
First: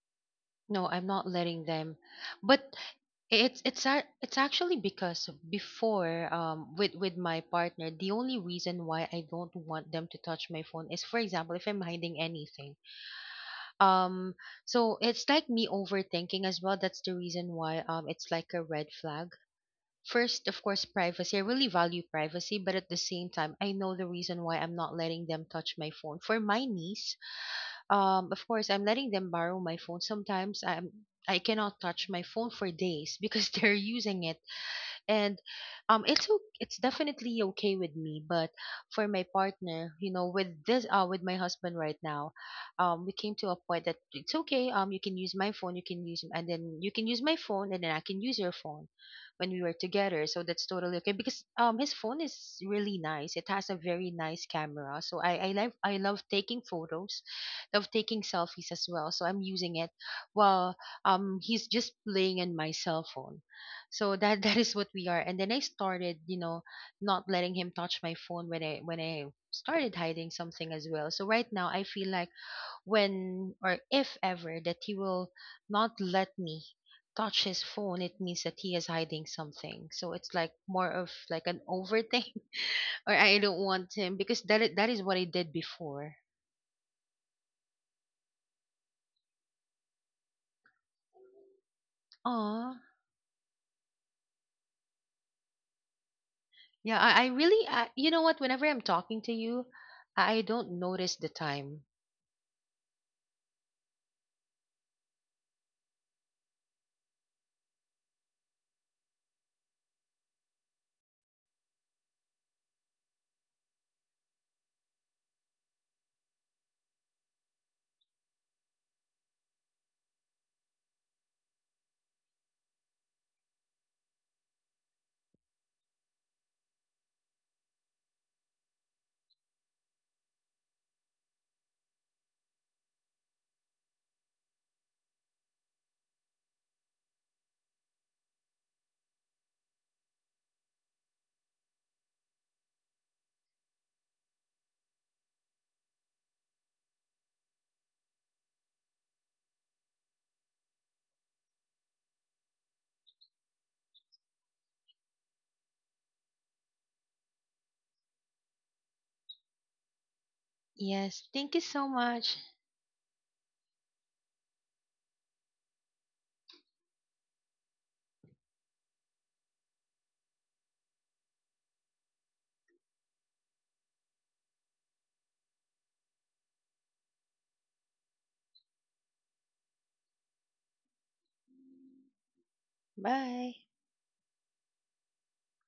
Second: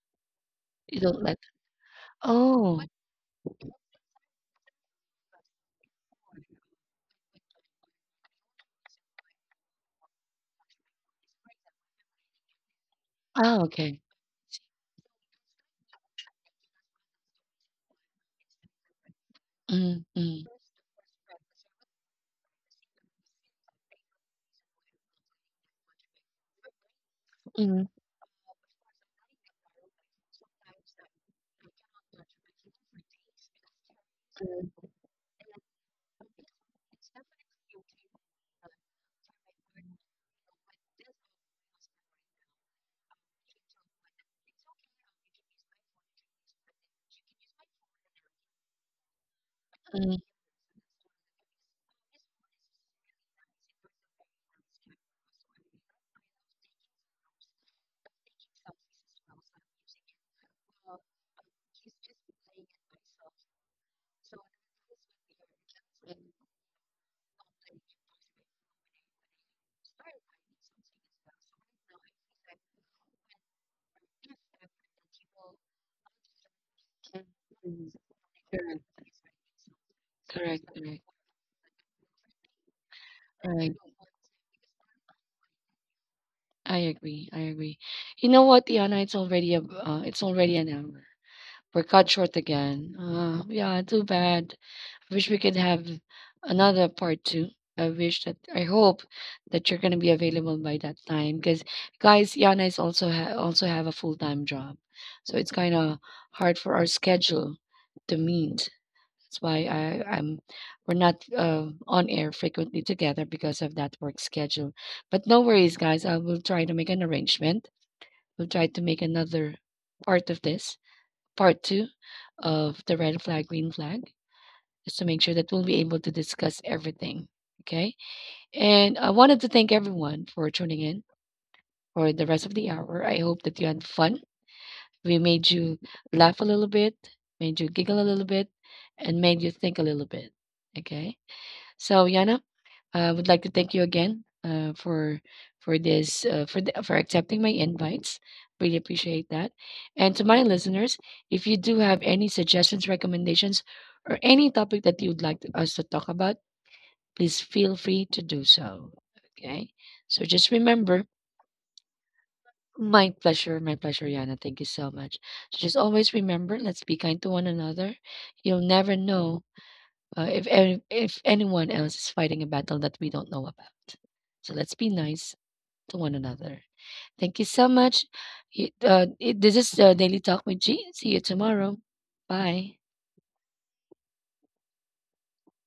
[SPEAKER 2] no,
[SPEAKER 1] You
[SPEAKER 2] I'm
[SPEAKER 1] don't
[SPEAKER 2] not
[SPEAKER 1] let.
[SPEAKER 2] letting them. But
[SPEAKER 1] Oh,
[SPEAKER 2] it's actually because before with my partner, the only reason why I don't want them to touch my phone is, for example, if I'm hiding anything,
[SPEAKER 1] ah, okay.
[SPEAKER 2] um so it's like me overthinking as well. That's the reason why, it's like a red flag.
[SPEAKER 1] Mm, mm,
[SPEAKER 2] First, of course, privacy. I really value privacy, but at the same time I know the reason why I'm not letting them touch my phone. For my niece,
[SPEAKER 1] mm,
[SPEAKER 2] of course I'm letting them borrow my phone sometimes. I'm I cannot touch my phone for days because they're using it.
[SPEAKER 1] mm.
[SPEAKER 2] And it's definitely okay with me, but for my partner, you know, with this with my husband right now, we came to a point that it's okay. You can use my phone, you can use, and then you can use my phone and then I can use your phone when we were together. So that's totally okay because his phone is really nice, it has a very nice camera, so I love taking photos, love taking selfies as well, so I'm using it while he's just playing in my cell phone. So that that is what we are. And then I started, you know, not letting him touch my phone when I started hiding something as well. So right now I feel like when or if ever that he will not let me touch his phone, it means that he is hiding something. So it's like more of like an overthink, or I don't want him because that is what I did before.
[SPEAKER 1] I agree. I agree. You know what, Diana? It's already a, it's already an hour. We're cut short
[SPEAKER 2] Oh
[SPEAKER 1] again. Yeah, too bad. Wish we could have another
[SPEAKER 2] yeah. I
[SPEAKER 1] part two.
[SPEAKER 2] really.
[SPEAKER 1] I
[SPEAKER 2] You know
[SPEAKER 1] wish
[SPEAKER 2] what,
[SPEAKER 1] that
[SPEAKER 2] whenever
[SPEAKER 1] I
[SPEAKER 2] I'm
[SPEAKER 1] hope
[SPEAKER 2] talking to you,
[SPEAKER 1] that you're gonna be
[SPEAKER 2] I
[SPEAKER 1] available
[SPEAKER 2] don't
[SPEAKER 1] by that
[SPEAKER 2] notice the
[SPEAKER 1] time because
[SPEAKER 2] time.
[SPEAKER 1] guys, Yana is also also have a full time job, so it's kind of hard for our schedule to meet. That's why I I'm we're not on air frequently together because of that work schedule. But no worries, guys. I will try to make an arrangement. We'll try to make another part of this part two of the red flag green flag just to make sure that we'll be able to discuss everything. Okay. And I wanted to thank everyone for tuning in for the rest of the hour. I hope that you had fun. We made you laugh a little bit, made you giggle a little bit, and made you think a little bit. Okay. So, Yana, I would like to thank you again for for accepting my invites. Really appreciate that. And to my listeners, if you do have any suggestions, recommendations, or any topic that you'd like us to talk about, please feel free to do so. Okay. So just remember,
[SPEAKER 2] Yes, thank you so much.
[SPEAKER 1] my pleasure, Yana. Thank you so much. So just always remember, let's be kind to one another. You'll never know if if anyone else is fighting a battle that we don't know about. So let's be nice to one another. Thank you so much. It this is Daily Talk with G. See you tomorrow. Bye.
[SPEAKER 2] Bye.